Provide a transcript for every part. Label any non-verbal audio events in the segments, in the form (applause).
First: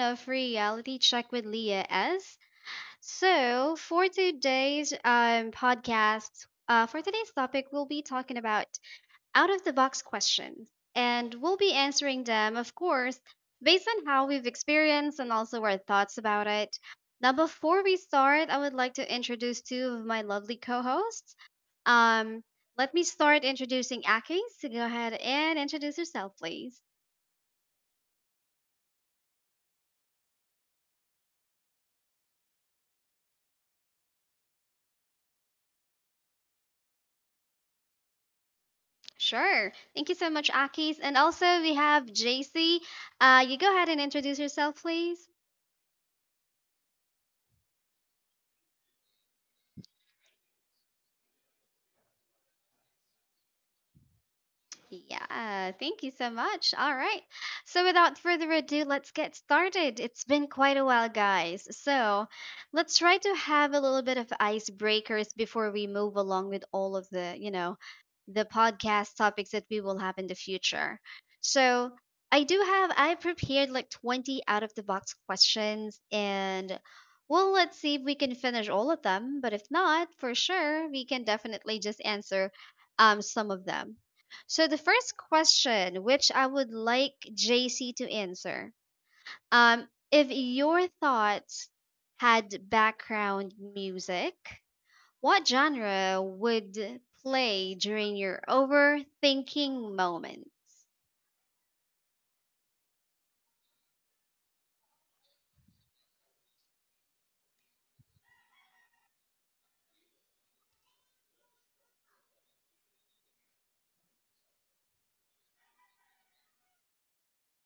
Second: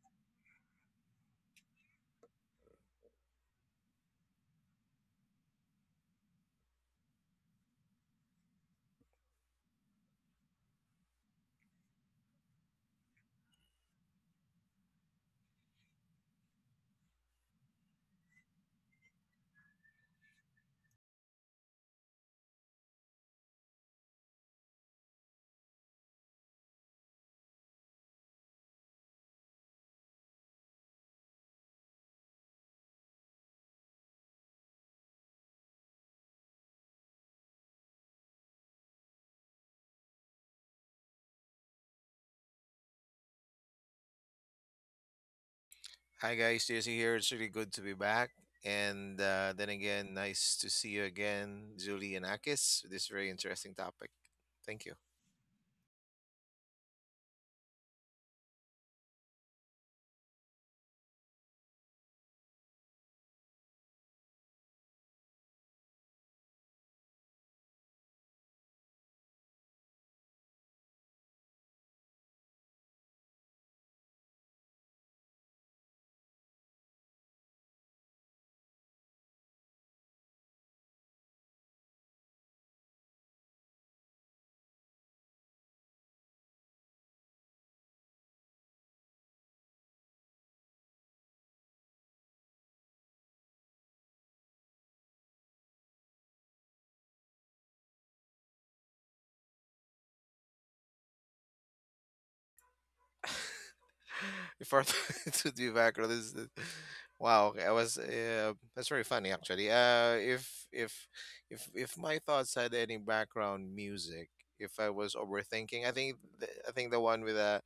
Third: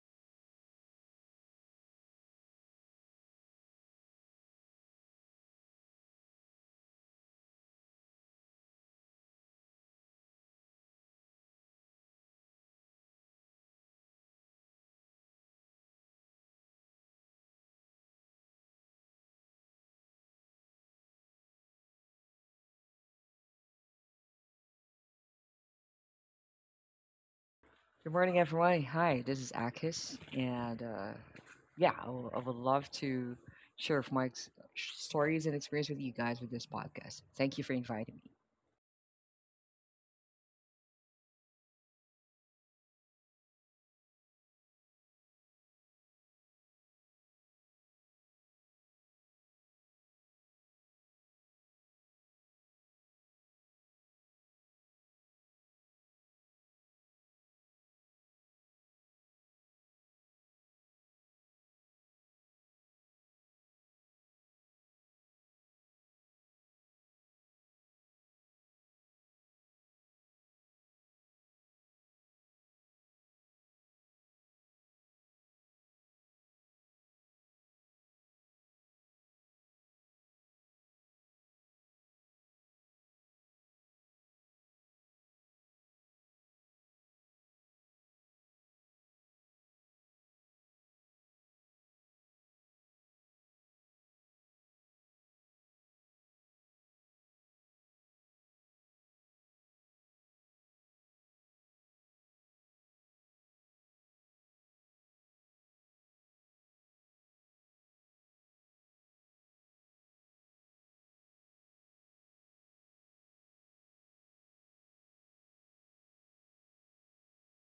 of Reality Check with Leah S. So for today's podcast, for today's topic, we'll be talking about out of the box questions, and we'll be answering them, of course, based on how we've experienced and also our thoughts about it. Now, before we start, I would like to introduce two of my lovely co-hosts. Um, let me start introducing Aki. So go ahead and introduce yourself, please. Good morning, everyone. Hi, this is Akis, and yeah, I would love to share of stories and experience with you guys with this podcast. Thank you for inviting me. Sure. Thank you so much, Akis. And also, we have JC. You go ahead and introduce yourself, please. Hi guys, Jesse here. It's really good to be back. And then again, nice to see you again, Julie and Akis, with this very interesting topic. Thank you. Yeah, thank you so much. All right. So, without further ado, let's get started. It's been quite a while, guys. So, let's try to have a little bit of icebreakers before we move along with all of the, you know, the podcast topics that we will have in the future. So, I prepared like 20 out of the box questions, and well, let's see if we can finish all of them. But if not, for sure, we can definitely just answer some of them. So the first question, which I would like JC to answer, if your thoughts had background music, what genre would play during your overthinking moments? (laughs) Before (laughs) to be back, or wow, okay, I was that's very funny actually. If my thoughts had any background music, if I was overthinking, I think the one with a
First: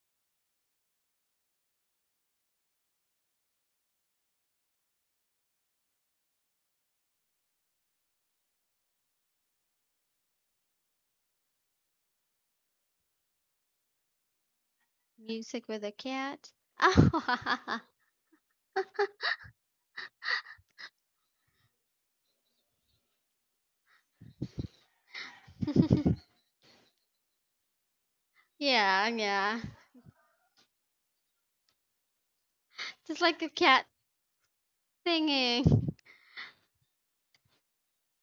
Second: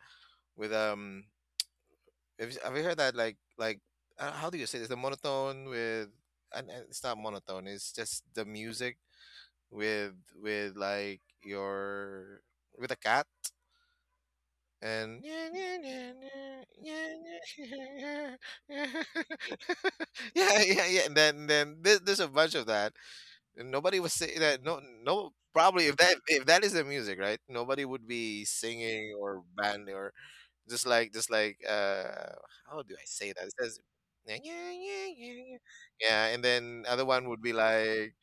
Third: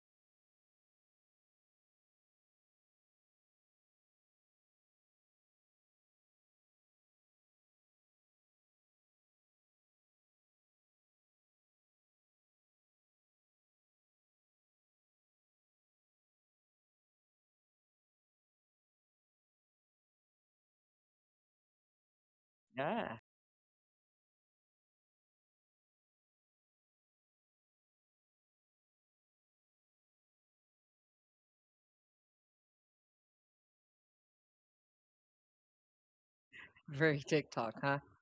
with um Have you heard that? Like, how do you say this? The monotone with. And it's not monotone. It's just the music with with like your with a cat and (laughs) yeah, Music with a yeah, cat? yeah. (laughs) Yeah, yeah. Yeah, (laughs) yeah, yeah. And then there's a bunch of that. Yeah, And nobody was saying that. No, no. Probably if that is the music, right? Nobody would be yeah, singing or yeah. band or just like how do I Just say like a that? It says. cat Yeah, yeah, yeah, yeah, yeah. singing. Yeah, and then other very one would be TikTok, huh? like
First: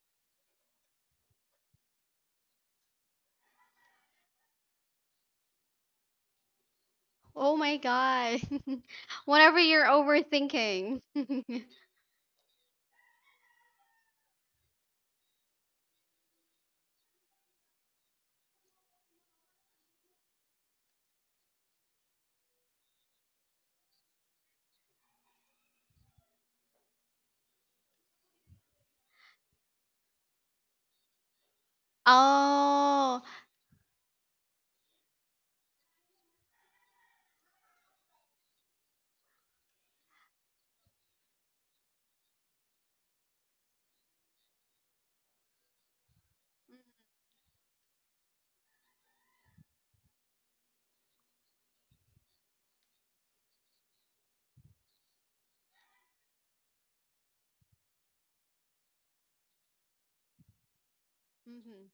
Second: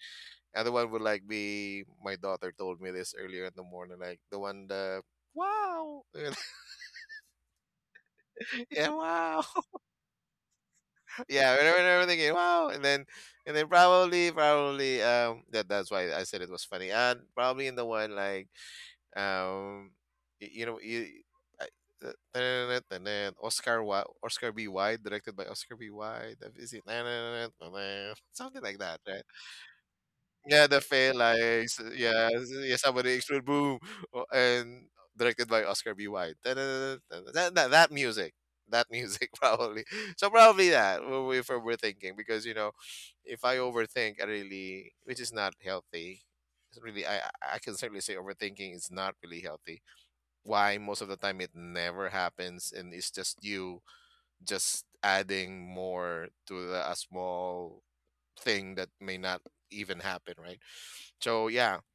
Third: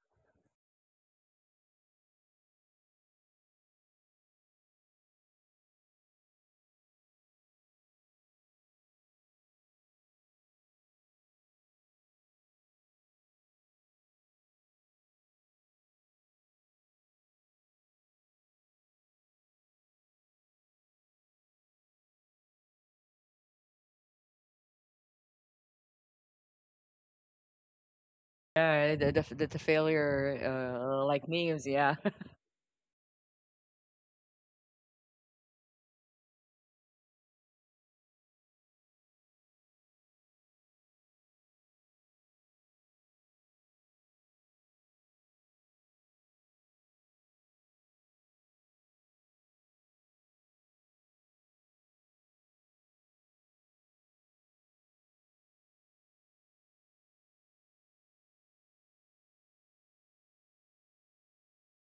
other one would like be my daughter told me this earlier in the morning, like the one, the. Wow. (laughs) Oh my god. Yeah. (laughs) Wow. Whenever you're overthinking. (laughs) Yeah, (laughs) whenever and everything. Wow. And then, and then probably that's why I said it was funny, and probably in the one, like. Um, y- you know, you, I, uh, (laughs) and then Oscar B. Wilde, directed by Oscar B. Wilde. Is it (laughs) something like Yeah, that, the right? the, the, the failure Yeah, the like memes. phalanx. Yeah. Yeah, (laughs) yeah. Somebody Oh. explode, boom, oh, and directed by Oscar B. Wilde. (laughs) That, that that music, that music, (laughs) probably. So probably if we're thinking, because if I overthink, I really, which is not healthy. It's really, I can certainly say overthinking is not really healthy, why most of the time it never happens, and it's just you just adding more to a small thing that may not even happen, right? So yeah, Mhm.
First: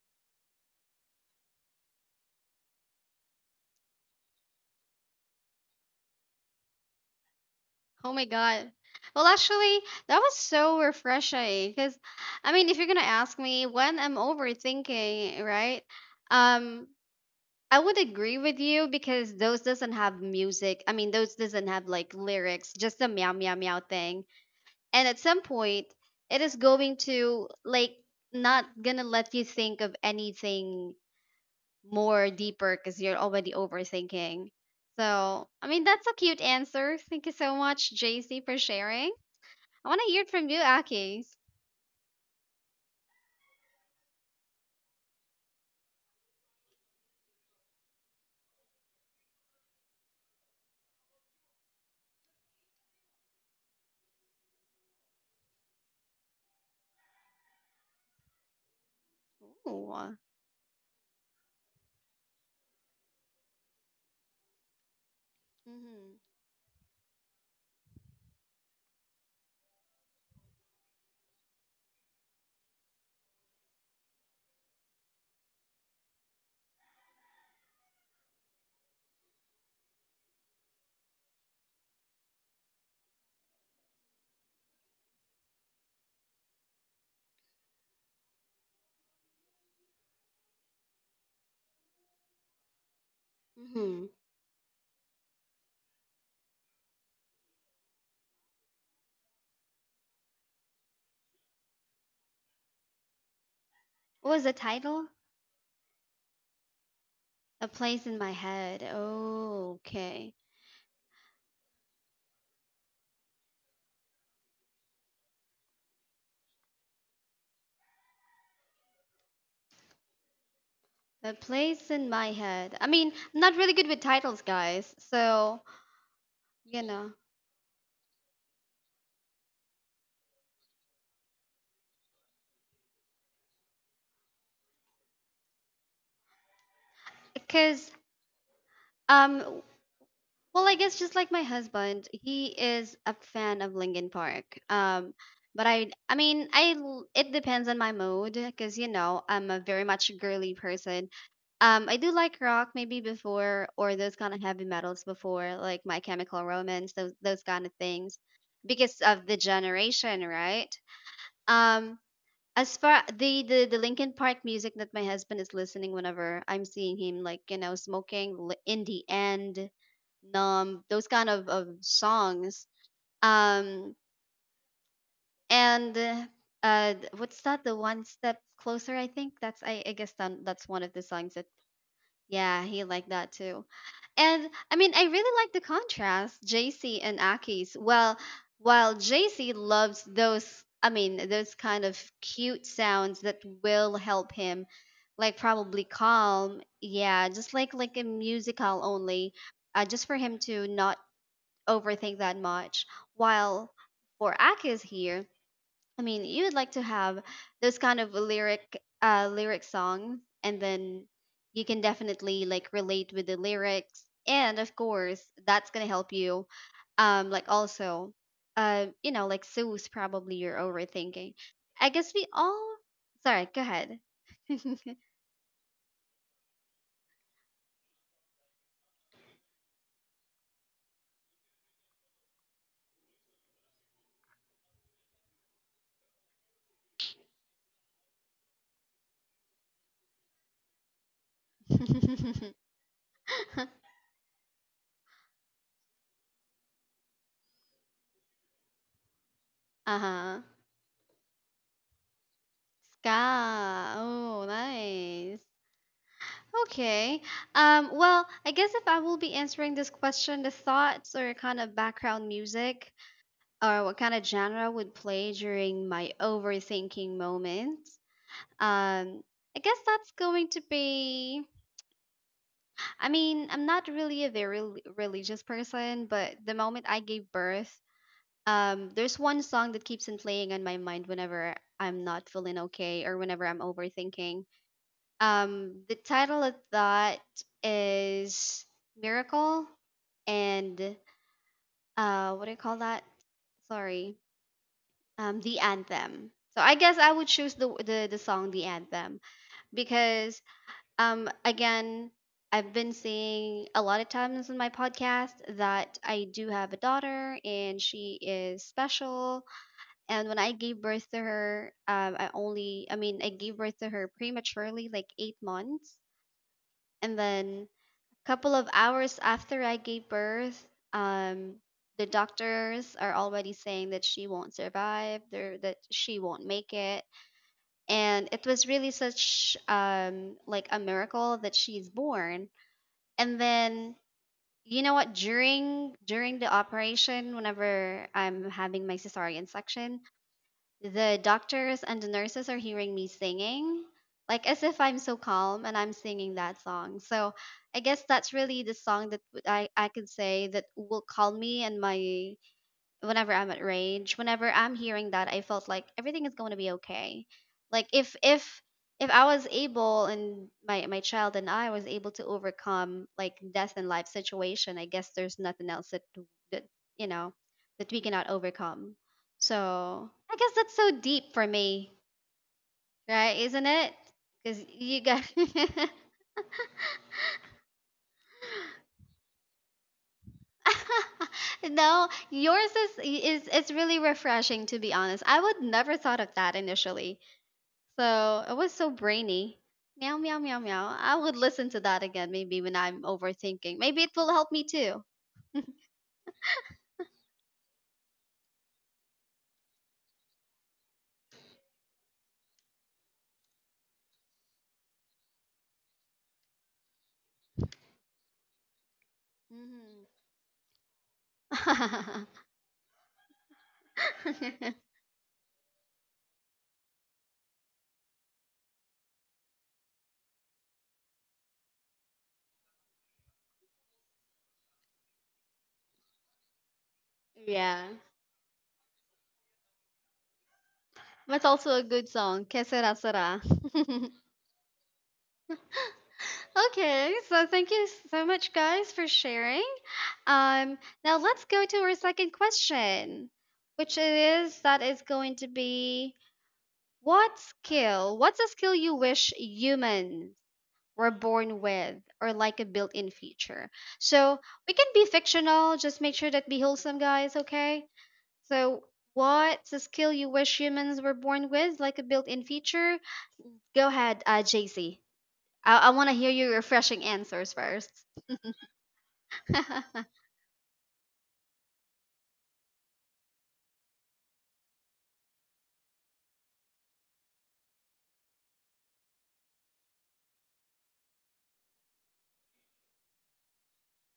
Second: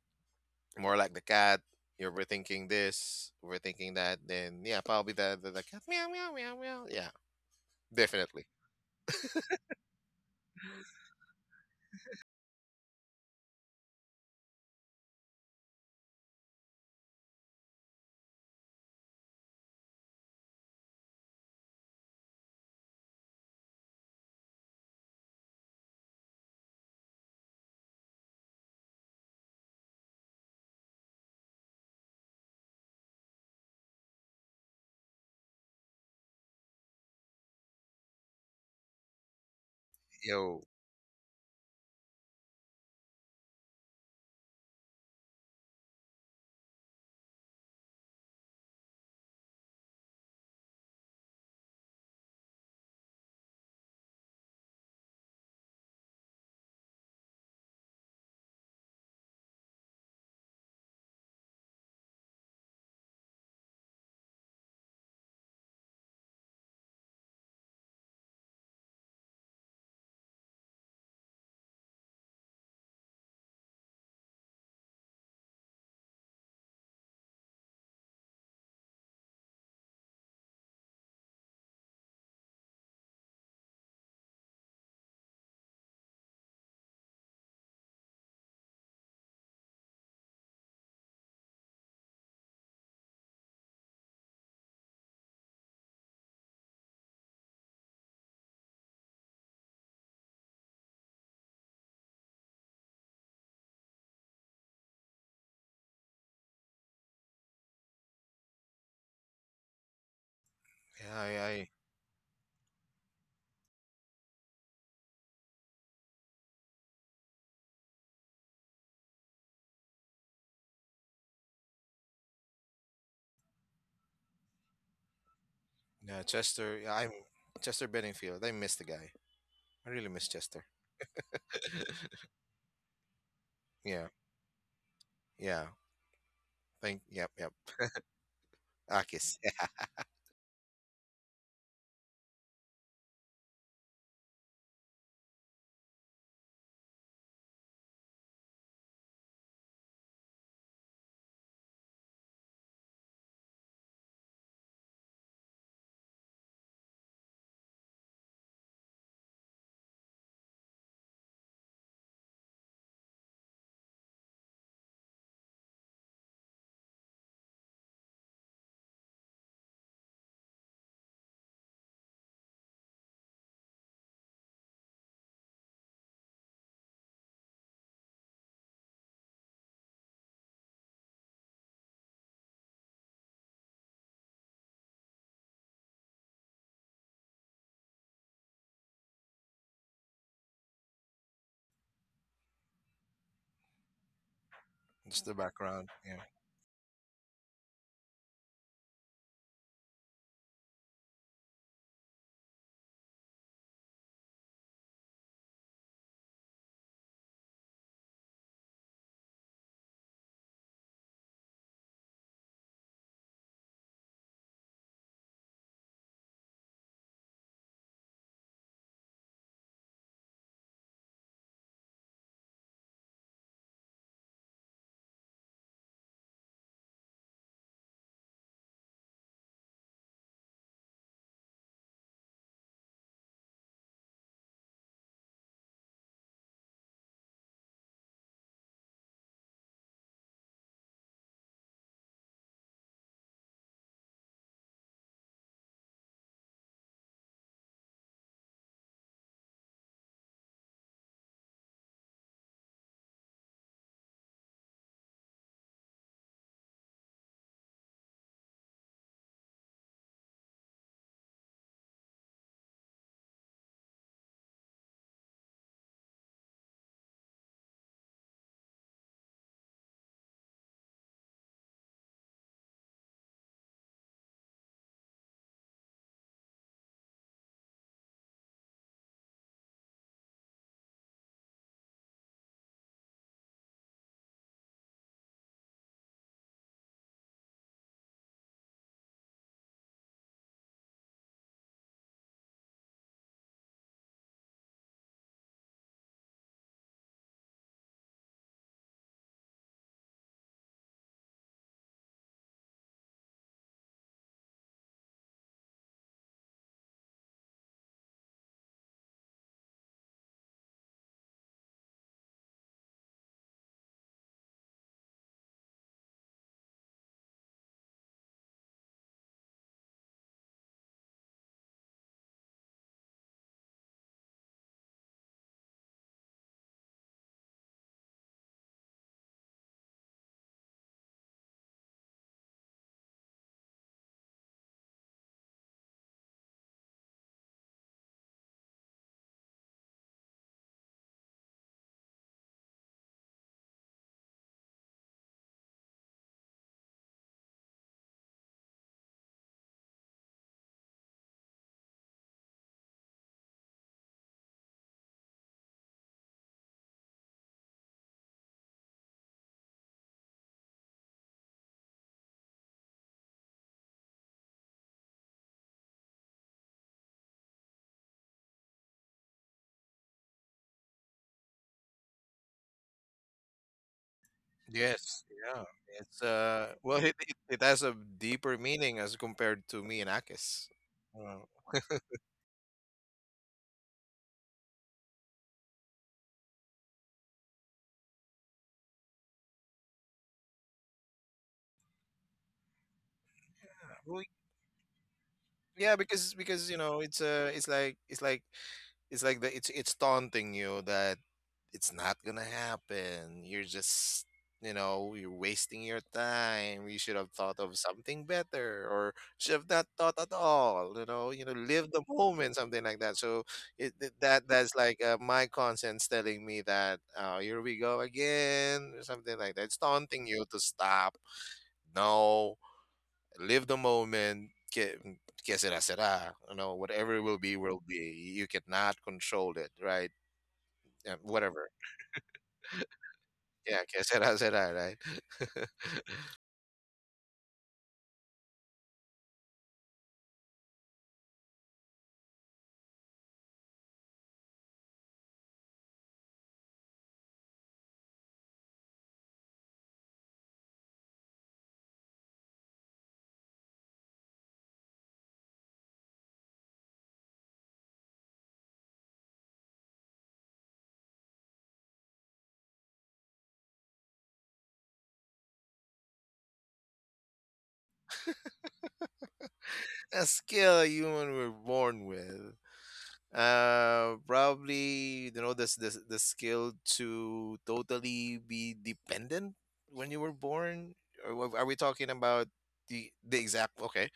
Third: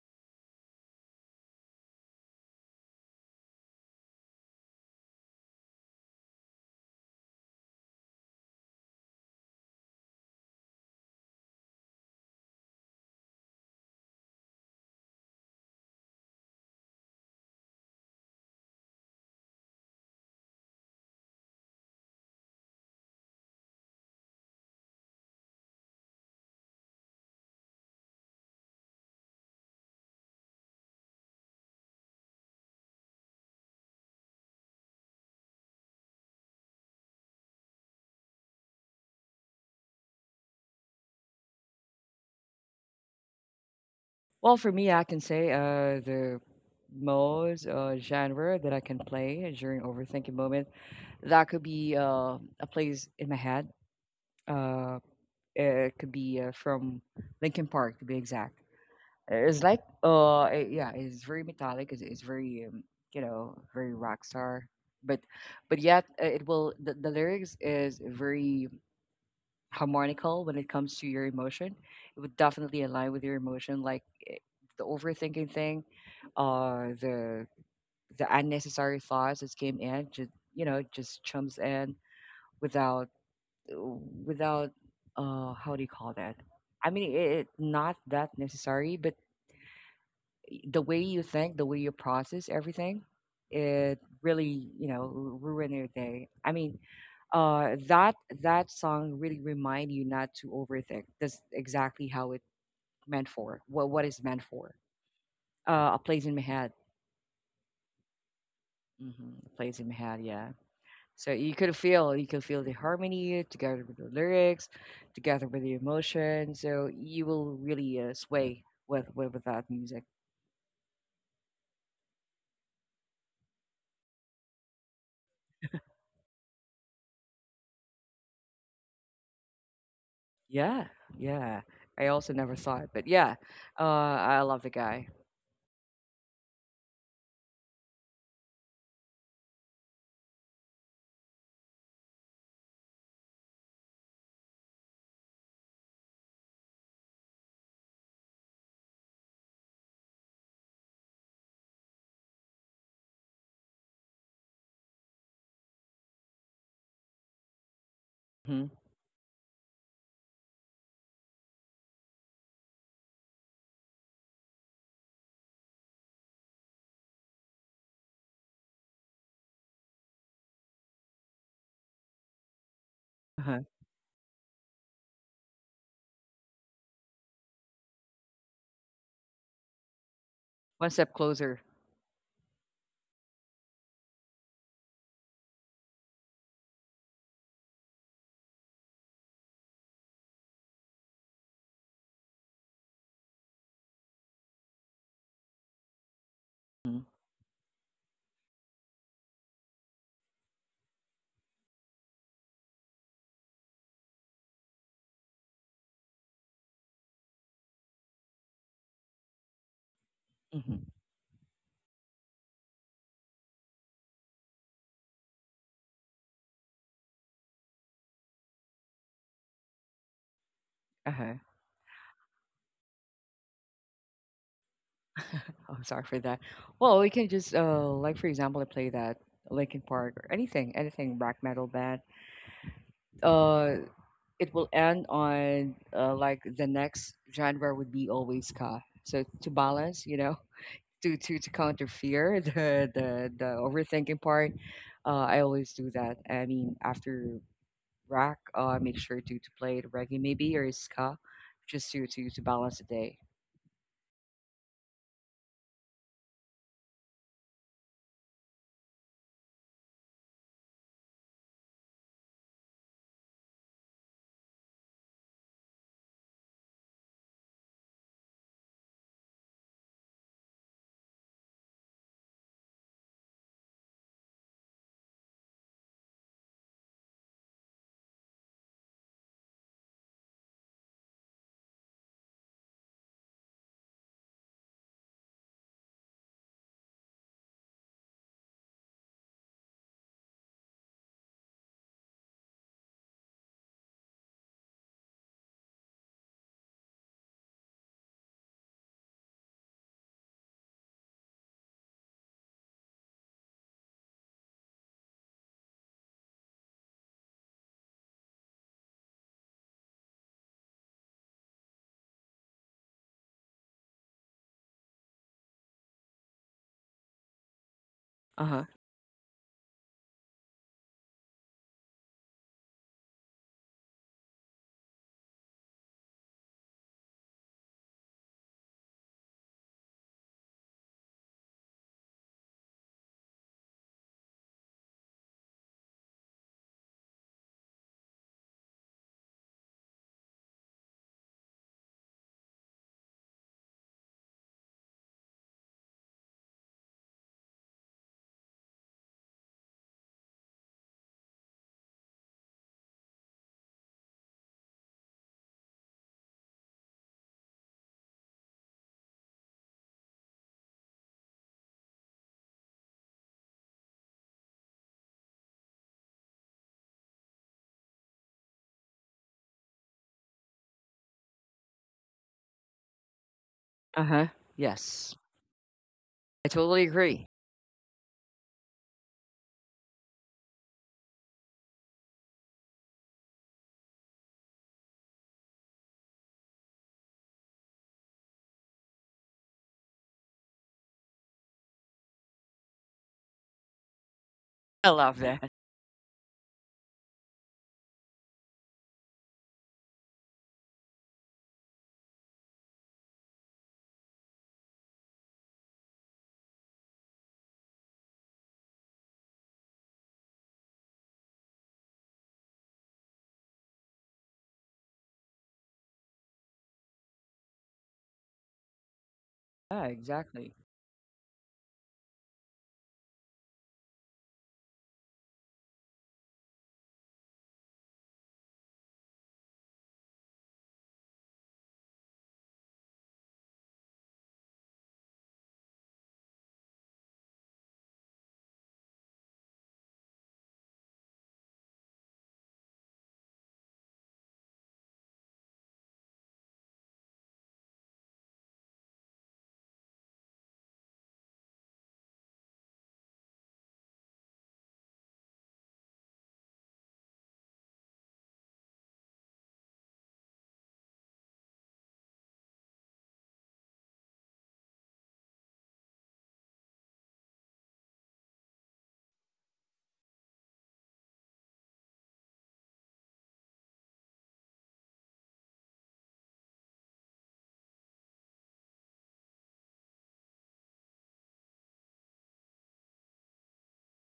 more like the cat, you're overthinking this, overthinking that, then yeah, probably the cat, meow meow meow meow, yeah, Oh my definitely. god. Well, actually, that was so refreshing because, I mean, if you're gonna ask me when I'm overthinking, right? Um, I would agree with you because those doesn't have music. I mean, those doesn't have like lyrics, just the meow meow meow thing. And at some point, it is going to like not gonna let you think of anything more deeper because you're already overthinking. So, I mean, that's a cute answer. Thank you so much, JC, for sharing. I want to hear it from you, Yo. Aki. Well, for me, I can say the most genre that I can play during overthinking moment, that could be a place in my head. Uh, it could be from Linkin Park, to be exact. It's like Ooh. Yeah, it's very metallic. It's very you know, very rock star, but yet Mm-hmm. It will the lyrics is very harmonical when it comes to your emotion. It would definitely align with your emotion, like the overthinking thing, uh the the unnecessary thoughts that came in, just you know, just chums in without without how do you call that? I mean, it not that necessary, but the way you think, the way you process everything, it Mm-hmm. really, you know, ruin your day. I mean, that that song really remind you not to overthink. That's exactly how it meant for. What is What was meant the for? title? A place in my head. A Place in My Head. Mm-hmm. A Oh, place in my head. okay. Yeah. Yeah. So i, I you could feel the harmony together with the lyrics, together with the emotion. So you will really sway with with that music. A Place in My Head. I mean, I'm not really good with titles, guys. So, Yeah, you Chester. Yeah, I'm know, Chester Benningfield. I miss the guy. I really miss Chester. Yeah, (laughs) yeah. I also never saw it, but yeah, Yeah, I love the guy. yeah, thank, yep, yep. because Akis. um Well, I guess just like my husband, he is a fan of Linkin Park. But I mean, it depends on my mood because you know I'm a very much girly person. I do like rock maybe before or those kind of heavy metals before, like My Chemical Romance, those kind of things, Hmm. because of the generation, right? Um, as far the, the Linkin Park music that my husband is listening whenever I'm seeing him like you know smoking in the end, numb those kind of songs. Uh-huh. Um and uh, what's that the one step closer? I think that's I guess that's one One of the step songs that closer. yeah, he liked that too. And I mean, I really like the contrast, JC and Aki's. Well, while JC loves those, I mean, those kind of cute sounds that will help him, (laughs) Just the like probably background, yeah. calm. Mm-hmm. Yeah, just like a musical only, just for him to not overthink that much. While for Aki's here, I mean, you would like to have those kind of lyric songs and Mm-hmm. then you can definitely like relate with the lyrics and of course that's going to help you like also you know like soothe probably your overthinking. Uh-huh. I guess we all Sorry, go ahead. (laughs) Oh, sorry for that. Well, we can just like for example, I play that Linkin Park or anything, anything black metal band. Uh, it will end on like the next genre would be always ska. So to balance, you know, (laughs) to counter fear, (laughs) the overthinking part. I always do that. I mean, after rock. Make sure to play the reggae uh-huh. maybe or ska, just to balance the day. Ska. Oh, nice. Okay. Well, I guess if I will be answering this question, the thoughts or kind of background music or what kind of genre would play during my overthinking moments. Um, I guess that's going to be. I mean, I'm not really a very religious person, but the moment I gave birth, there's one song that keeps on playing on my mind whenever I'm not feeling okay or whenever I'm overthinking. The title of that is Miracle and what do you call that? Sorry, the anthem. So I guess I would choose the song, the anthem, because again, I've been saying a lot of times in my podcast that I do have a daughter and she is special. And when I gave birth to her, I mean I gave birth to her prematurely, like 8 months, and then Uh couple huh. of hours after I gave birth, um, the doctors are already saying that she won't survive, there that she won't make it, and it was really such like a miracle that she's born. And then you know what? During the operation, whenever I'm having my cesarean section, the doctors and the nurses are hearing me singing, like as if I'm so calm and I'm singing that song. So I guess that's really the song that I could say that will calm me and my whenever I'm at rage, whenever I'm hearing that, I felt like everything is going to be okay. Like if if I was able and my child and I was able to overcome like death and life situation, I guess there's nothing else that that you know that we cannot overcome. So I guess that's so deep for me, right? Isn't it? Uh huh. Because you Yes, got. Yes, yeah. (laughs) It's I totally well, it, agree. it it has a deeper meaning as compared to me and Akis. Uh, No, yours is it's really refreshing, to be honest. I would never thought of that initially. So it was so brainy. Meow, meow, meow, meow. I would listen to that again maybe when I'm overthinking. Maybe it well, will help me I too. love that. yeah, because it's like it's taunting you that it's not gonna happen. You're just. You're wasting your time. You should have thought of something better, or should have not thought Hmm. at all. Live the moment, something like that. So it, th- that that's (laughs) like my conscience telling me that here we go again, or something like that. It's Yeah, taunting you exactly. to stop. No, live the moment, que será será, you know whatever it will be Yeah. will be, you cannot control it, right? Yeah, That's whatever. also a good song. Que (laughs) sera sera. (laughs) Yeah, que será será, right? (laughs) Okay, so thank you so much, guys, for sharing. Um, now let's go to our second question, which is that is going to be what skill? What's a skill you wish humans we're born with or like a built-in feature. So we can be fictional, just make sure that be wholesome, guys, okay? So what's a skill you wish humans were born with, like a built-in feature? Go ahead, JC. I want to hear your refreshing answers first. (laughs) Uh-huh. A skill a human were born with. Probably, this this the skill to totally be dependent when you were born. Or are we talking about the exact. Okay.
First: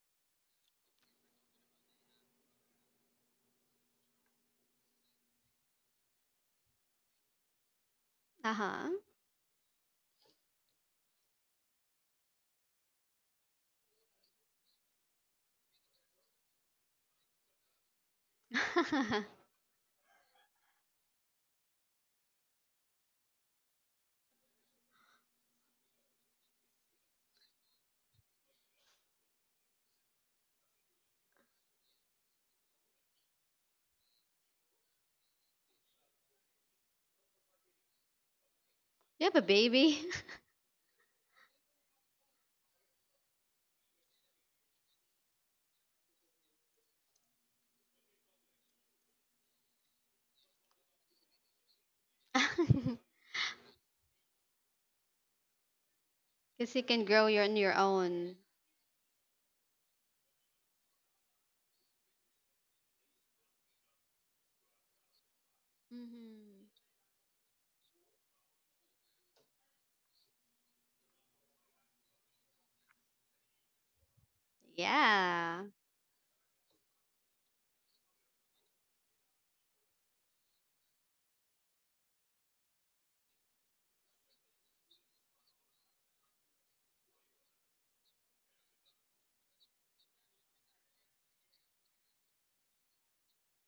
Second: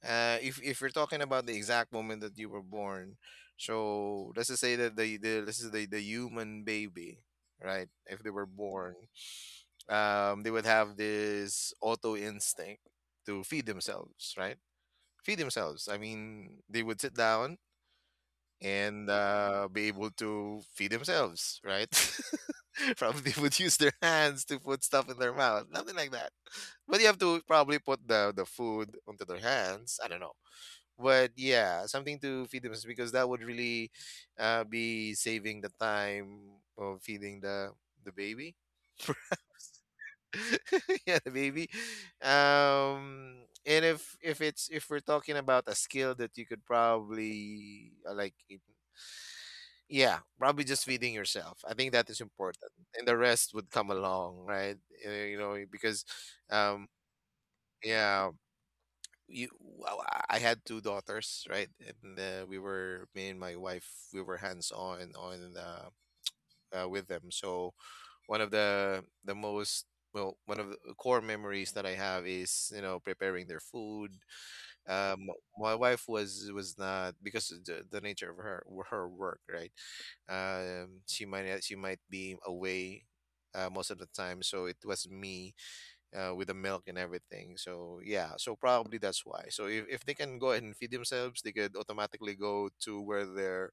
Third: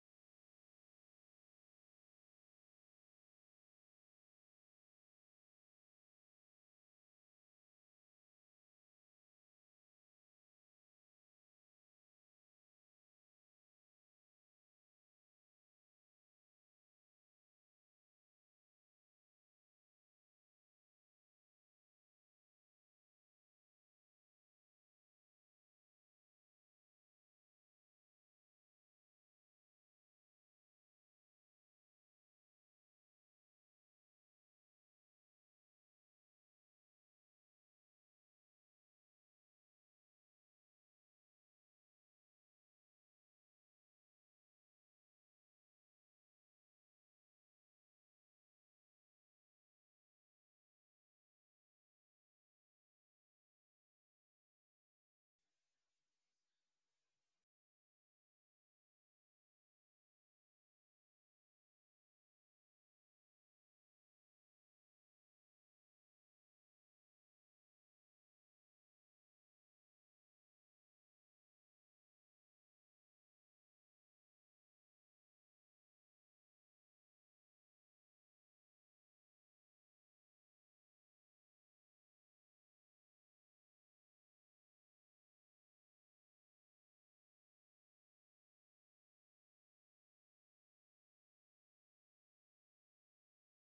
If you're talking about the exact moment that you were born, so let's just say that the this is the human baby, right? If they were born, they would have this auto instinct to feed themselves, right? Feed themselves. I mean, they would sit down (laughs) and be able to feed themselves, right? (laughs) Probably would use their hands to put stuff in their mouth, nothing like that. But you have to probably put the food onto their hands. I don't know, but yeah, something to feed them, because that would really be saving the time of feeding the baby. (laughs) You have a baby. Yeah, the baby. And if we're talking about a skill that you could probably yeah, probably just feeding yourself. I think that is important, and (laughs) the rest would come along, right? Because, Because you um, can grow your, on your yeah, own. you well, I had two daughters, right? And we were, me and my wife, we were hands on Hmm. With them. So one of the the most one of the core memories that I have is preparing their food. Um, Yeah. my wife was not because of the nature of her work, right? She might be away most of the time, so it was me with the milk and everything. So yeah, so probably that's why. So if they can go ahead and feed themselves, they could automatically go to where their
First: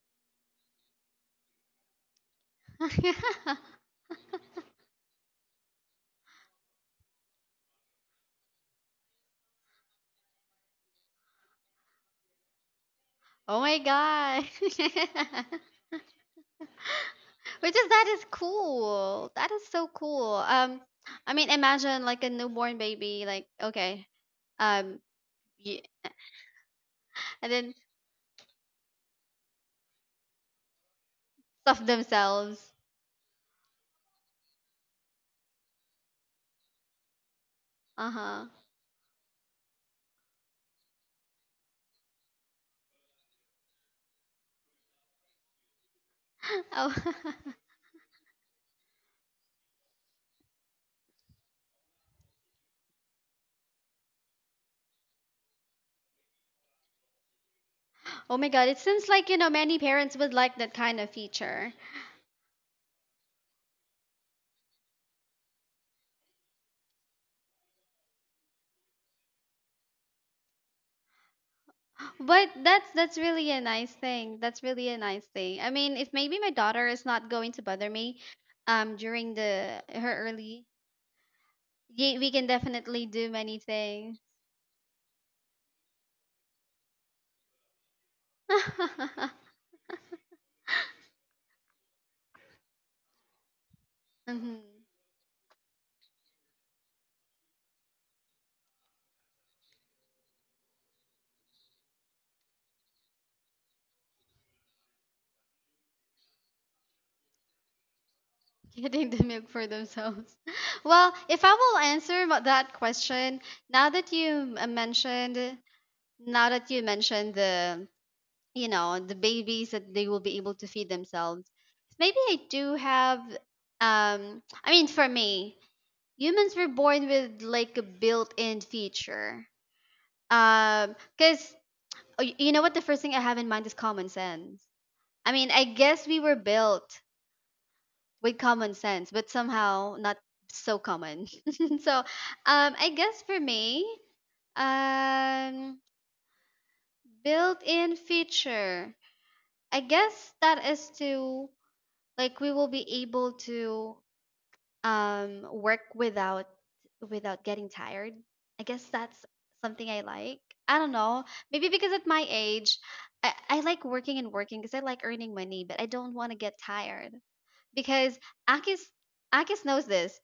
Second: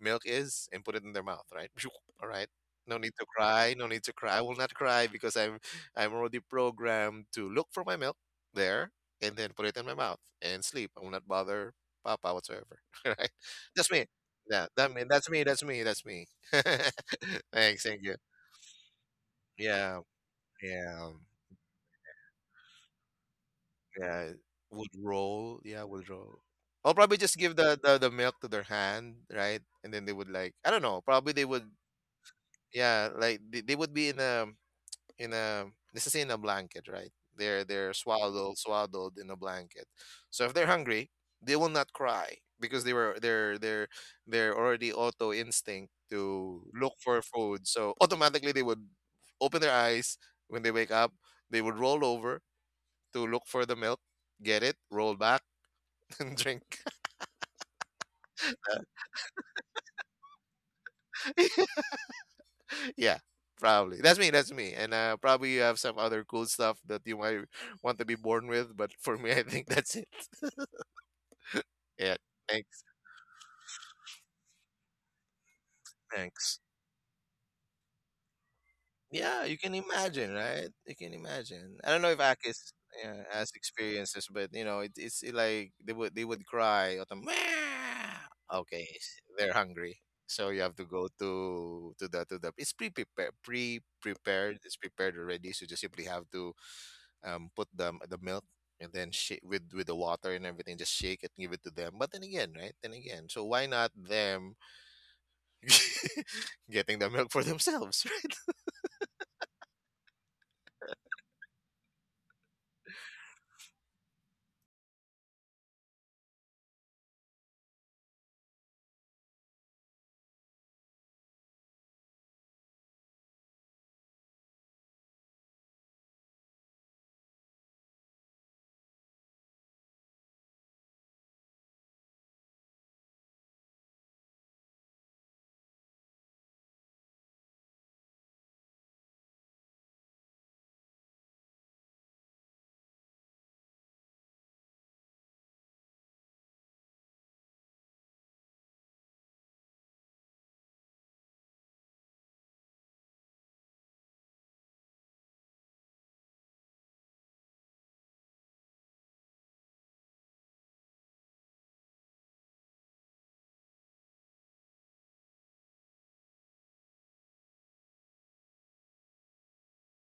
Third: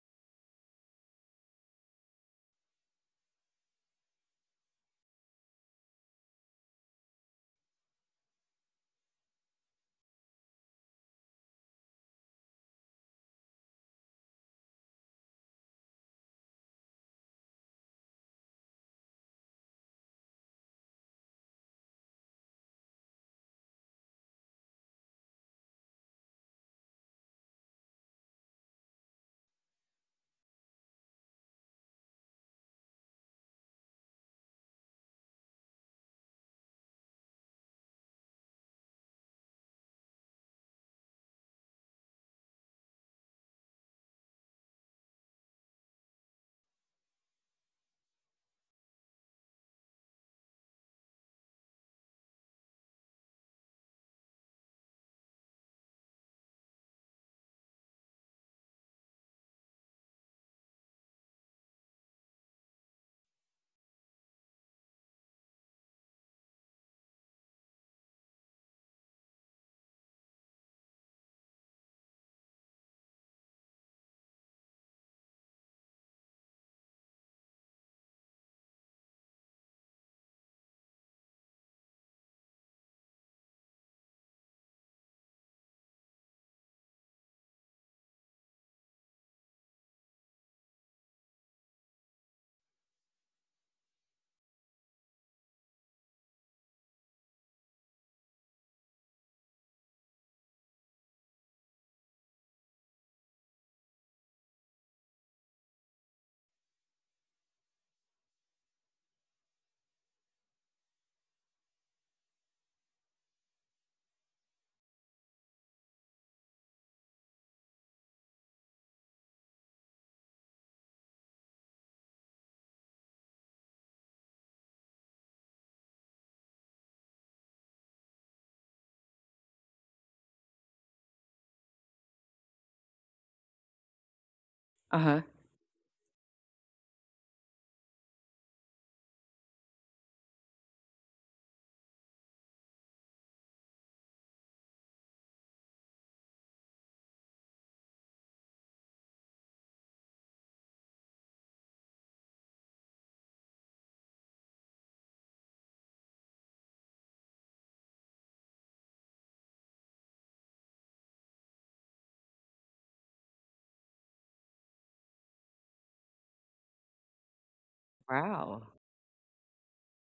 milk is and put it in their mouth, right? (laughs) (sniffs) All right. No need to (laughs) cry. No need to cry. I will not cry because I'm already programmed to look for my milk there, and then put it in my mouth and sleep. I will not bother Papa whatsoever. (laughs) Right? Oh my That's me. god. Yeah, that mean that's me. That's (laughs) me. That's me. (laughs) Which Thanks. is Thank that you. is cool. That is so Yeah. cool. Yeah. I mean, imagine like a newborn baby, like okay, Yeah, would um, roll. yeah, Yeah, would roll. I'll probably just and give then the milk to their hand, right? And then they would, like, I don't know. Probably they would, stuff themselves. yeah, like they would be in a, in a, this is in a blanket, right? They're Uh huh. swaddled in a blanket. So if they're hungry, they will not cry, because they were they're already auto instinct (laughs) to Oh, look for (laughs) food. So automatically they would open their eyes when they wake up. They would roll over to look for the milk, get it, roll back, (laughs) and drink. oh my God! It seems like you know many parents would like that kind of feature. (laughs) Yeah, probably. That's me. That's me. And probably you have some other cool stuff that you might want to be born with, but for me, I think that's it. (laughs) Yeah. But Thanks. that's really a nice thing. That's really a nice thing. I mean, if maybe my Thanks. daughter is not going to bother me, during Yeah, you can the her imagine, early, right? You can imagine. I don't know if we can Akis, definitely yeah, do has many things. experiences, but you know, it like they would cry or the. Okay, (laughs) they're hungry, so you have to go to the. It's pre prepared, pre Mhm. prepared. It's prepared already, so you just simply have to put the milk, and then shake with the water and everything. Just shake it, give it to them. But then again, right? Then again, so why not them (laughs) getting the milk for themselves, (laughs) right? Getting the milk for themselves. (laughs) Well, if I will answer that question, now that you uh, mentioned, now that you mentioned the, you know, the babies that they will be able to feed themselves, maybe I do have, I mean, for me, humans were born with like a built-in feature. Because you know what, the first thing I have in mind is common sense. Uh huh. I mean, I guess we were built with common sense, but somehow not so common. (laughs) So, I guess for me, um, built-in feature. I guess that is to like we will be able to work without getting tired. I guess that's something I like. I don't know. Maybe because at my age, I like working and working because I like earning money, but I don't want to get tired. Because Wow. Akis Akis knows this.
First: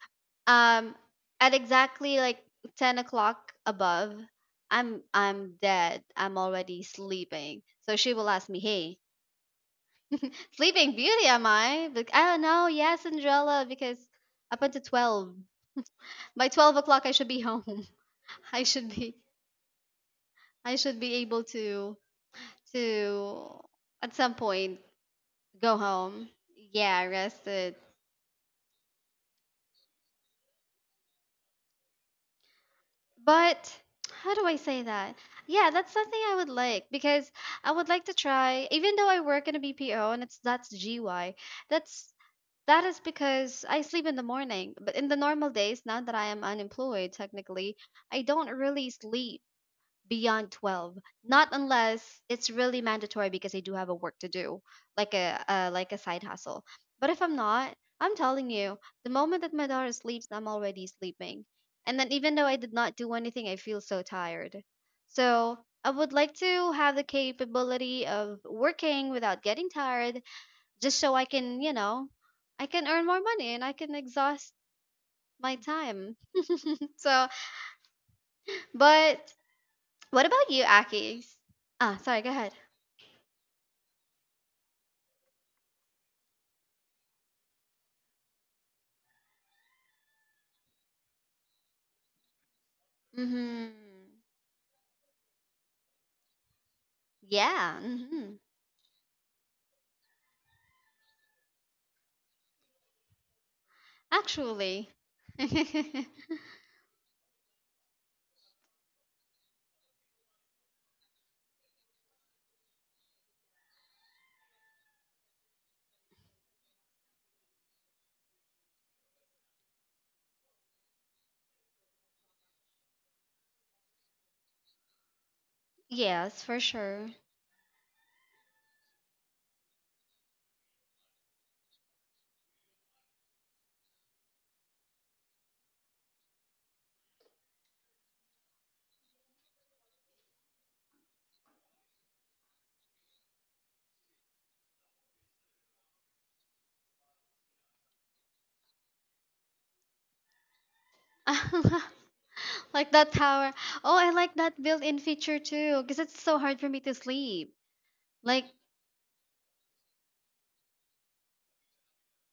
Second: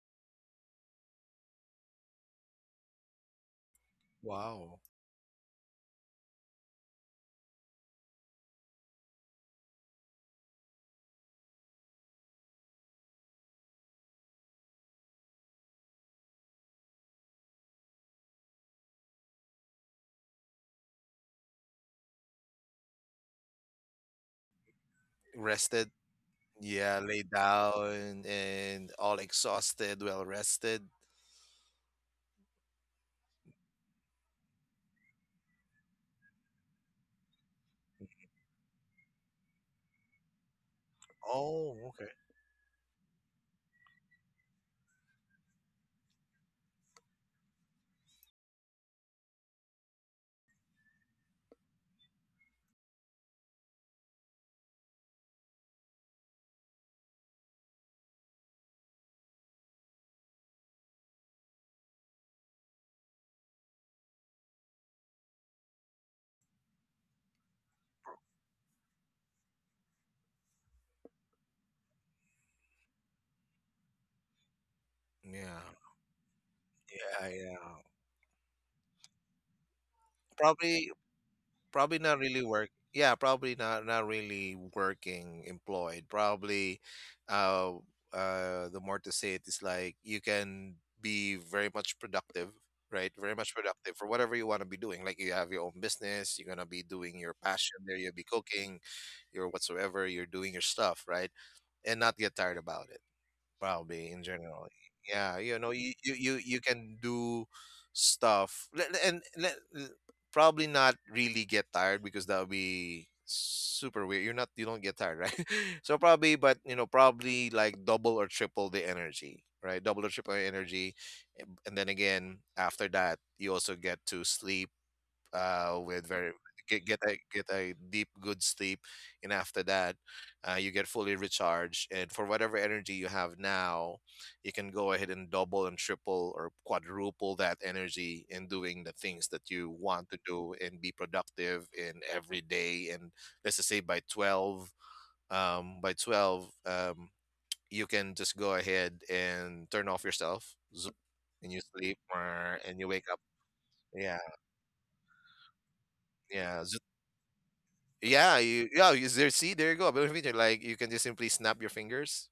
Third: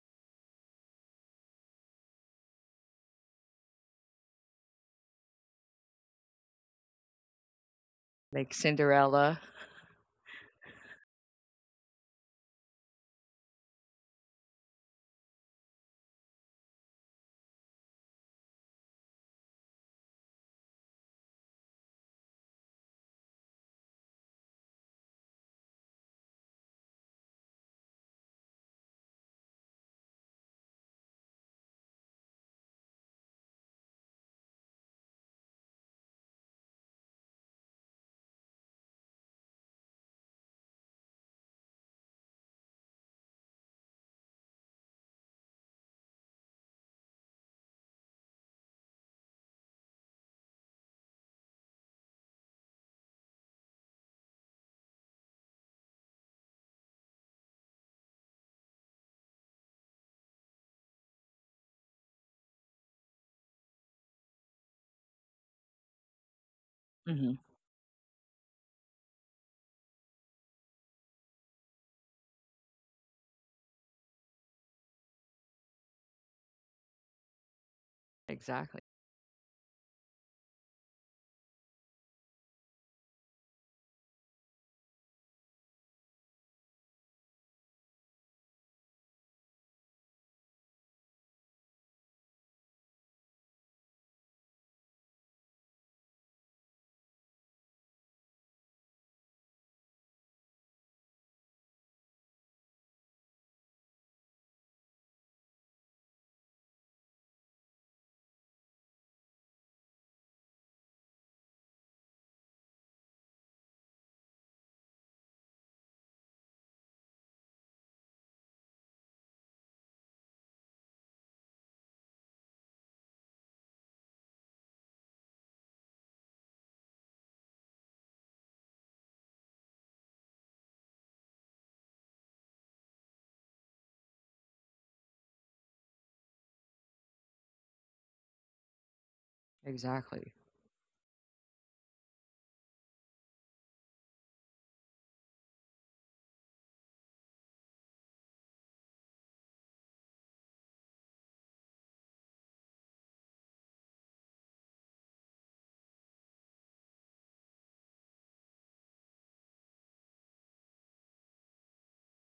Um, at exactly like 10 o'clock above, Wow. I'm dead. I'm already sleeping. So she will ask Like me, "Hey, Cinderella. sleeping beauty, am I?" Like, I don't know. Yes, Cinderella, because up until 12. By 12 o'clock, I should be home. (laughs) I should be I should be able to to at some point go Rested. home. Yeah, Yeah, lay rested. down and all exhausted, well rested. But how do I say that? Yeah, that's something I would like because I would like to try, even though I work in a BPO and it's that's GY, Oh, okay. that's that is because I sleep in the morning. But in the normal days, now that I am unemployed technically, I don't really sleep beyond 12, not unless it's really mandatory because I do have a work to do, like a side hustle. But if I'm not, I'm telling you, the moment that my daughter sleeps, I'm already sleeping. And then even though I did not do anything, I feel so tired. So I would like to have the Mm-hmm. capability of working without getting tired, just so I can you know I can earn more money and I can exhaust my Yeah, time. (laughs) So, yeah, yeah. Exactly. but what about you, Probably, Akis? Ah, probably not sorry, go really ahead. work. Yeah, probably not really working employed. Probably, uh, the more to say it is, like, you can be very much productive, right? Very much Mm-hmm. productive for whatever you want to be doing. Like, you have your own business, you're gonna be doing your passion Yeah. there. You'll be Mm-hmm. cooking, your whatsoever. You're doing your stuff, right? And not get tired about it. Probably in general, Actually. yeah, (laughs) you can do stuff, probably not really get tired, because that would be super weird, you don't get tired, right? (laughs) So probably, but probably like double or triple the energy, right? Double or triple the energy. And then again, after that, you also get to sleep, with very Yes, for get get sure. a get a deep good sleep. And after that, you get fully recharged. And for whatever energy you have now, you can go ahead and double and triple or quadruple that energy in doing the things that you want to Exactly. do and be productive in every day. And let's just say by 12, by 12, you can just go ahead and turn off yourself, zoom, and you sleep, (laughs) and you Like wake that up. tower. Oh, I Yeah, like that built-in feature too, because it's so hard yeah. for me to sleep. Yeah, Like, you, yeah, you, there, see, there you go. Ability feature, like you can just simply snap your fingers,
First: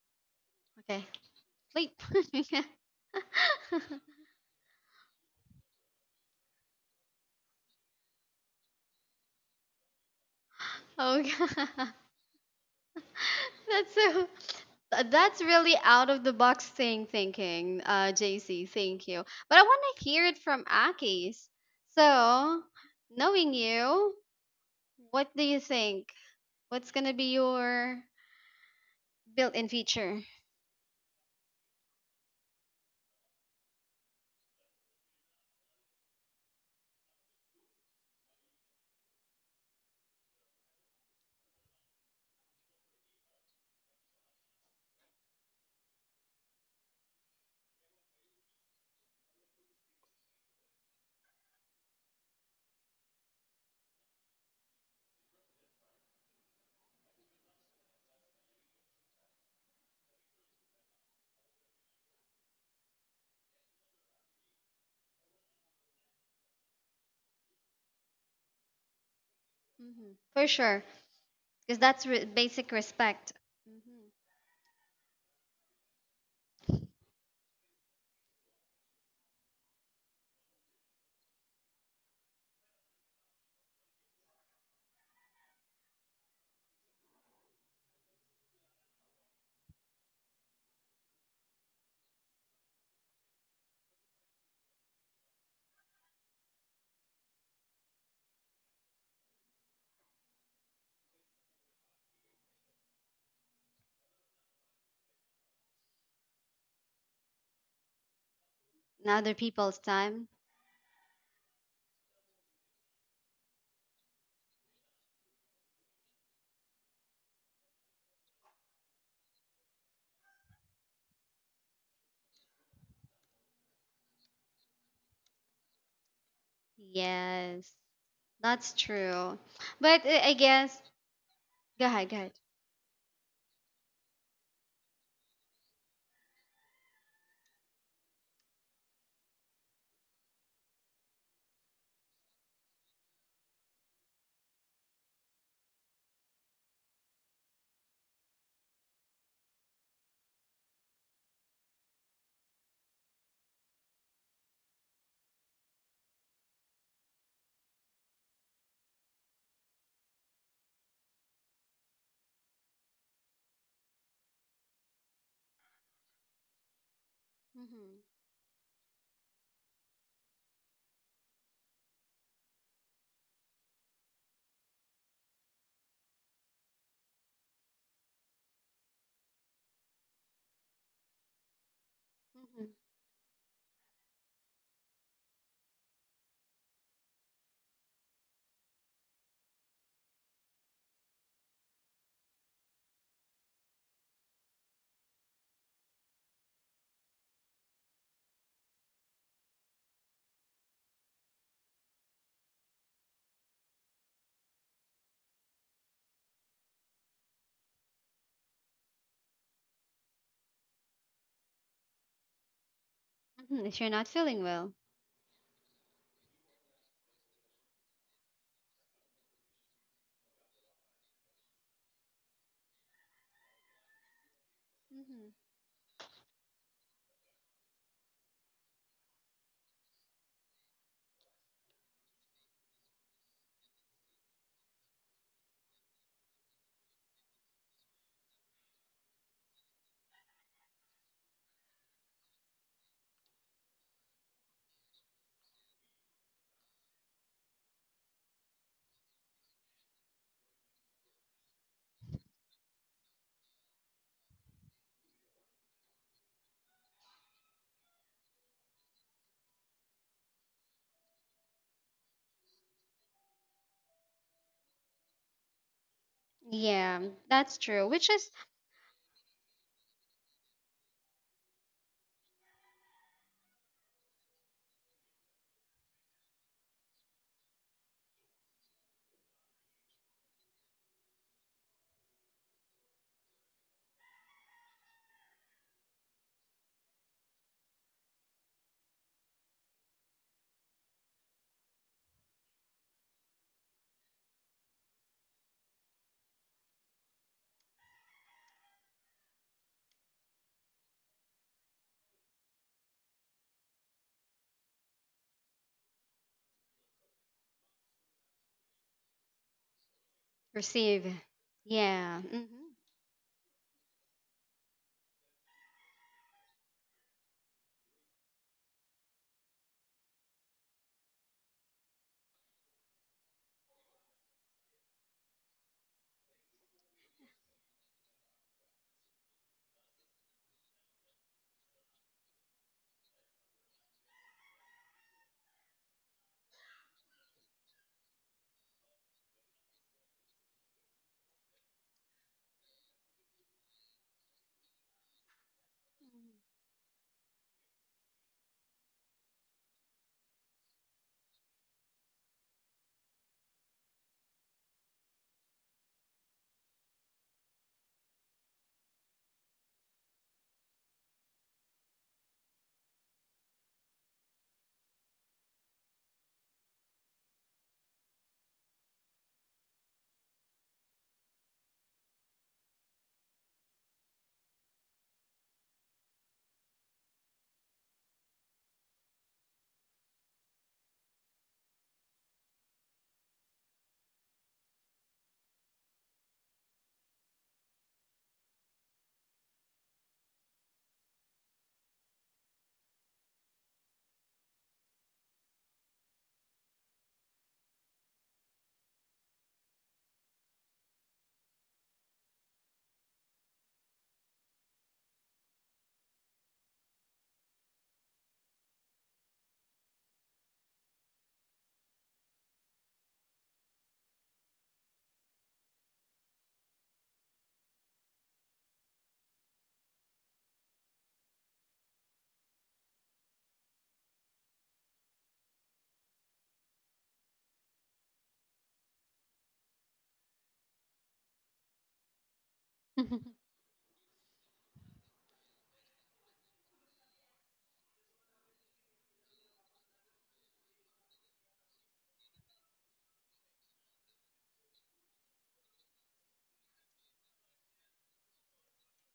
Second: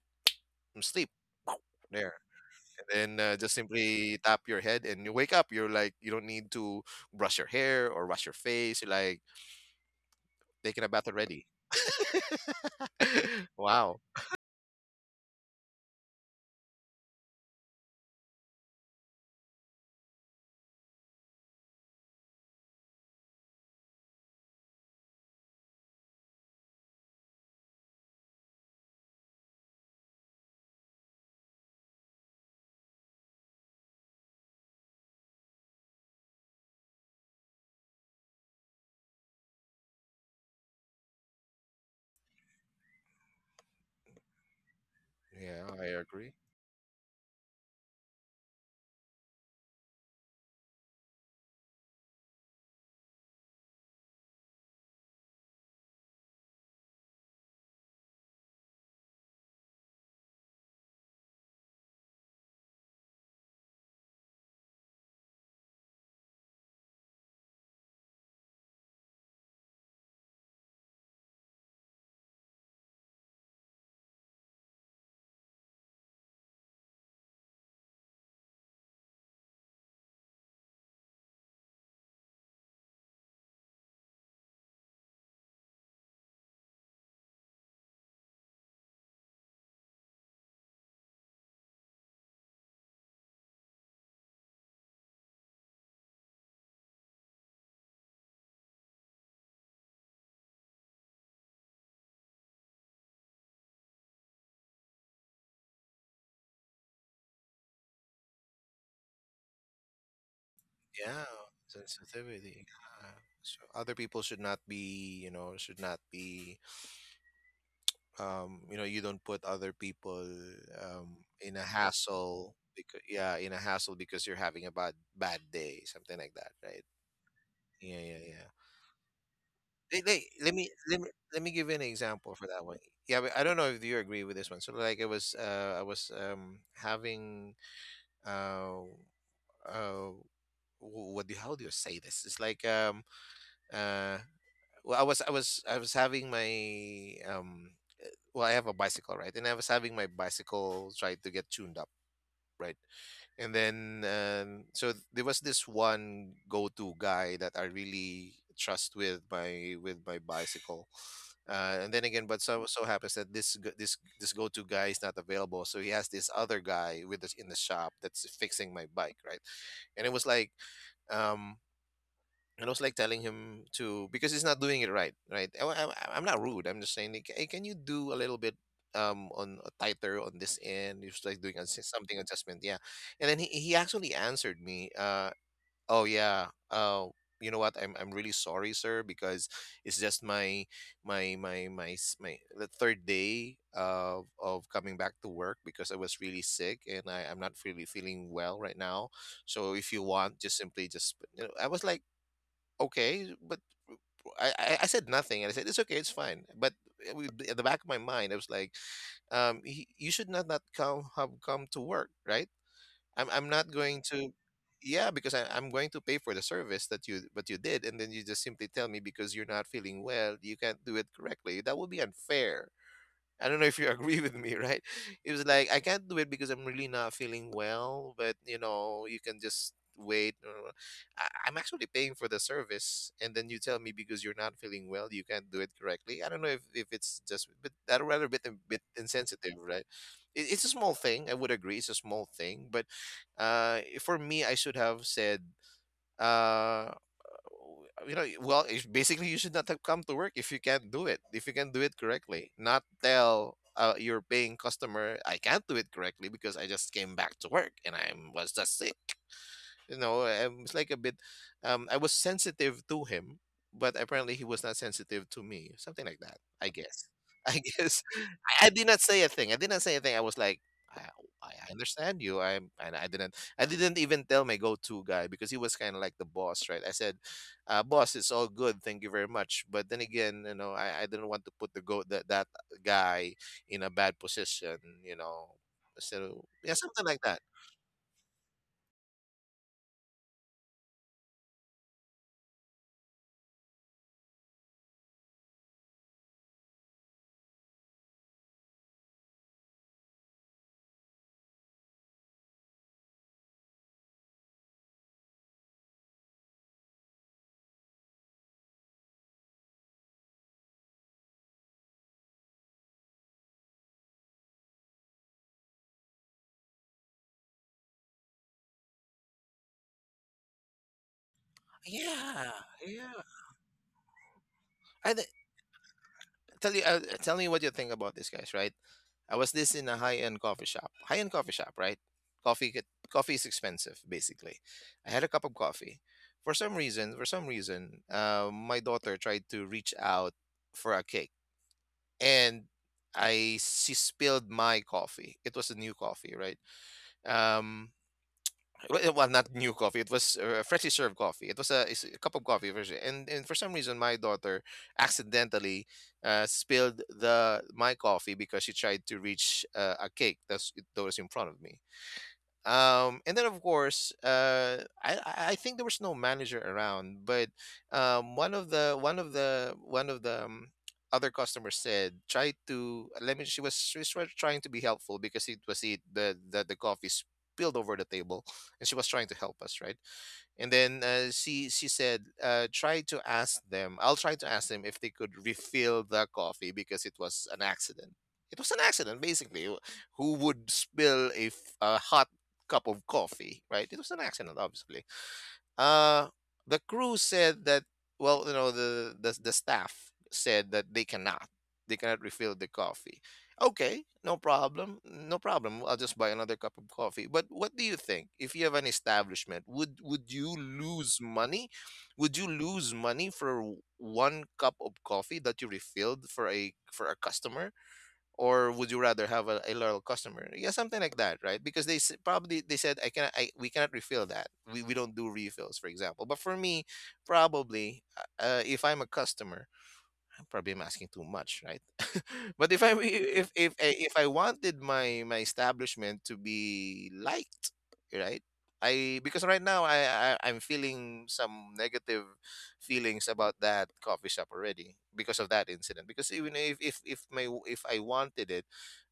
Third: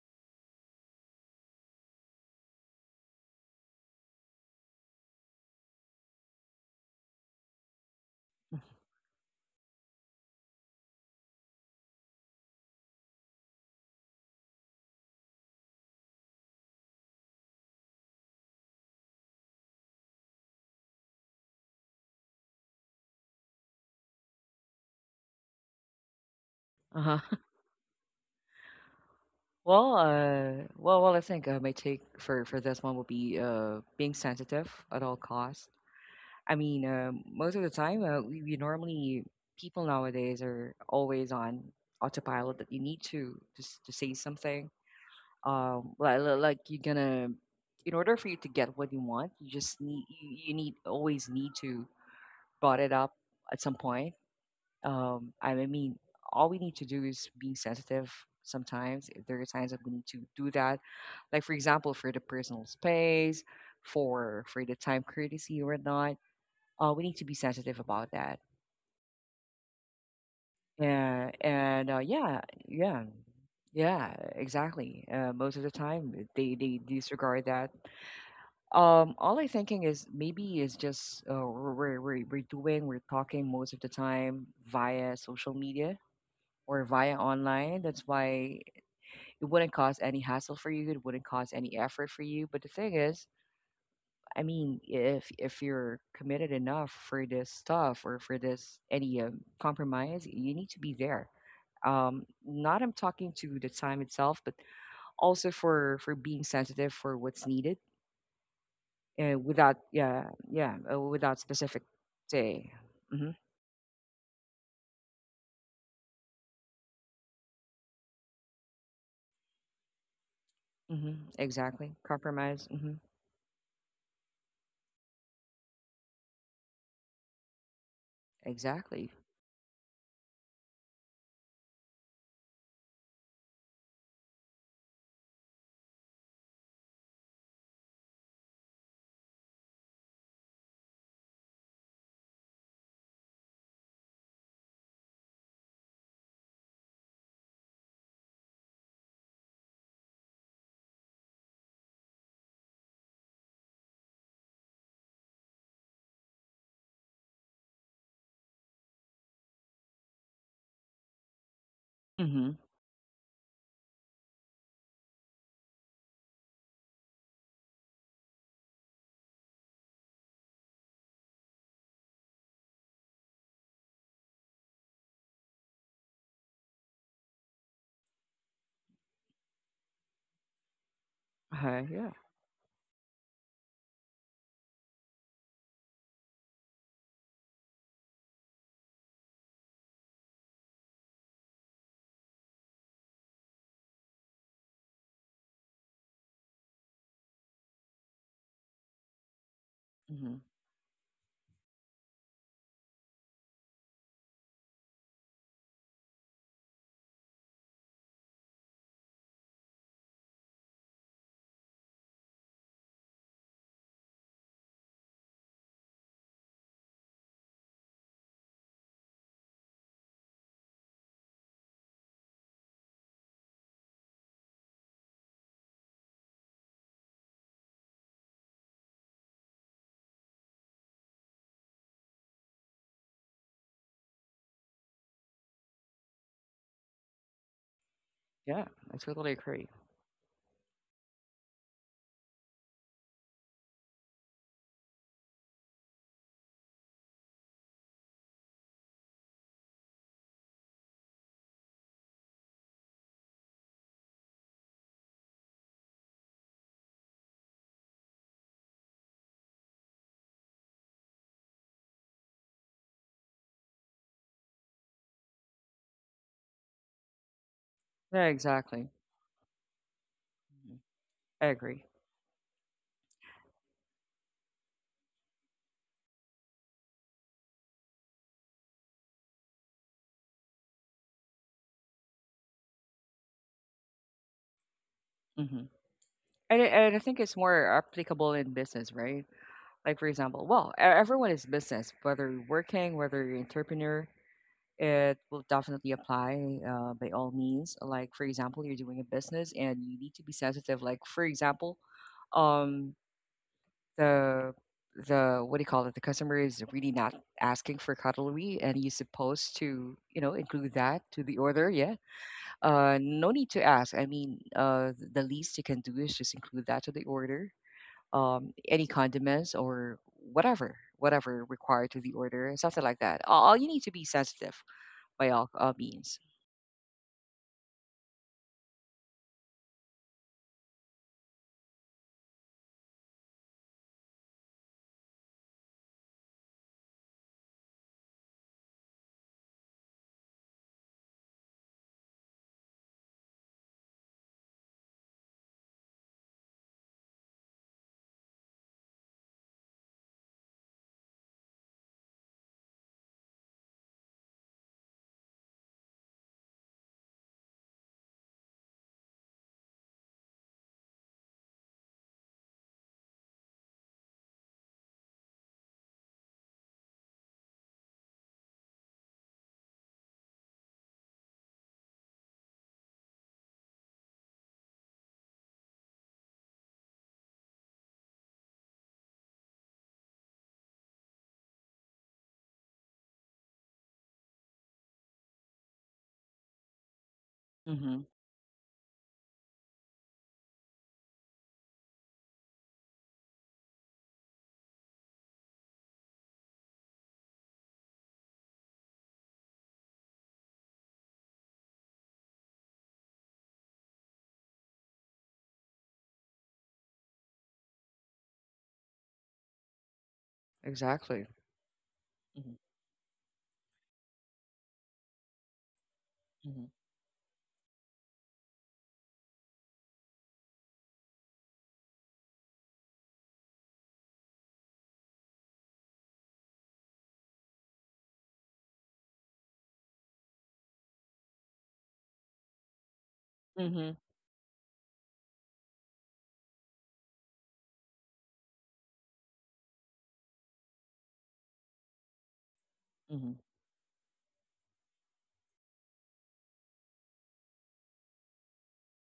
from okay, sleep. Pow. sleep. There. (laughs) And then just simply tap your head and you wake up. You're like, you don't need to brush your hair or wash your face. You're like taking a bath Oh, already. God. (laughs) (laughs) That's Wow. so. That's really out of the box thing thinking, JC, thank you. But I want to hear it from Aki's. So, knowing you, what do you think? What's Uh gonna be huh. your built-in Well, feature? Well. I think my take for this one would be being sensitive at all costs. I mean, most of the time, we normally people nowadays are always on autopilot that you need to just to say something. Yeah, I Like agree. You're gonna, in order for you to get what you want, you just need you, you need always need to brought it up at some point. I mean, all we need to do is being sensitive. Sometimes there are times that we need to do that, like for example, for the personal space, for the time courtesy or not, we need to be sensitive about that. For sure, Yeah, because and that's yeah. basic Yeah, respect. Hmm, yeah, exactly. Most of the time, they disregard that. All I'm thinking is maybe is just we're doing, we're talking most of the time via social media or via online. That's why it wouldn't cause any hassle for you. It wouldn't cause any effort for you. But the thing is, I mean, if you're committed enough for this stuff or for this any compromise, you need to be there. Not I'm talking to the time itself, but also for being sensitive for what's needed in other without people's yeah, time. yeah, Yeah, without specific sensitivity. say. Yeah. Hmm. So other people should not be, you know, should not be you don't put other people Hmm. In a Exactly. hassle, Compromise. Hmm. because you're having a bad day, something like that, right? Yes, Yeah, yeah, yeah. that's Exactly. true. they, But they, I let me guess let me let me give you an go ahead, go example ahead. for that one. Yeah, but I don't know if you agree with this one. So like it was, I was, having, uh uh what do, how do you say this? It's like, uh well, I was having my, well, I have a bicycle, right? And I was having my bicycle try to get tuned up, right? And then so there was this one go-to guy that I really trust with my bicycle. And then again, but Hmm. so happens that this g- this go-to guy is not available, so he has this other guy with us in the shop hmm that's fixing my bike, right? And it was like, um, and I was like telling him to, because he's not doing it right, right? I'm not rude. I'm just saying, like, hey, can you do a little bit on tighter on this end? He was like doing a, Yeah. something adjustment, hmm yeah. And then he actually answered me, oh yeah, you know what? I'm really sorry, sir, because it's just my my my my s- my the third day of coming back to work because I was really sick, and I'm not really feeling well right now. So if you Mm-hmm. want, just simply just, you know, I was like, okay, but I said nothing, and I said it's okay, it's fine. But at the back of my mind, I was like, you should not not come have come to work, right? I'm not If you're going not to. feeling well. Yeah, because I'm going to pay for the service that you what you did, and then you just simply tell me, because you're not feeling well, you can't do it correctly. That would be unfair. I don't know if you (laughs) agree with me, right? It Hmm, was like, I can't do it because I'm really not feeling well, but you know, you can just wait. I'm actually paying for the service, and then you tell me, because you're not feeling well, you can't do it correctly. I don't know if it's just, but that rather Yeah, bit I totally insensitive, agree. right? It's a small thing. I would agree, it's a small thing, but for me, I should have said, uh, you know, well, it's basically, you should not have come to work, if you can do it correctly, not tell, your paying customer, I can't do it correctly because I just came back to work and I was just sick. You know, I was like a bit, I was sensitive to him, but apparently he was not sensitive to me, something like that, I yeah, guess. (laughs) that's i true. guess Which Yeah, is I did exactly. not say a thing, I was like, Mhm. i, I I I agree. understand you, I didn't even tell my go-to guy because he was kind of like the boss, right? I said, boss, it's all good, thank you very much. But then again, you know, I didn't want to put that guy in a bad position. You know, Hmm. so And, yeah, and I something like think it's that. more applicable in business, right? Like, for example, well, everyone is business, whether you're working, whether you're entrepreneur, it will definitely apply by all means. Like, for example, you're doing a business and you need to be sensitive. Like, for example, um, the the what do you call it? The customer is really not asking for cutlery, and you're supposed to, you know, include that receive. to the order. Yeah. Yeah. Hmm. No need to ask. I mean, the least you can do is just include that to the order. Any condiments or whatever, whatever required to the Yeah, order, something like yeah. that. All you need to be sensitive I, by all means. tell you, tell me what you think about this, guys, right? I was this in a high-end coffee shop, right? Coffee is expensive, basically. I had a cup of coffee. For some reason, my daughter tried to reach out for a cake, and I she spilled my coffee. It was a new coffee, right? um well, not new coffee. It was, freshly served coffee. It was a, it's a cup of coffee version, and for some reason, my daughter accidentally, spilled the my coffee because she tried to reach, a cake that was in front of me. And then of course, I think there was no manager around, but one of the one of the one of the other customers said, try to, let me, she was trying to be helpful because it was it the coffee spilled over the table, and she was trying to help us, right? And then, she said, try to ask them I'll try to ask them if they could refill the coffee because it was an Mm-hmm. accident. It was an accident, basically. Who would spill a hot cup of coffee, right? It was an accident, obviously. uh, the crew said that, well, you know, the staff said that they cannot. They cannot refill the coffee. Okay, no problem. No problem. I'll just buy another cup of coffee. But what do you think? If you have an establishment, would you lose Exactly. money? Would you Mm-hmm. lose money for one cup of coffee that you refilled for Mm-hmm. a customer? Or would you rather have a loyal customer? Yeah, something like that, right? Because probably they said, I cannot, we cannot refill that, we don't do refills, for example. But for me, probably, if I'm a customer, probably I'm asking too much, right? (laughs) But if I wanted my establishment to be liked, right? I Because right now, I'm feeling some negative feelings Mm-hmm. about that coffee shop already because of that incident. Because even if I wanted it,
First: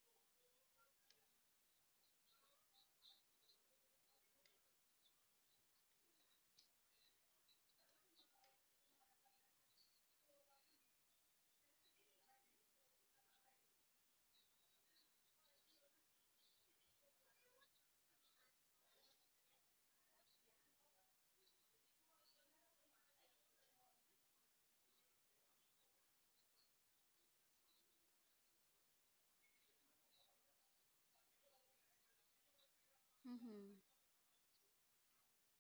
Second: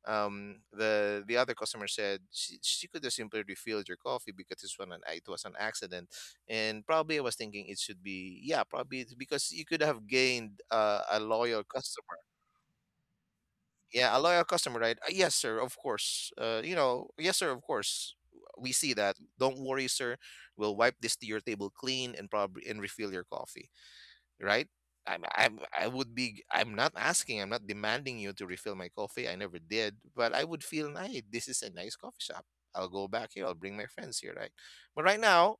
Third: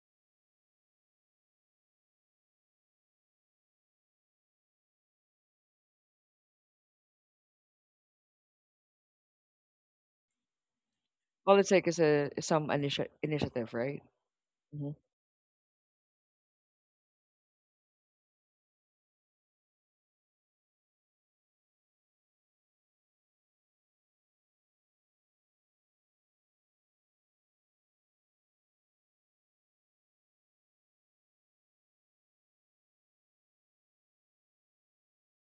the other customer said, she could have simply refilled your coffee because it was an accident. And probably I was thinking it should be, yeah, probably it's because you could have gained, a All loyal it takes is customer. a some initiative, right? Yeah, a loyal customer, Hmm. right? Yes sir, of course, you know, yes sir, of course, we see that, don't worry sir. We'll wipe this to your table clean and probably and refill your coffee, right? I'm not asking, I'm not demanding you to refill my coffee, I never did, but I would feel nice, this is a nice coffee shop. I'll go back here, I'll bring my friends here, right? But right now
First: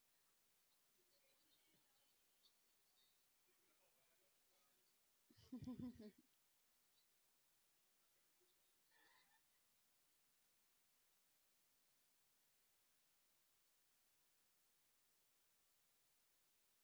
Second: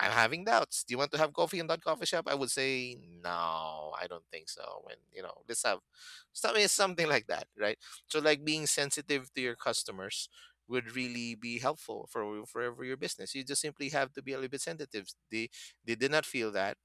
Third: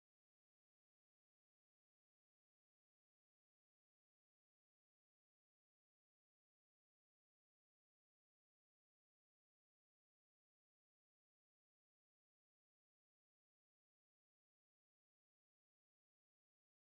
I'm having doubts. Do you want to have coffee in that coffee shop? I would say no, I don't think so. And you know, let's have (laughs) (laughs) something like that, right? So like being sensitive to your customers would really be helpful for your business. You just simply have to be a little bit sensitive. They did not feel that,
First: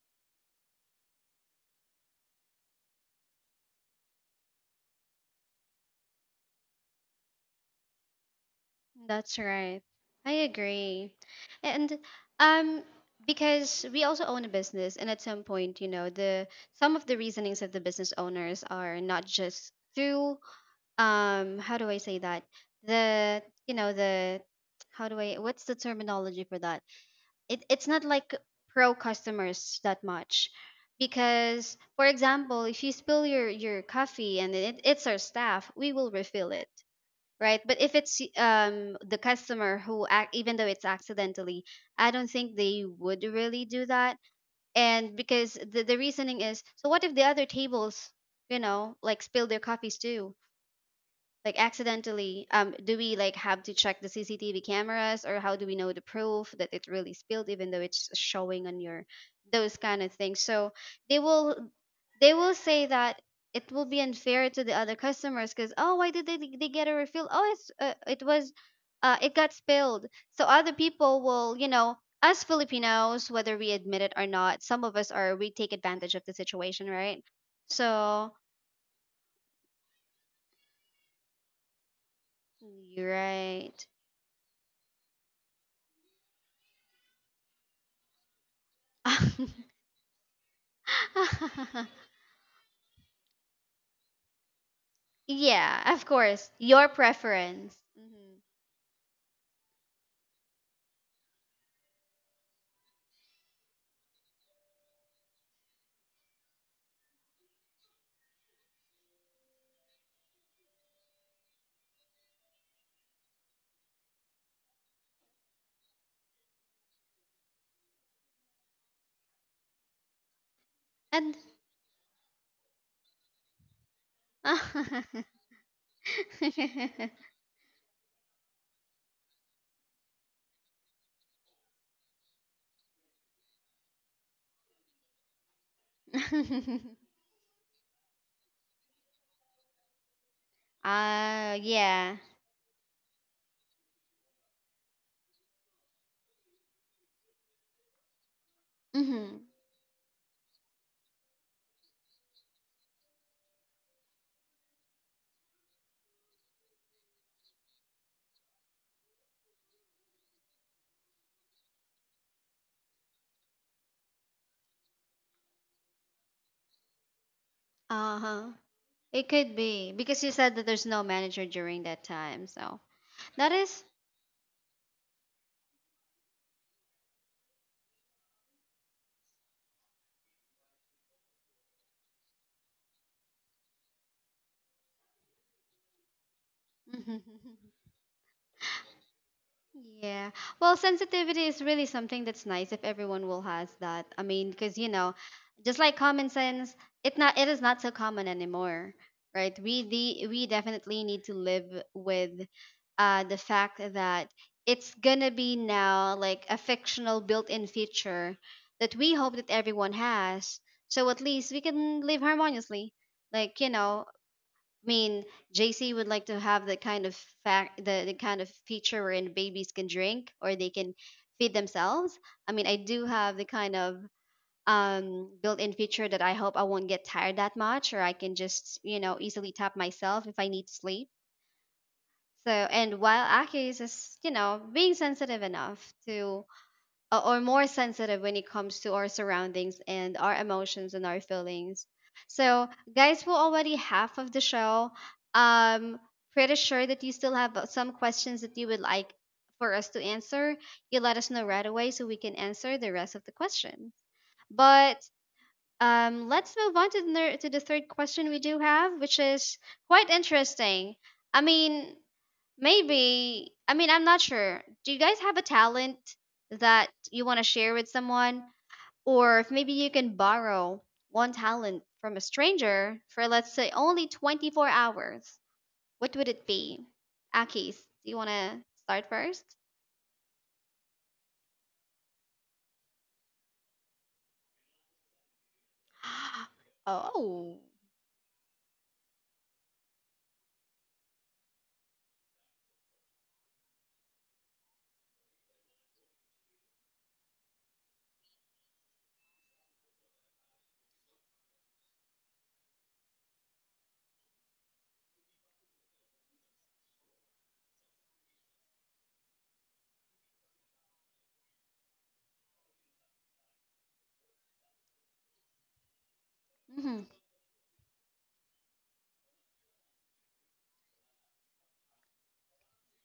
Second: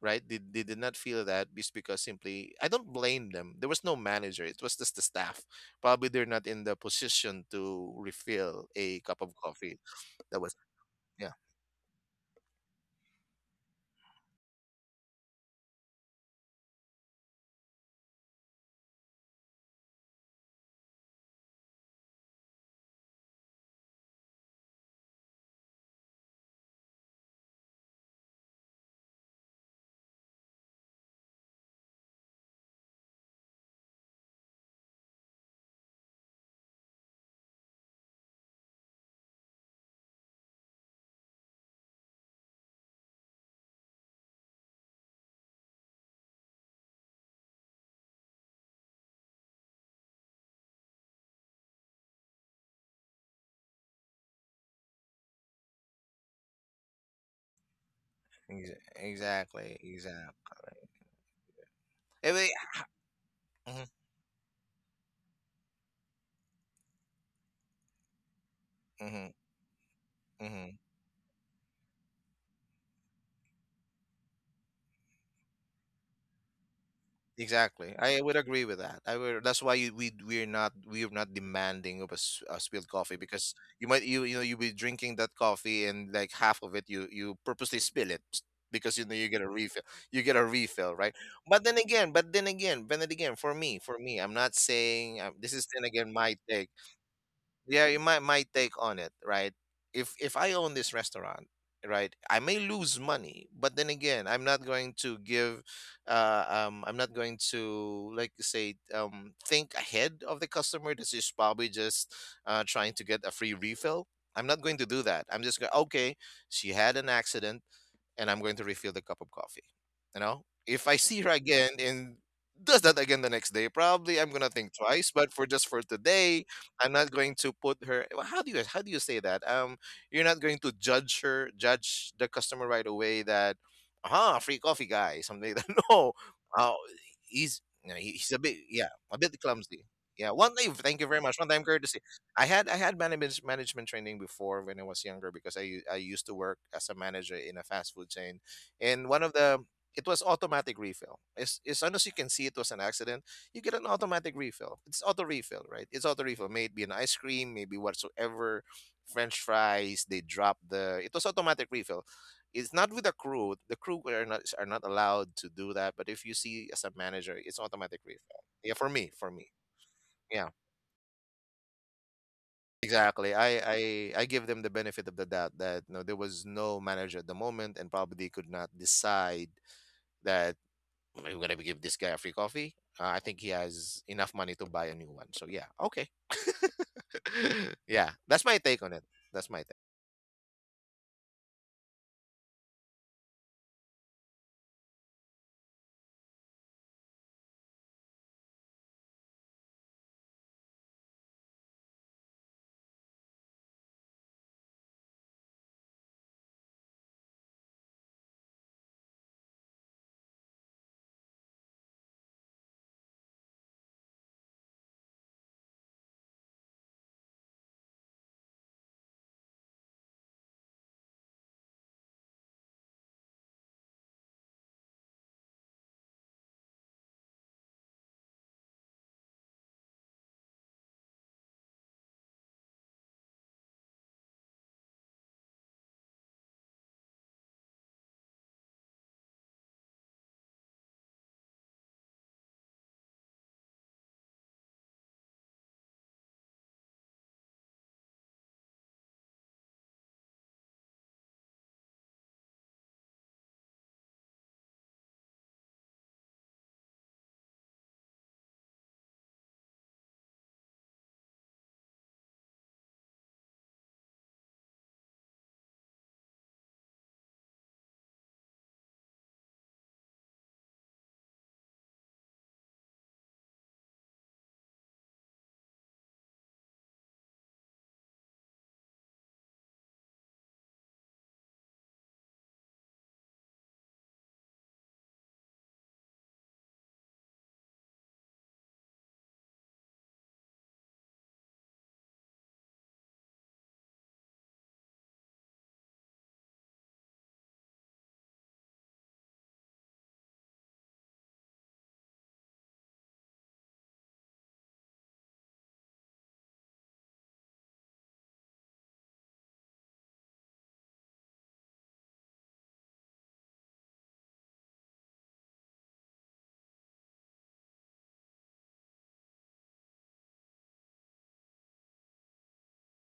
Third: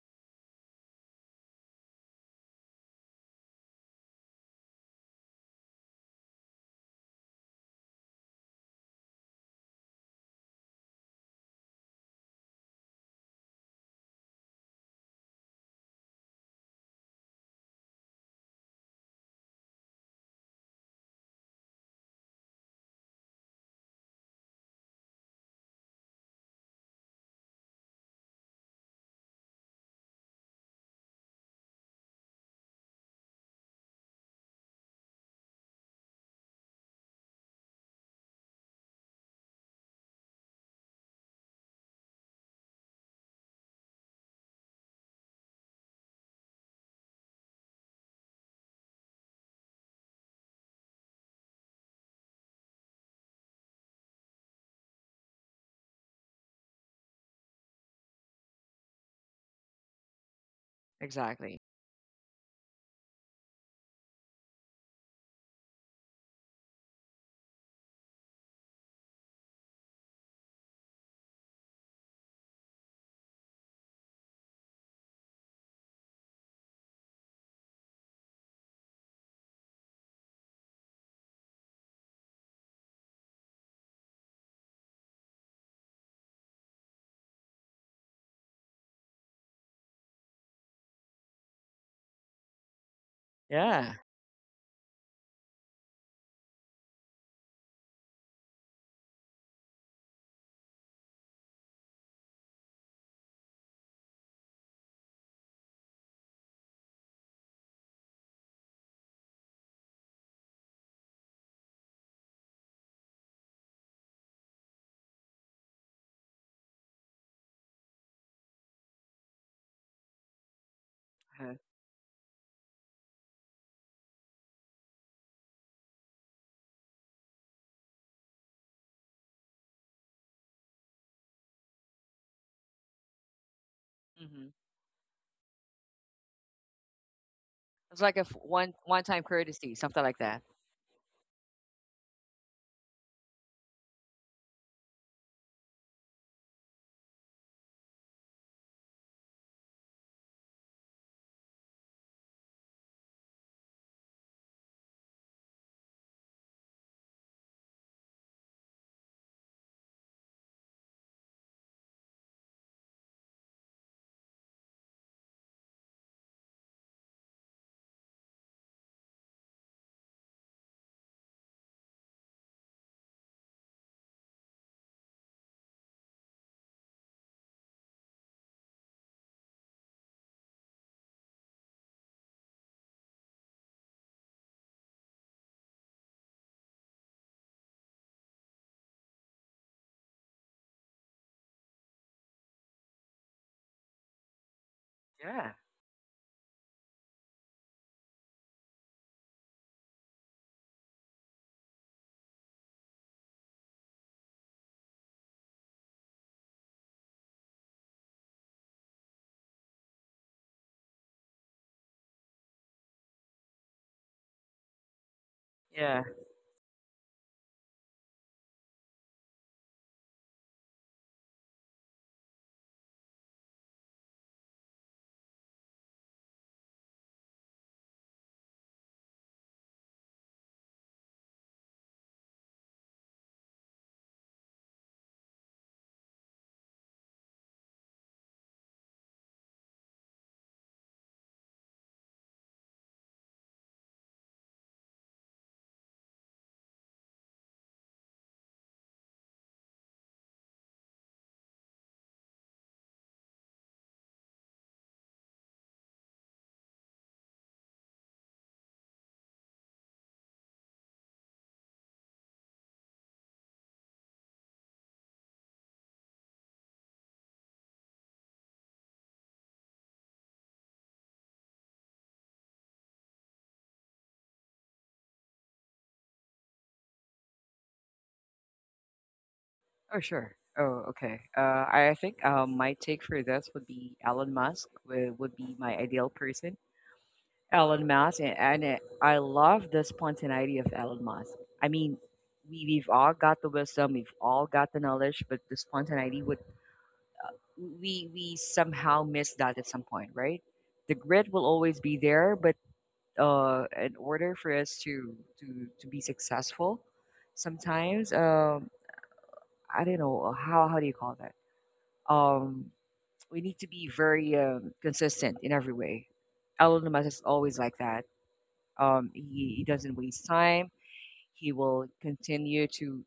right? They did not feel that, just because simply, I don't blame them. There was no manager. It was just the staff. Probably they're not in the position to refill a cup of That's coffee. right. I That was, agree. yeah. And um because we also own a business, and at some point, you know, the some of the reasonings of the business owners are not just through how do I say that? The, you know, the, how do I, what's the terminology for that? It, it's not like pro customers that much. Because for example, if you spill your coffee, and it's our staff, we will refill it. Right, but if it's the customer who act, even though it's accidentally, I don't think they would really do that. And because the reasoning is, so what if the other tables, you know, like spill their coffees too, like accidentally, do we like have to check the CCTV cameras? Or how do we know the proof that it really spilled, even though it's showing on your those Exactly. kind of Exactly. things? So they will, Exactly. Eh, they we- will say that it Mhm, will be unfair to the other customers because, oh, why did they get a refill? Oh, it's it was mhm, it got spilled. So other mhm. people will, you know, us Filipinos, whether we admit it or not, some of us are, we take advantage of the situation, right? Exactly. I So would agree with that. I would, that's why, we're not, demanding of a spilled you're coffee, because right. you might, you know, you'll be drinking that coffee and like half of it, you purposely spill it. Because you know, you get a (laughs) refill, right. But then (laughs) again, for me, Yeah. I'm not saying, this is then Yeah, of again my course. take. Your preference. Yeah, might, Mhm. my take on it, right. If I own this restaurant, right, I may lose money, but then again, I'm not going to, like you say, think ahead of the customer, this is probably just, trying to get a free refill. I'm not going to do that. I'm just going, okay, she had an accident, and I'm going to refill the cup of coffee. You know, if I see her And Uh, again and does that again the next day, probably I'm gonna think (laughs) twice. But for just for today, I'm uh not going to put her. Well, how do you say that? You're not going to judge her, judge the customer right away that, ah, mhm. free coffee guy, (laughs) something like that. (laughs) No, uh, he's you know, It's he- like he's a bit, one yeah, a time bit courtesy, clumsy. something like Yeah, that. one time, thank you very much. One time courtesy. yeah. I had management training before when I was younger because I used to work as a manager in a fast food chain, and one of Mhm. the, it was automatic refill. As soon as you can see it was an accident, you get an automatic refill. It's auto refill, right? It's auto refill. Maybe an ice cream, maybe whatsoever. French fries. They drop the. It was automatic refill. It's not with the crew. The crew are not allowed to do that. But if you see as a manager, it's automatic refill. Uh-huh. Yeah, for me, It could be because you Yeah. said that there's no manager during that time. So, Exactly. that I, I is I give them the benefit of the doubt that no, there was no manager at the moment, and probably they could not decide that, "Hey, we're gonna give this guy a free coffee. I think he has enough money to buy a new one. So yeah, okay." (laughs) (laughs) Yeah, that's my take on it. That's my take. yeah. Well, sensitivity is really something that's nice if everyone will has that. I mean, because you know, Yeah. just like common sense, it not, it is not so common anymore, right? We definitely need to live with the fact that it's gonna be now like a fictional built-in feature that we hope that everyone has. So at least we can live harmoniously. Like, you know, I mean, JC Yeah. would like to have the kind of fact, the kind of feature wherein babies can drink, or they can feed themselves. I mean, I do have the kind of built-in feature that I hope I won't get tired that much, or I can just, you know, easily tap myself if I need to sleep. So, and while Akis is, you know, being sensitive enough to or more sensitive when it comes to our surroundings and our emotions and our feelings. So, guys, we're already half of the show. Um, pretty sure that you still have some questions that you would like for us to answer. You let us know right away so we can answer the rest of the questions. But let's move on to the to the third question we do have, which is quite interesting. I mean, maybe. I mean, I'm not sure. Do you guys have a talent that you want to share with someone? Or if maybe you can borrow one talent from a stranger for, let's say, only 24 hours, what would it be? Akis, do you want to start first? Oh, sure. Oh, okay. I think my take for this would be Elon Musk would be my ideal person. (gasps) Oh. Elon Musk, and it, I love the spontaneity of Elon Musk. I mean, we, we've all got the wisdom, we've all got the knowledge, but the spontaneity would we somehow miss that at some point, right? The grit will always be there, but in order for us to be successful, sometimes I don't know how do you call that? um we need to be very consistent in every way. Elon Musk Mm-hmm. is always like that. He doesn't waste time. He will continue to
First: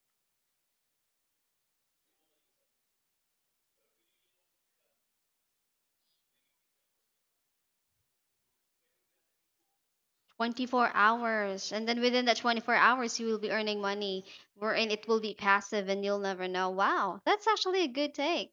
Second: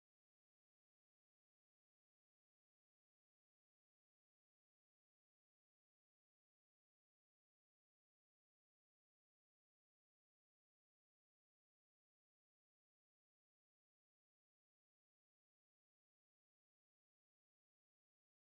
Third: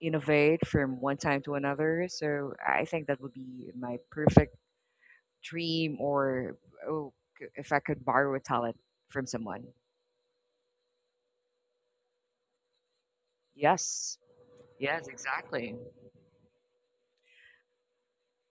innovate from one time to another. So I think that would be my perfect dream, or oh, if I could borrow a talent from someone. 24 hours, and then within that 24 hours you will be earning Yes, money wherein yes, it will be exactly, passive and you'll never know. Wow, that's actually a good take.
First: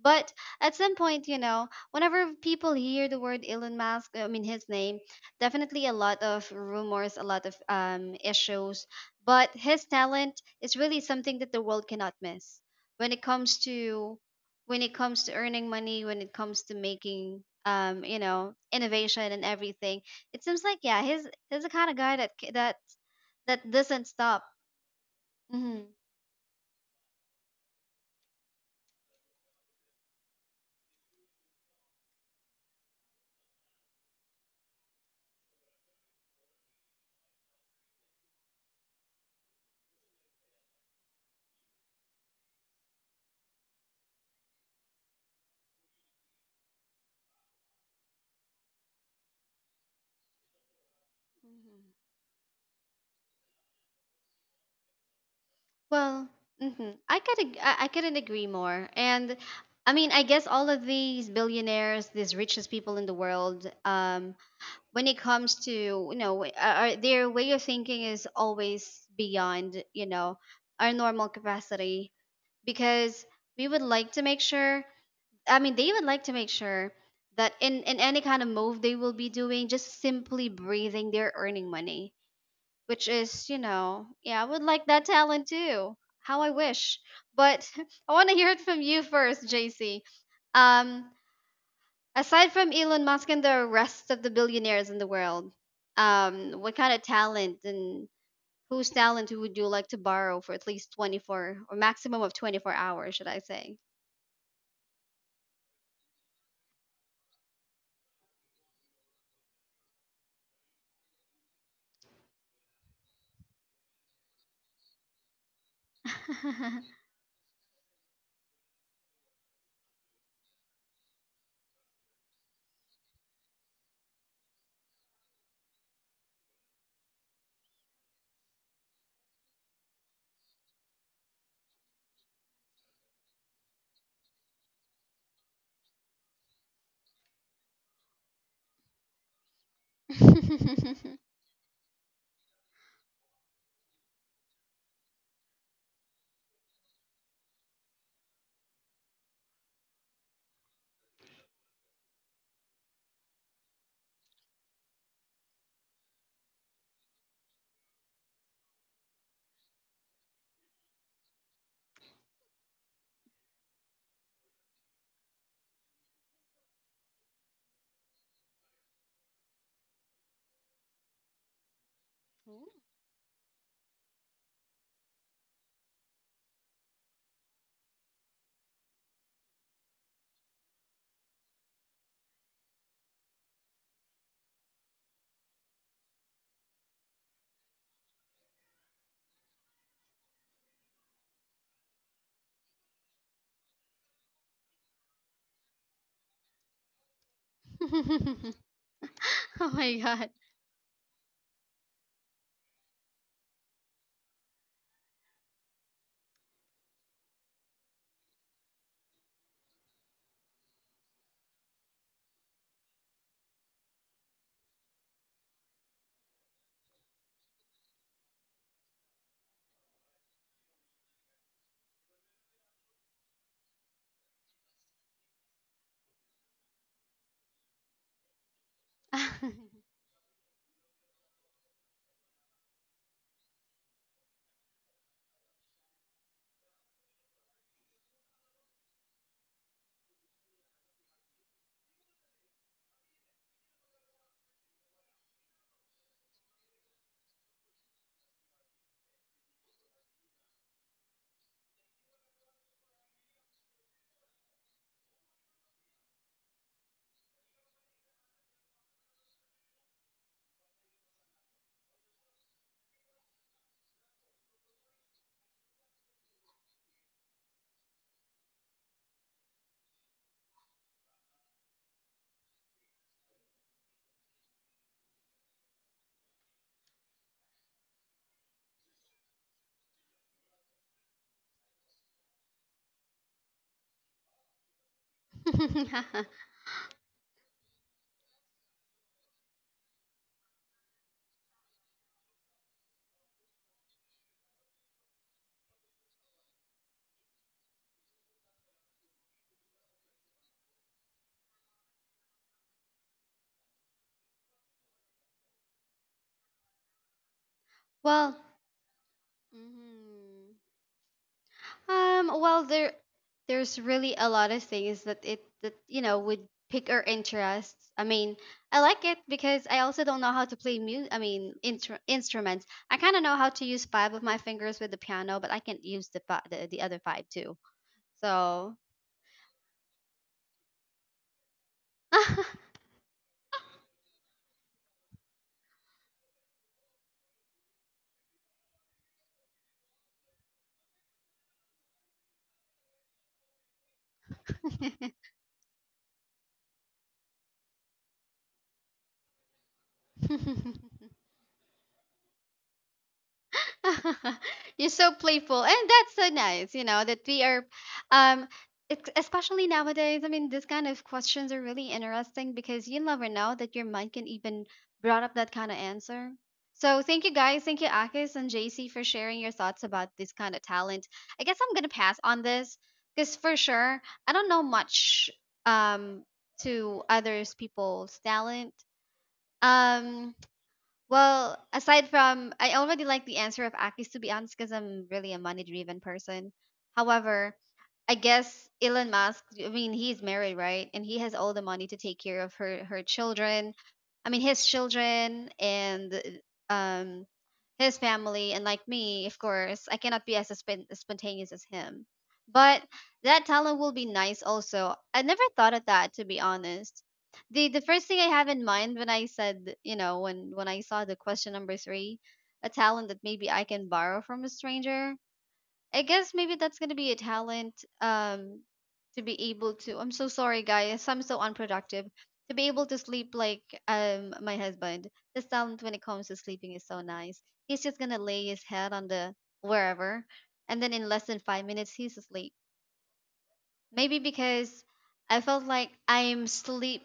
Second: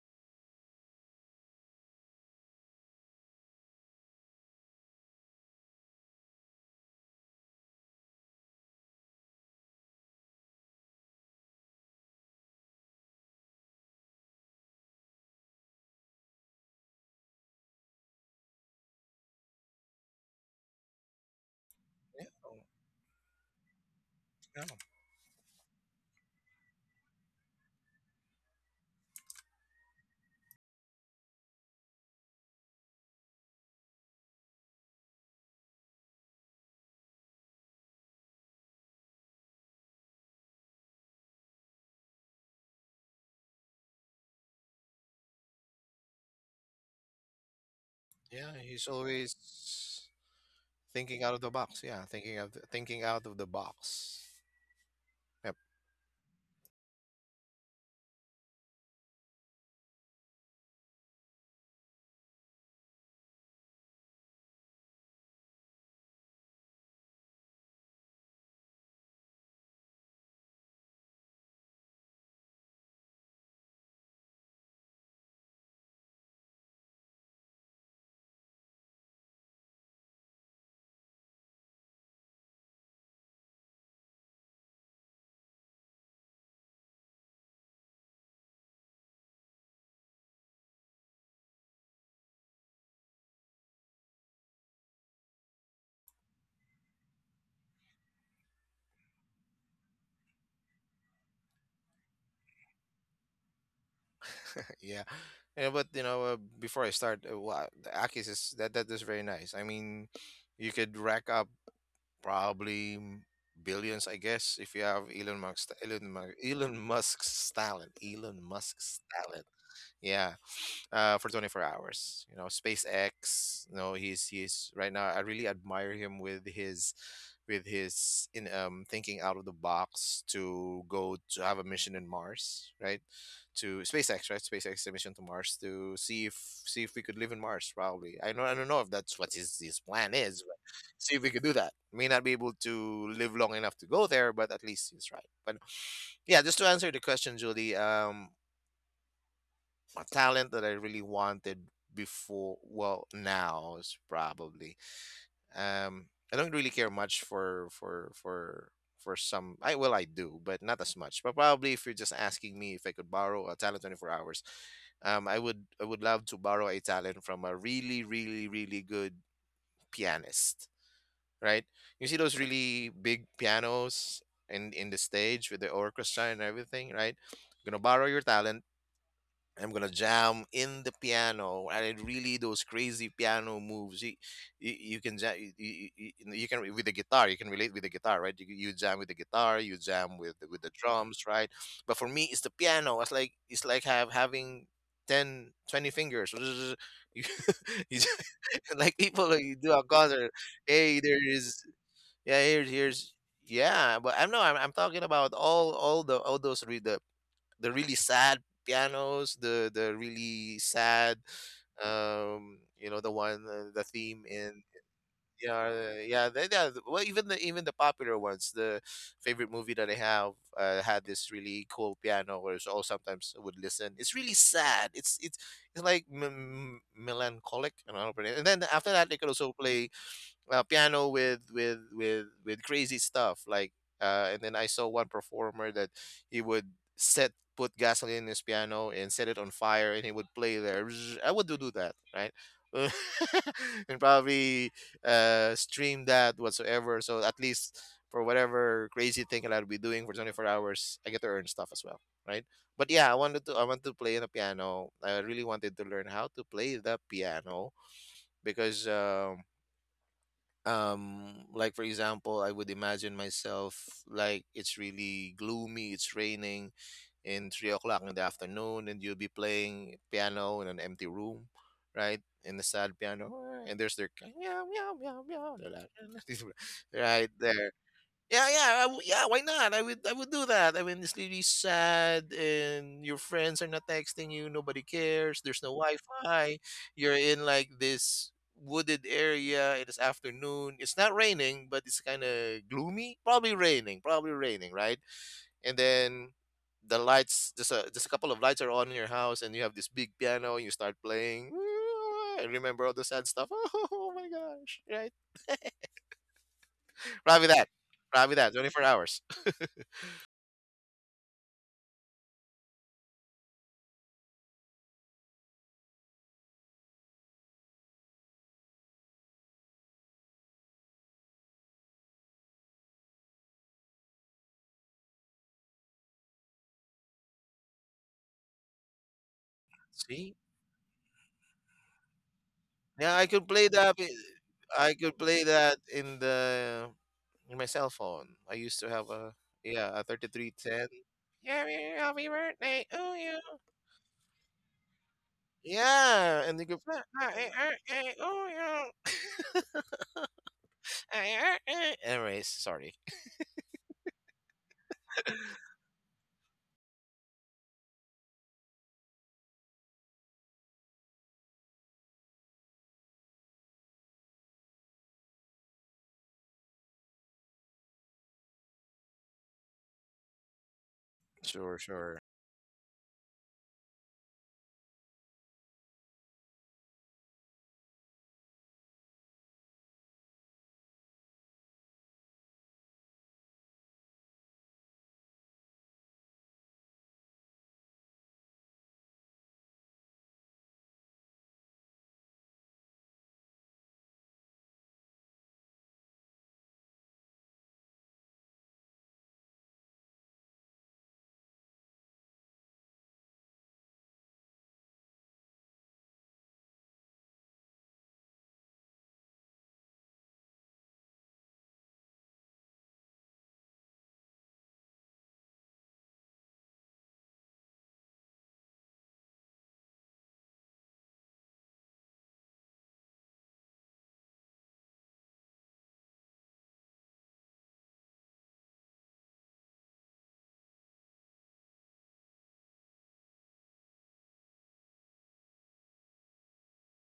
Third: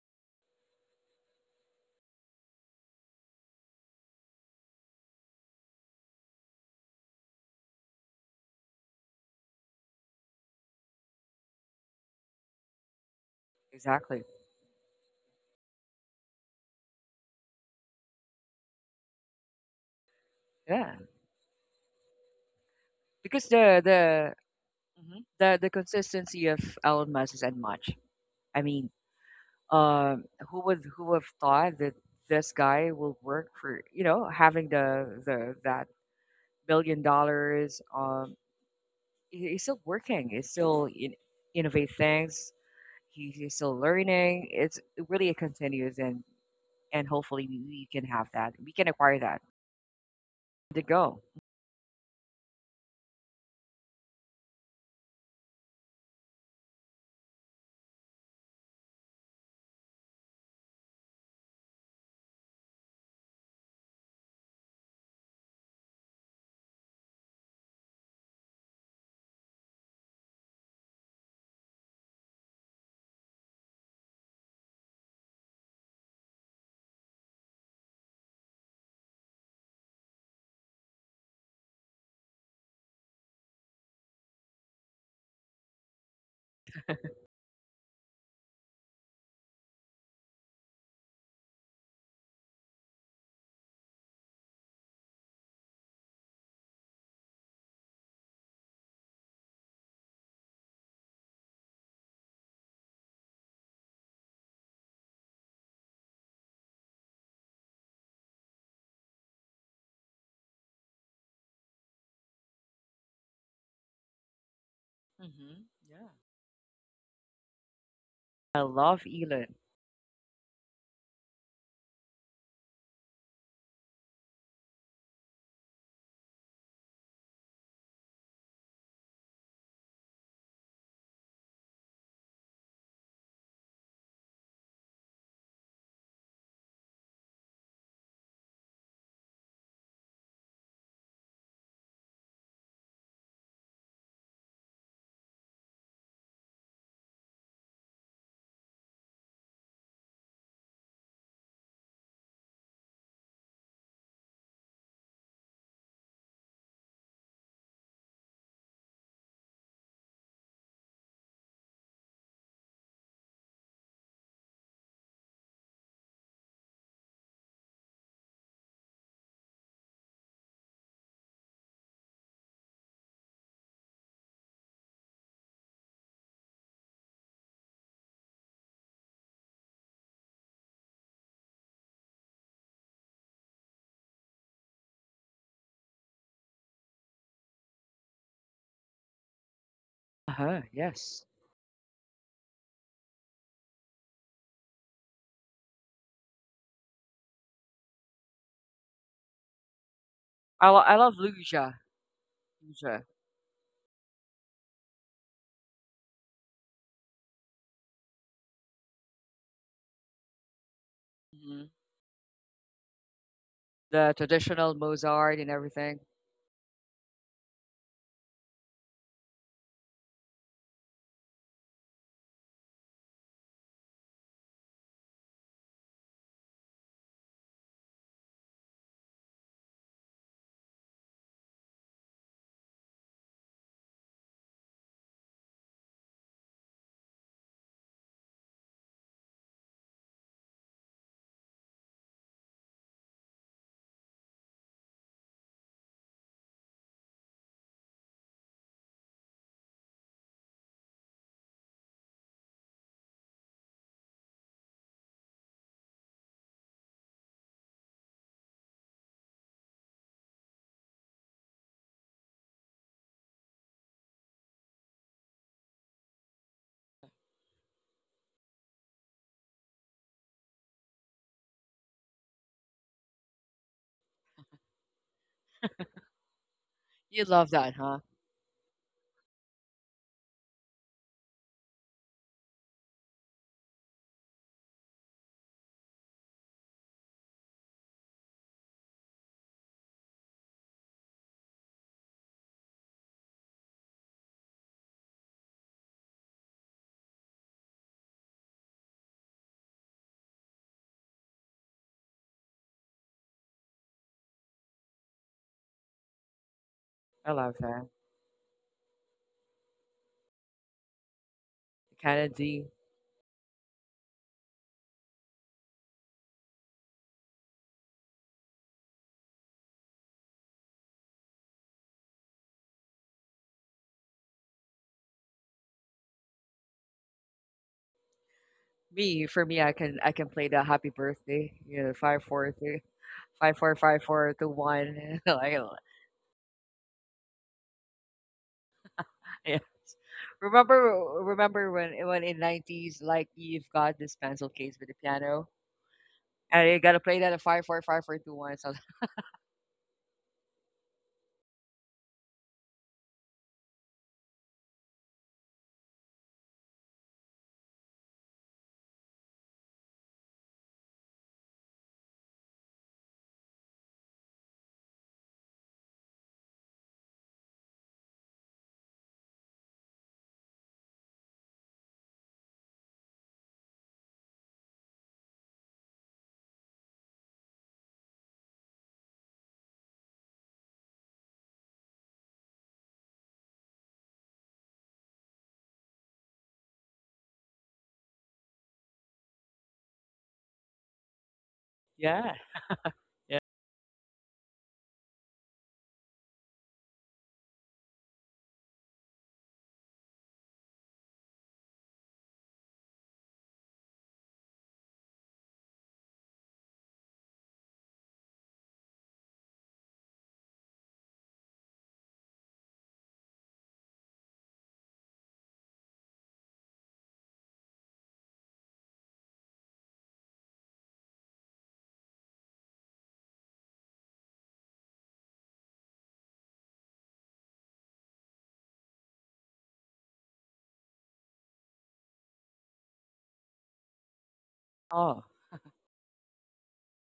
But at some point, you know, whenever people hear the word Elon Musk, I mean his name, definitely a lot of rumors, a lot of issues. But his talent is really something that the world cannot miss when it comes to, exactly. when it comes to earning money, when it comes to making you know, innovation and everything. It seems like, Yeah, yeah, he's the kind of guy Yeah, oh, that, because that doesn't the stop. yeah, mhm, the Hmm. consistency of Elon Musk is unmatched. I mean, um, who would have thought that this guy will work for you know having the that billion dollars? He's still working. He's still in, innovate things. He's still learning. It's really it continues and hopefully we can have yeah, that. We can he's acquire always that to go. thinking out of the box. Yeah, Hmm. thinking out of the box. Yep. Well, hmm, I could I couldn't agree more. And I mean, I guess all of these billionaires, these richest people in the world, when it comes to, you know, their way of thinking is always beyond, you know, our normal capacity. Because we would like to make sure, I mean, they would like to make sure that in any kind of move they will be doing, just simply breathing, they're earning money, which is, you know, yeah, I would like that talent too. How I wish. But (laughs) I want to hear it from you first, JC. Um, aside from Elon Musk and the rest of the billionaires in the world, what kind of talent, and whose talent would you like to borrow for at least 24, or maximum of 24 hours, should I say? Yeah, yeah, but you know, before I start, the Akis is that is very nice. I mean, you could rack up probably m- billions, I guess, if you have Elon Hmm. Musk, Yeah, Elon Musk, Elon Musk's talent, Elon I Musk's love talent. Elon. Yeah, for 24 hours. You know, SpaceX. You know, he's right now. I really admire him with his in thinking out of the box to go to have a mission in Mars, right? To SpaceX, right? SpaceX mission to Mars to see if we could live in Mars. Probably. I know. I don't know if that's what his plan is. But see if we could do that. May not be able to live long enough to go there, but at least he's right. But yeah, just to answer the question, Julie. A talent that I really wanted before. Well, now is probably. Um, I don't really care much for some. I, well, I do, but not as much. But probably if you're just asking me if I could borrow a talent 24 hours, I would love to borrow a talent from a really really really good pianist. Right? You see those (laughs) (laughs) really big pianos in the stage with the orchestra and everything, right? Gonna borrow your talent. I'm gonna jam in the piano, and it really those crazy piano moves. You can jam, you can with the guitar. You can relate with the guitar, right? You jam with the guitar, you jam Uh with the, with huh. the drums, Yes, right? But for me, it's the piano. It's like have having 10, 20 fingers. (laughs) You, (laughs) (laughs) you just- Oh (laughs) like people like, you do a my God. concert. I Hey, love there is, Luja. yeah. Here's Luja. here's yeah. But I'm, no. I'm talking about all those the really sad pianos, the really sad, Hmm. The one, the The theme in, traditional Mozart and yeah. everything. Yeah, they, yeah, well, even the popular ones, the favorite movie that I have, had this really cool piano where, so I sometimes I would listen, it's really sad, it's like melancholic. I don't know how to pronounce it. And then after that they could also play, piano with crazy stuff like, and then I saw one performer that he would set put gasoline in his piano and set it on fire and he would play there. (tsk) I would do that, right? (laughs) And probably stream that whatsoever, so at least for whatever crazy thing that I'll be doing for 24 hours I get to earn stuff as well, right? But yeah, I want to play the piano. I really wanted to learn how to play the piano because, like, for example, I would imagine myself like it's really gloomy, it's raining in 3 o'clock in the afternoon and you'll be playing piano in an empty room, right? In the sad piano. And there's their (laughs) meow meow meow meow (laughs) You right love there. that, huh? Yeah, yeah, yeah, why not? I would do that. I mean, it's really sad and your friends are not texting you, nobody cares, there's no (laughs) Wi-Fi. You're in like this wooded area, it is afternoon. It's not raining, but it's kind of gloomy. Probably raining, right? And then the lights, just a couple of lights are on in your house and you have this big piano and you start playing. (laughs) I remember all the sad stuff. (laughs) Oh my gosh, right? I Probably love that. that. Probably Well, that. 24 hours. mhm. Kinda Um, D. well there, there's really a lot of things that it that, you know, would pick our interests. I mean, I like it because I also don't know how to play mu. I mean, instruments. I kind of know how to use five of my fingers with the piano, but I can't use the other five too. So. Me, for me, (laughs) I can See? play the happy birthday, you know, five four three Yeah, I could five play four that. five four two I could one (laughs) play like, that in the in my cell phone. I used to have a, yeah. yeah, a 3310. Remember Yeah, remember when yeah, happy in birthday, 90s, oh like, yeah. you've got this pencil case with the piano, Yeah, and you and you could play. gotta play that at Happy five four five birthday, four two oh one. So, yeah. (coughs) (laughs) (laughs) Happy birthday. Anyways, sorry. (laughs) You're so playful, and that's so nice. You know that we are, um, especially nowadays. I mean, this kind of questions are really interesting because you never know that your mind can even brought up that kind of answer. So thank you guys, thank you Akis and JC for sharing your thoughts about this kind of talent. I guess I'm Sure, gonna pass sure. on this because for sure I don't know much um to others people's talent. Um, well, aside from, I already like the answer of Akis to be honest, because I'm really a money driven person. However, I guess Elon Musk, I mean, he's married, right? And he has all the money (laughs) to take yeah, care of her her yeah. children. I mean, his children and um his family. And like me, of course, I cannot be as spontaneous as him. But that talent will be nice also. I never thought of that, to be honest. The first thing I have in mind when I said, you know, when I saw the question number 3, a talent that maybe I can borrow from a stranger. I guess maybe that's gonna be a talent um to be able to, I'm so sorry guys, I'm so unproductive. To be able to sleep like my husband. This talent when it comes to sleeping is so nice. He's just gonna lay his head on the wherever, and then in less than 5 minutes he's asleep. Maybe because Oh, I felt like I'm sleep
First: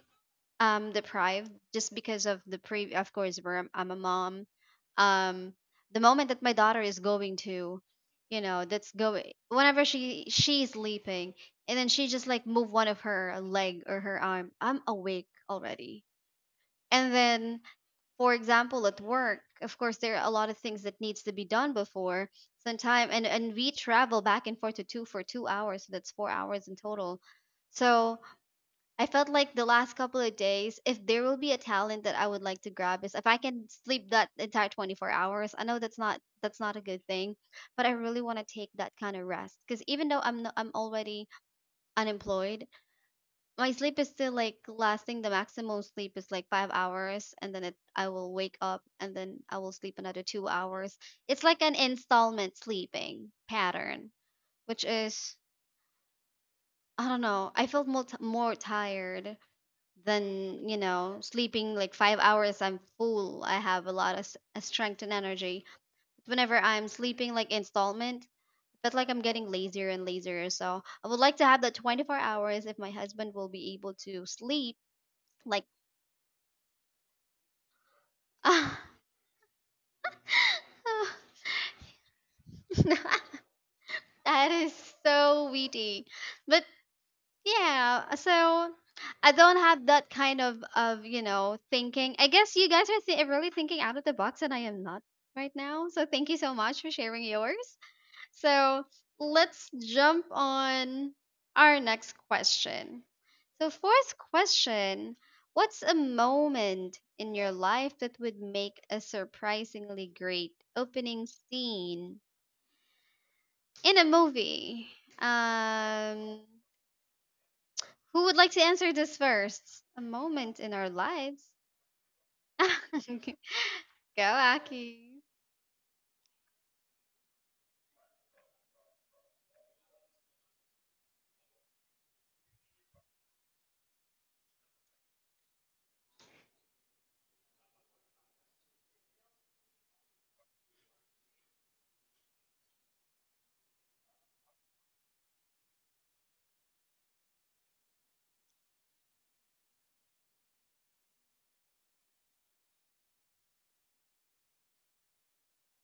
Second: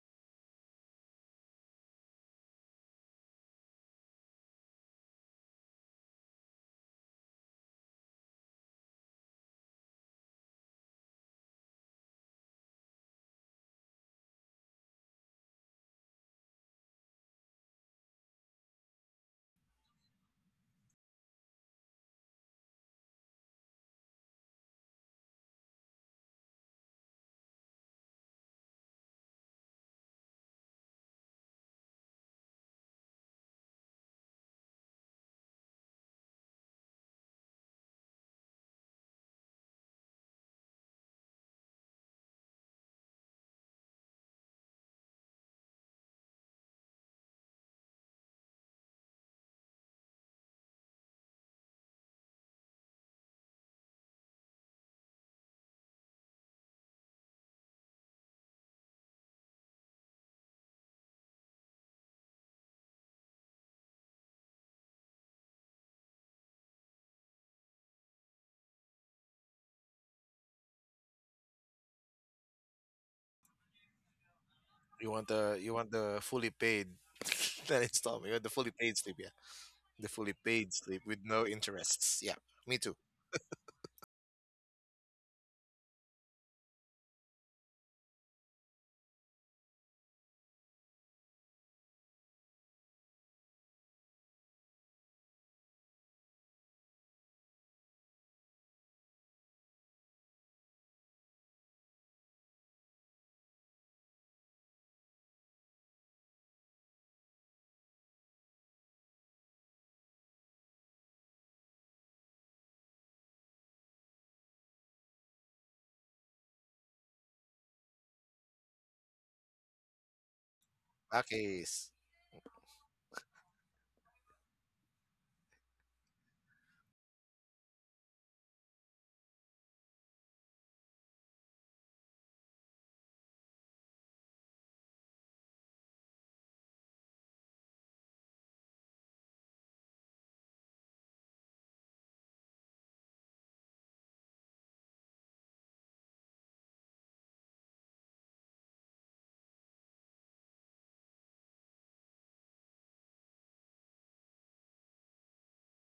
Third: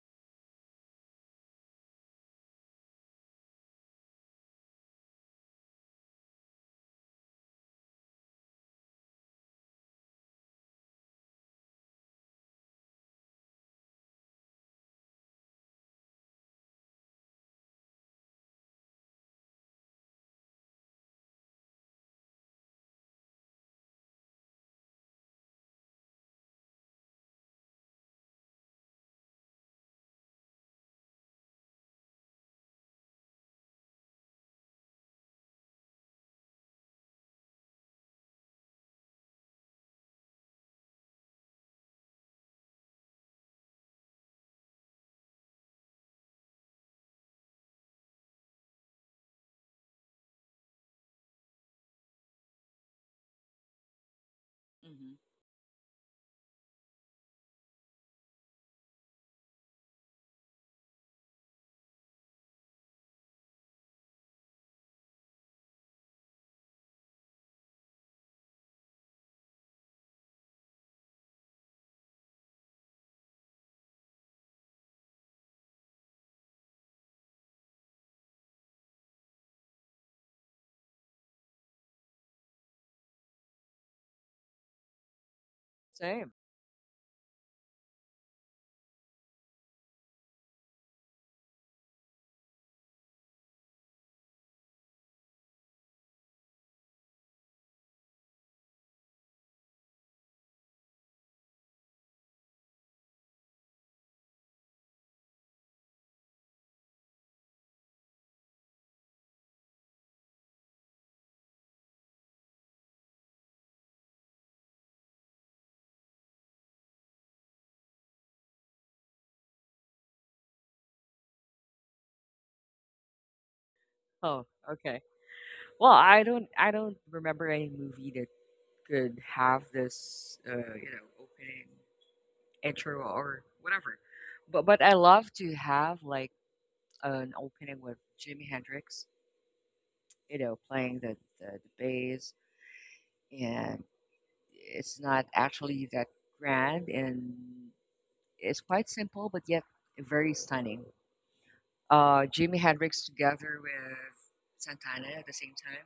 deprived, just because of the pre, of course, where I'm a mom. um the moment that my daughter is going to, you know, that's going, whenever she she's sleeping, and then she just like move one of her leg or her arm, I'm awake already. And then, for example, at work of course there are a lot of things that needs to be done before sometime, and we travel back and forth to two for 2 hours, so that's 4 hours in total. So I felt like the last couple of days, if there will be a talent that I would like to grab is if I can sleep that entire 24 hours. I know that's not, that's not a good thing, but I really want to take that kind of rest because even though I'm no, I'm already unemployed, my sleep is still like lasting. The maximum sleep is like 5 hours, and then it, I will wake up and then I will sleep another 2 hours. It's like an installment sleeping pattern, which hmm, is, I don't know. I felt more, more tired. Then you know sleeping like 5 hours I'm full, I have a lot of strength and energy. But whenever I'm sleeping like installment, I feel like I'm getting lazier and lazier. So I would like to have that 24 hours if my husband will be able to sleep You want the, like fully paid, (laughs) that installment. You want the fully (laughs) ah, paid sleep, yeah. The fully paid sleep with no interests. Yeah, me too. (laughs) that is so witty. same. But yeah, so I don't have that kind of you know, thinking. I guess you guys are really thinking out of the box, and I am not right now. So thank you so much for sharing yours. So let's jump on our next question. So fourth question: what's a moment in your life that would make a surprisingly great opening scene in a movie? Um. Who would like to answer this first? A moment in our lives. Okay. (laughs) Go, Oh, okay. Aki. Well, I don't remember any movie that could have this, you know, opening intro or whatever. But I love to have like an opening with Jimi Hendrix, you know, playing the bass, and it's not actually that grand, and it's quite simple, but yet very stunning. Jimi Hendrix together with Santana at the same time.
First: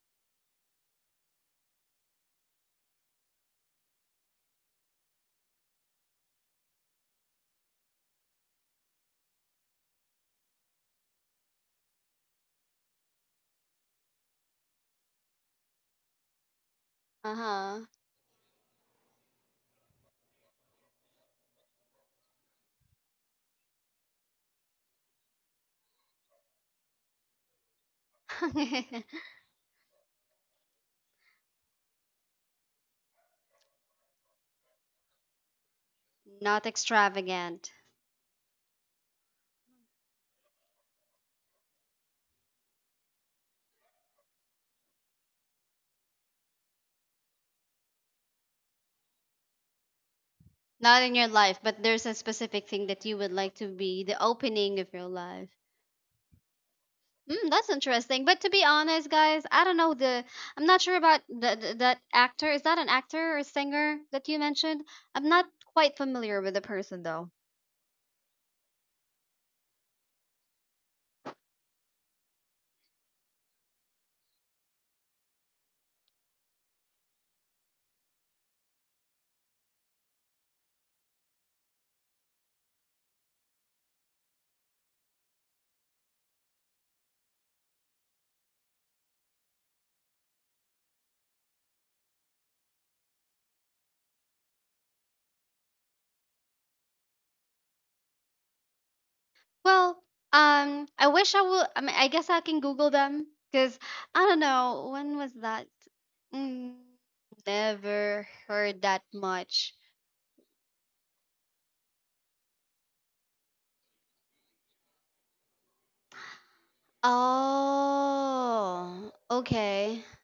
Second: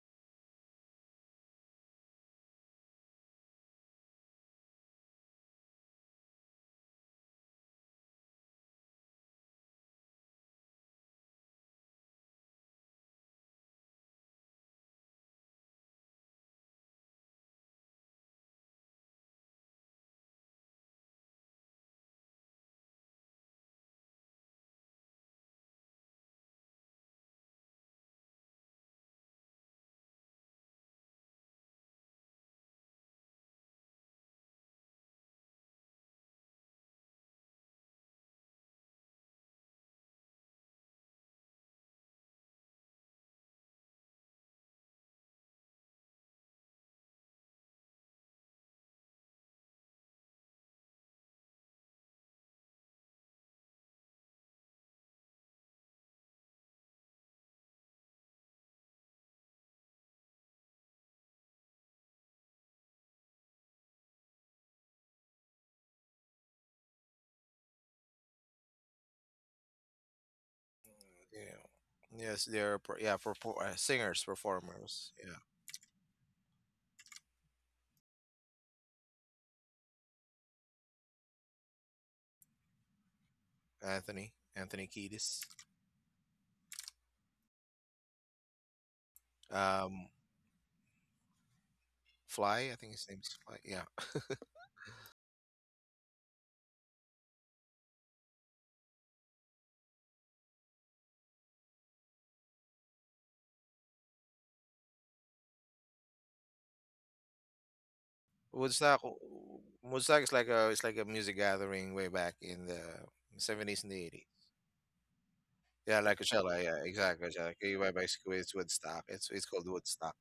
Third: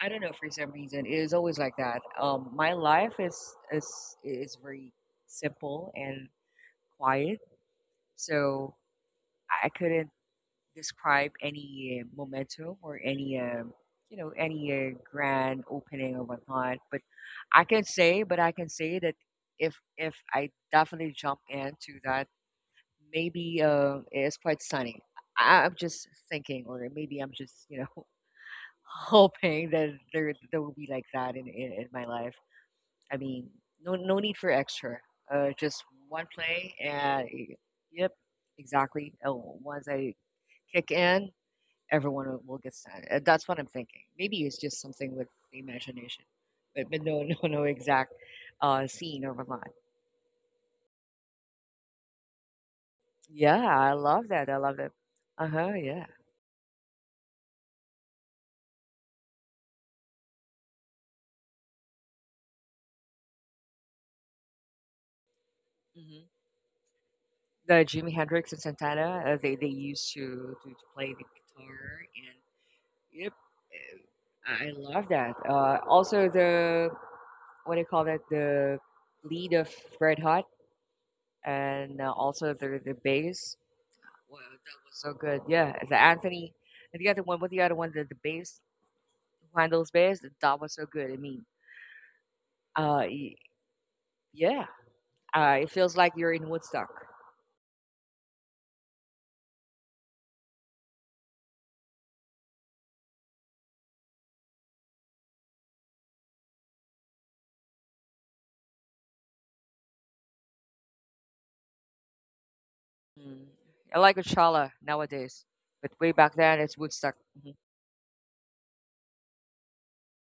I don't know for some reason it is always like that. My life is is very simple and quiet, so I couldn't describe any momentum or any you know, any grand opening or whatnot. But I Uh can say, but I can say that if I definitely jump into that, maybe it's quite sunny. I'm just thinking, or maybe I'm just, you know, huh. (laughs) (laughs) hoping that there will be like that in in my life. I mean, no need for extra. Just one Not play and extravagant. yep, exactly. Oh, once I kick in, everyone will get signed. That's what I'm thinking. Maybe it's just something with the imagination, but, no, (laughs) no, no exact scene or whatnot. Not in your life, but there's a specific thing that you would like Yeah, to I be the love that. I love opening of that. your Uh life. huh. Yeah. That's interesting. But to be honest, guys, I don't know the. I'm not sure about the that actor. Is that an actor or singer that you mentioned? I'm not quite Hmm. familiar with the person though. The Jimi Hendrix and Santana, they used to, to play the Yeah. guitar and Yes, they're, yeah, yep, for, singers, I love performers. that. Yeah, Also the what do you call that? The lead of Red Hot and also the bass. Anthony Wow, that Anthony was so Kiedis. good. Yeah, the Anthony and the other one, what the other one, the bass, who handles um, bass, that was so good. I mean, Fly. I think uh, his name's y- Fly. Yeah. yeah, it feels like you're in Woodstock. Well, I wish I will. I mean, I guess I can Google them because I don't know when was that. Mm, never (laughs) heard that Woodstock. much. Woodstock is like a, it's like a music gathering way back in the Mm. seventies and I the like eighties. Coachella nowadays, but Yeah, way like back then Coachella. it's Yeah, Woodstock. exactly. Hmm. Coachella. Okay, by back it's Woodstock. Oh, It's called okay. Woodstock.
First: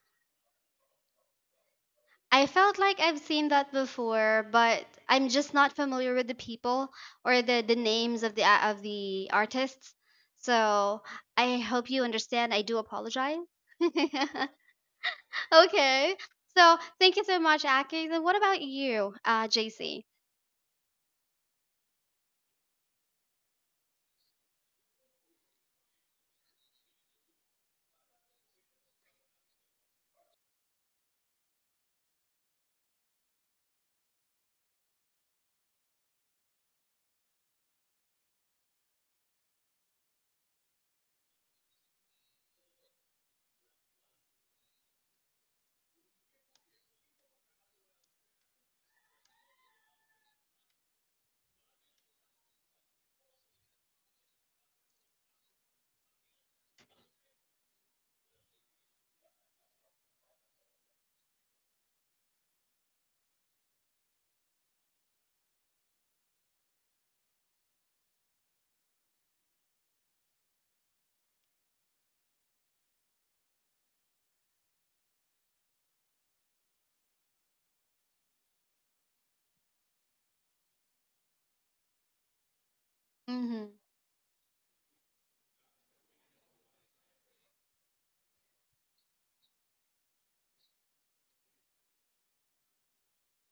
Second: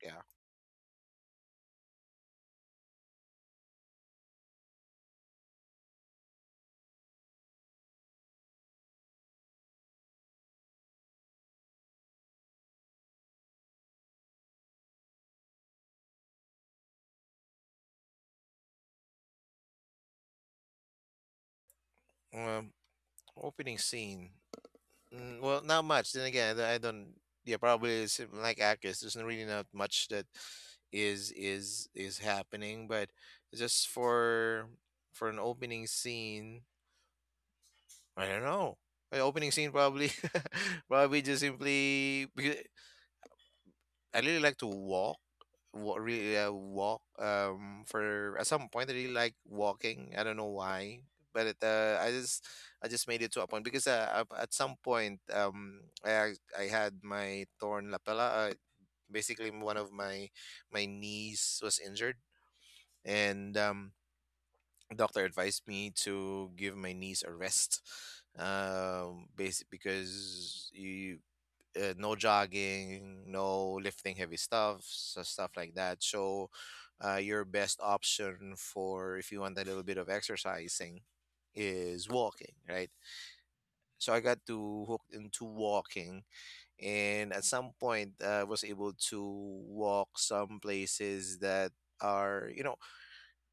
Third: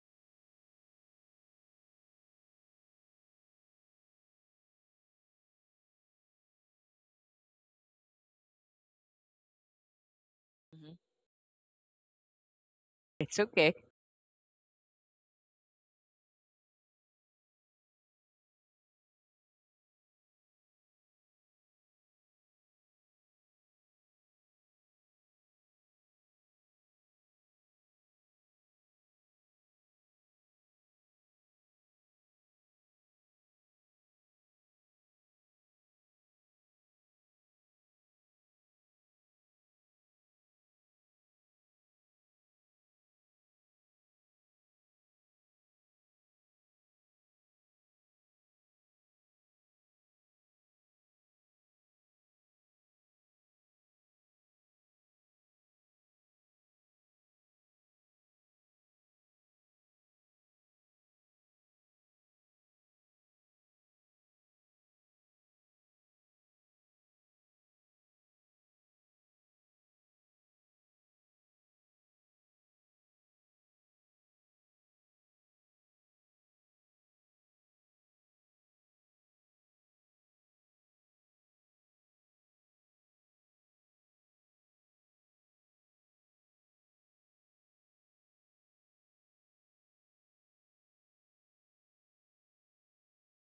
I felt like I've seen that before, but I'm just not familiar with the people or the names of the artists. Hmm. So I hope you understand. I do It's apologize. okay. (laughs) Okay. So thank you so much, Aki. And what about you, JC? Yeah. Opening scene. Mm, well, not much. Then again, I don't. I don't. Yeah, probably it's, like Akis. There's really not much that is happening, but just for an opening scene, I don't know. An opening scene probably (laughs) probably just simply because I really like to walk, really walk. For, at some point, I really like walking. I don't know why, but it, I just made it to a point because, at some point, I had my torn lapella. Basically, one of my knees was injured, and, doctor advised me to give my knees a rest, basic because you, no jogging, no lifting heavy stuff, so stuff like that. So, your best option for if you want a little bit of exercising is walking, right? Mm-hmm. So I got to hooked into walking, and at some point I was able to walk some places that are, you know,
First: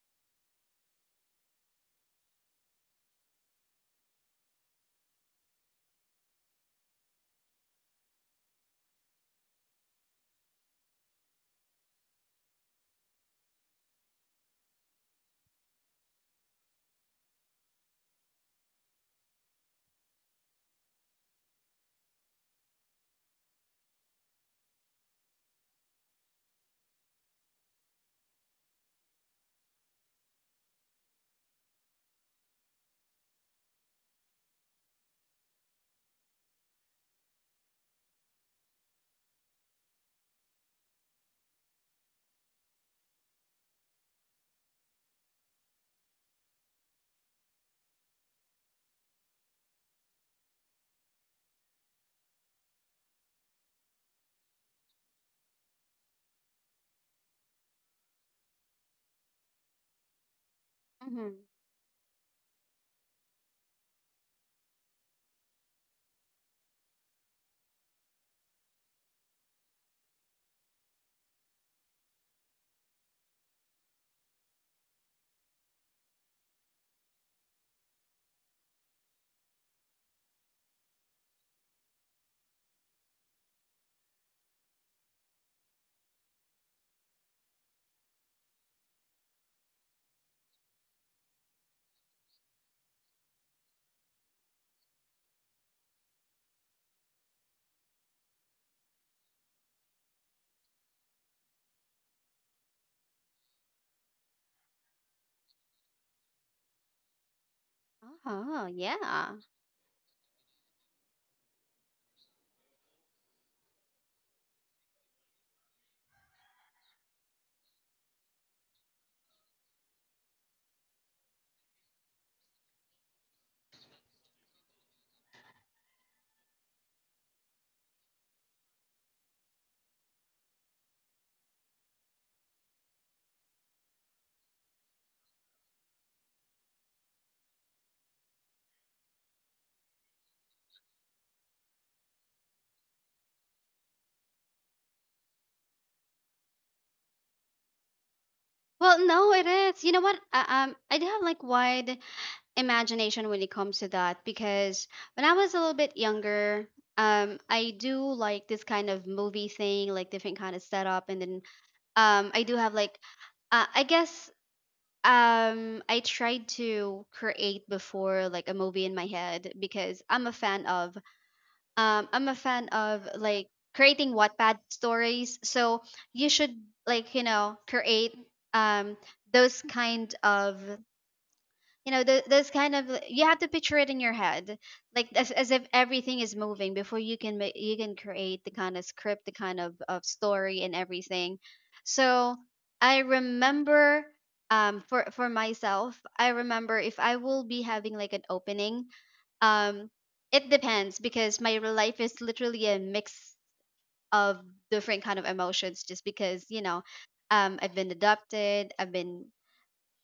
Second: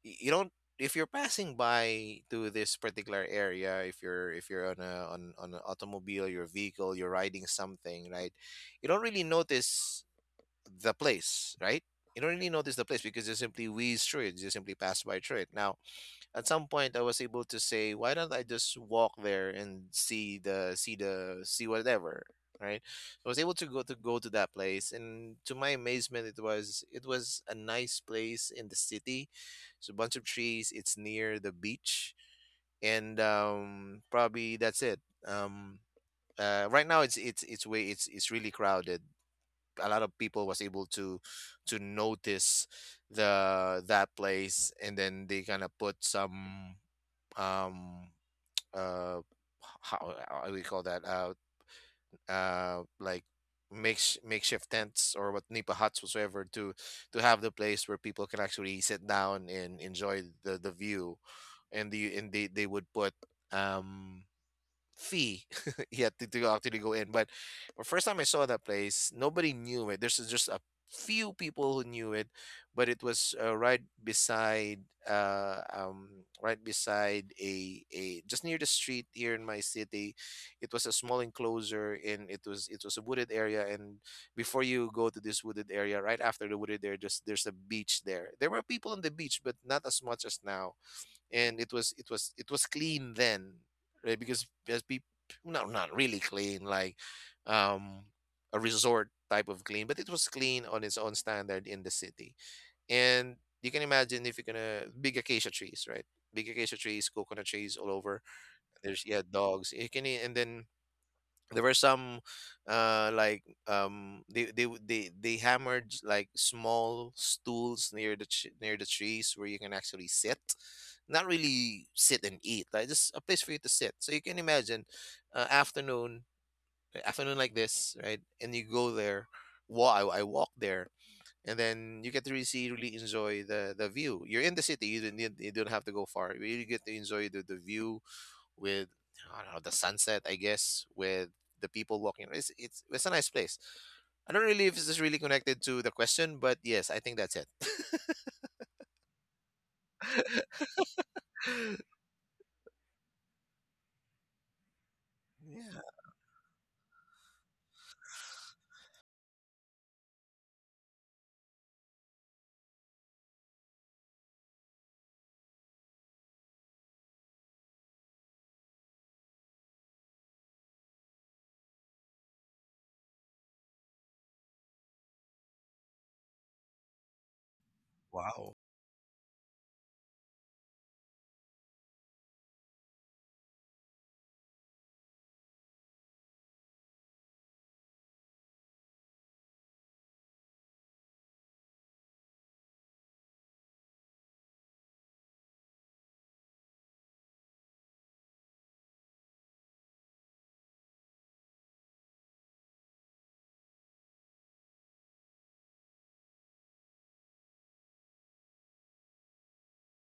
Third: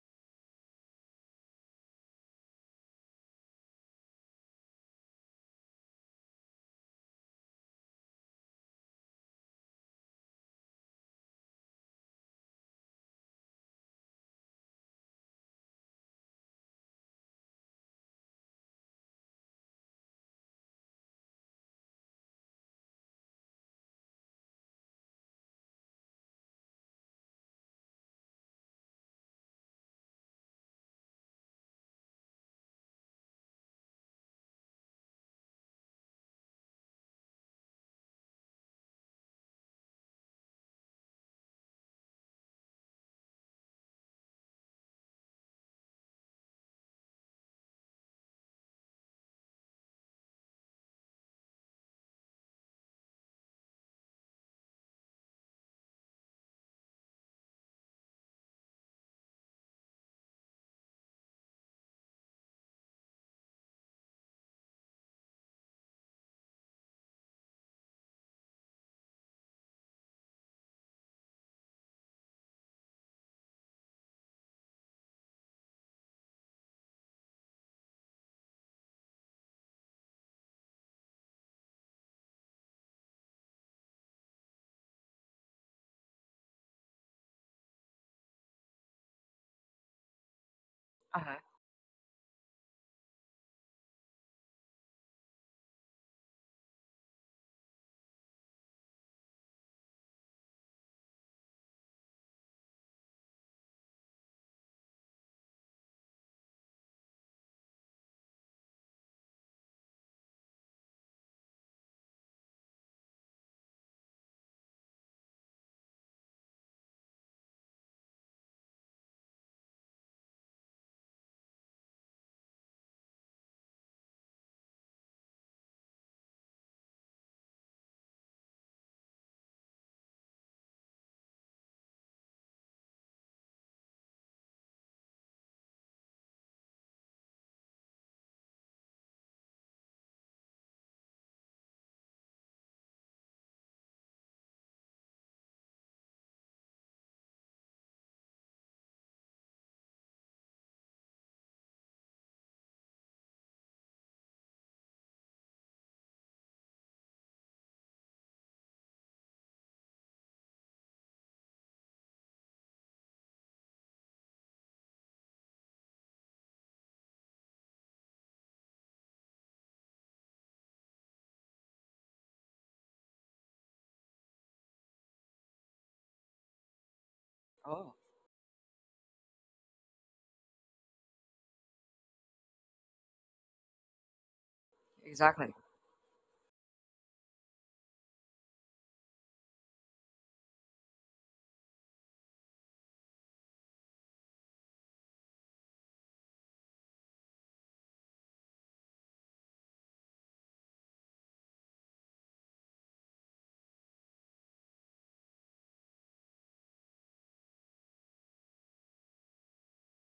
you don't, if you're passing by to this particular area, if you're on on an automobile, your vehicle, you're riding something, right? You don't really notice the place, right? You don't really notice the place because you simply whiz through it, you simply pass by through it. Now, at some point I was able to say, why don't I just walk there and see the, see whatever, right? I was able to go to that place, and to my amazement, it was a nice place in the city. It's a bunch of trees. It's near the beach, and, probably that's it. Um, right now, it's way it's really crowded. A lot of people was able to notice the that place, and then they kind of put some, um how do we call that, like, makeshift tents or what, nipa huts whatsoever, to have the place where people can actually sit down and enjoy the view, Mm-hmm. and they would put, um fee. (laughs) You had to actually go in. But the first time I saw that place, nobody knew it, there's just a few people who knew it. But it was, uh um right beside a, just near the street here in my city. It was a small enclosure and it was a wooded area, and before you go to this wooded area, right after the wooded area, just, there's a beach there were people on the beach, but not as much as now. Uh huh. And it was clean then, right? Because as people, not really clean like, um a resort type of clean, but it was clean on its own standard in the city. And you can imagine, if you're gonna, big acacia trees, right? Big acacia trees, coconut trees all over. Oh There's, yeah, yeah. dogs you can e, and then there were some, like, they w- they hammered like small stools near near the trees where you can actually sit, not really sit and eat, like just a place for you to sit. So you can imagine, uh, afternoon afternoon like this, right? And you go there, I walk there, and then you get to really see, really enjoy the view. You're in the city, you don't have to go far, you really get to enjoy the view with, I don't know, the sunset, I guess, with the people walking. It's a nice place. I don't really if this is really connected to the question, but yes, I think that's it. (laughs) Well, no, it is. You know what? I do have like wide imagination when it comes to that because when I Yeah. was a little bit younger, I do like this kind of movie thing, like different kind of setup, and then I do have like I guess I tried to create before like a movie in my head because I'm a fan of like creating Wattpad stories. So you should like you know Oh, create Wow. um those kind of you know this kind of you have to picture it in your head like as exactly. if everything is moving before you can create the kind of script the kind of story and everything so I remember for myself I remember if I will be having like an opening, um it depends because my real life is literally a mix of different kind of emotions just because you know I've been adopted. i've been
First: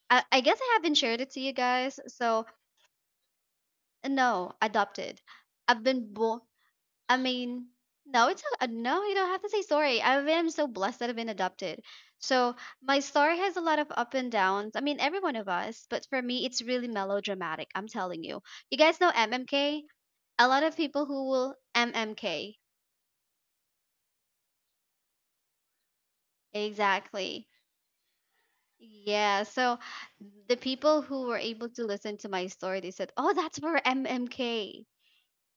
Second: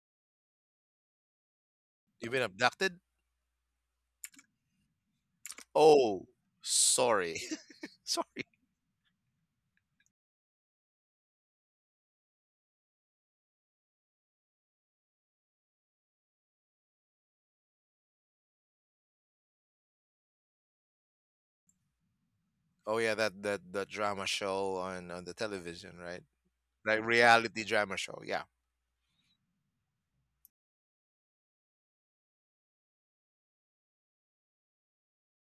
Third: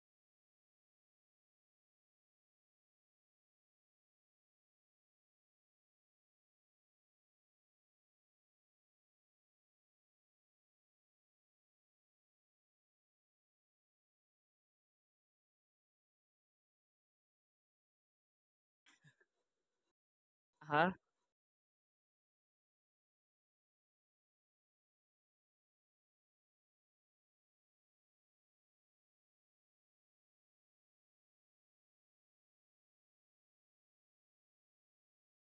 i, I guess I haven't shared it to you guys You've been so abducted? no, adopted. I've been Oh, born. I sorry. mean, (laughs) no, Sorry. No. You don't have to say sorry. I am so blessed that I've been adopted. So my story has a lot of up and downs. I mean, every one of us. But for me, it's really melodramatic. I'm telling you. You guys know MMK. A lot Uh of huh. people who will MMK. Oh yeah, that that the drama show on the television, right? Like Exactly. reality drama show. Yeah. Yeah. So the people who were able to listen to my story, they said, "Oh, that's for MMK."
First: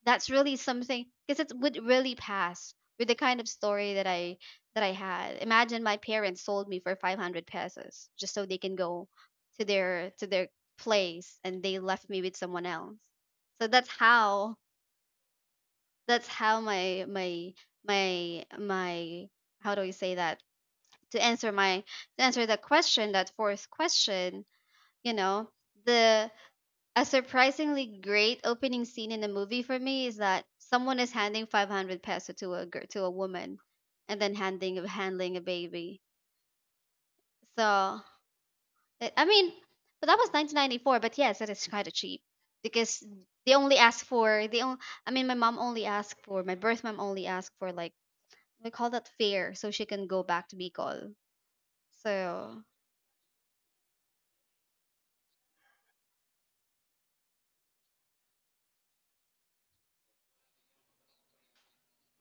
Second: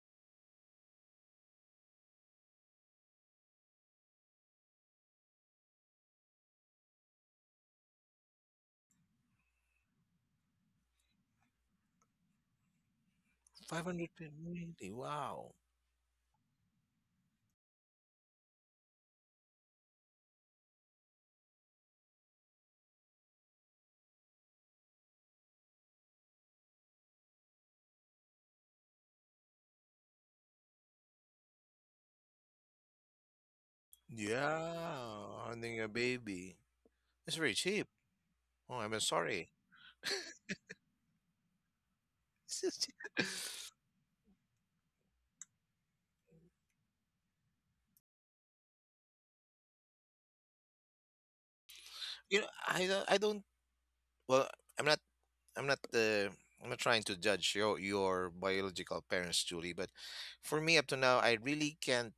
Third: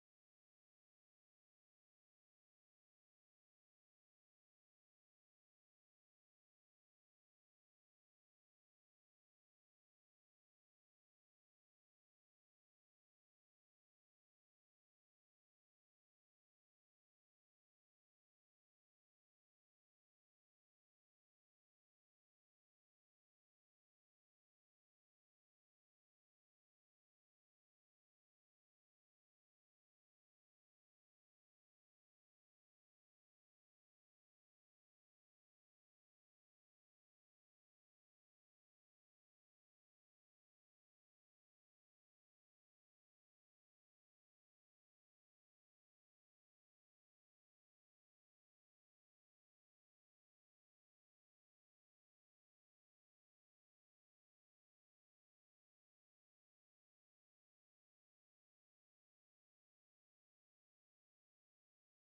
That's really something because it would really pass with the kind of story that I had. Imagine my parents sold me for 500 pesos just so they can go to their place and they left me with someone else. So Five that's hundred how really. Wow. that's how my how do you say that, to answer my to answer the question, that fourth question, you know, the a surprisingly great opening scene in a movie for me is that someone is handing 500 peso to a girl, to a woman and then Yeah, handing handling a hunting a baby. baby. It's very cheap. So, Oh, I'm I sorry. mean, but that was 1994, but yes, that is kind of cheap (laughs) It's because they just- only (laughs) ask for they only, I mean, my birth mom only asked for like we call that fare so she can go back to Bicol. So, I don't Well, I'm not I'm not uh, I'm not trying to judge your biological parents, Julie, but for me up to now, I really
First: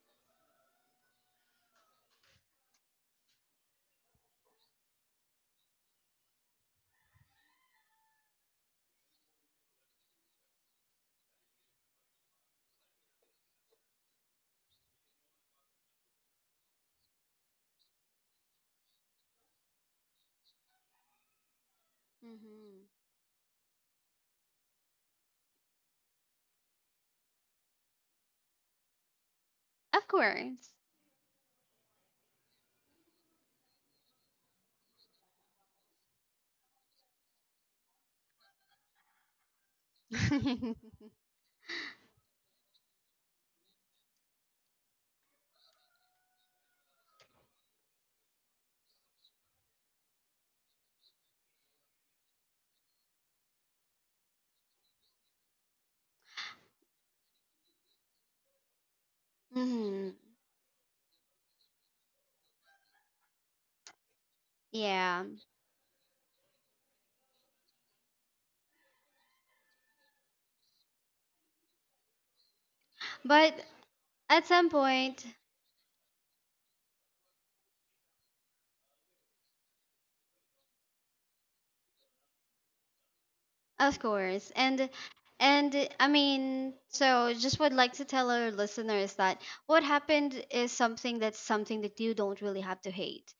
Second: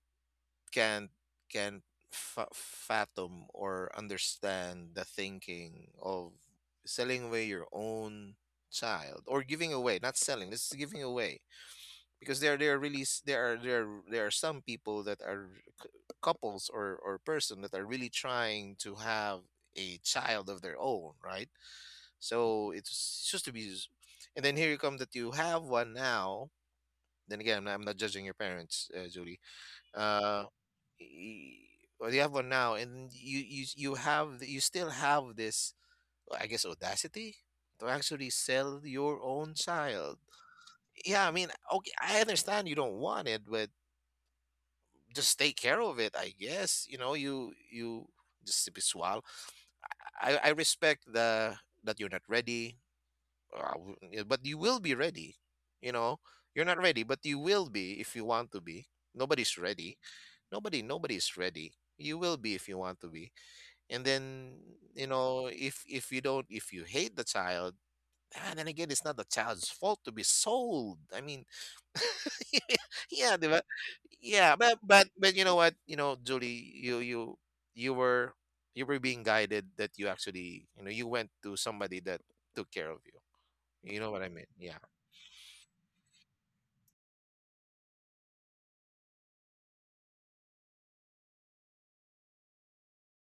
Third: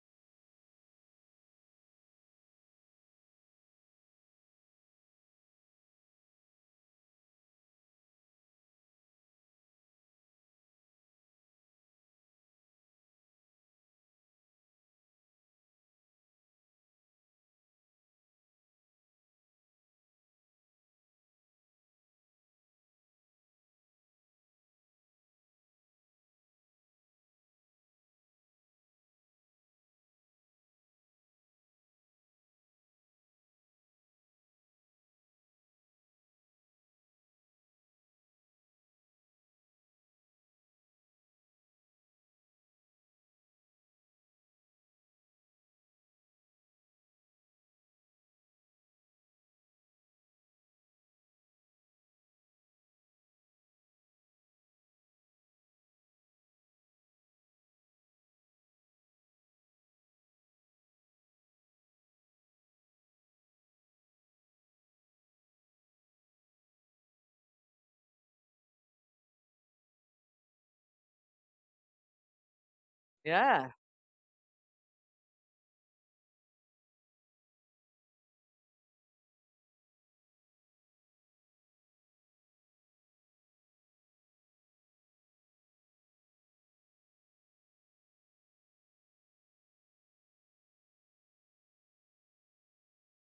can't can't fa fathom or understand the thinking of selling away your own child or giving away, not selling, this is giving away. Because there are some people that are c- couples or person that are really trying to have a child of their own, right? So mhm. it's just to be, s- and then here you come that you have one now. Then again, I'm not judging your parents, Julie. Of Uh, course. y- or you have one now, and you still have this, well, I guess, audacity to actually sell your own child. (laughs) Yeah, I mean, okay, I understand you don't want it, but just take care of it. I guess, you just sip it swallow. I respect the that you're not ready. Yeah, but you will be ready. you know you're not ready, but you will be if you want to be. Nobody's ready. Mhm. Nobody's ready. You will be if you want to be. And then Yeah. If you don't, if you hate the child. Then again, it's not the child's fault to be sold. I mean, (laughs) yeah, But diba? Yeah, at Yeah, some point, but you know what, you know, Julie, you were you were being guided that you actually, you went to somebody that took care of you. of You know what I mean? course, Yeah. and I mean, so just would like to tell our listeners that what happened is something that's something that you don't really have to hate.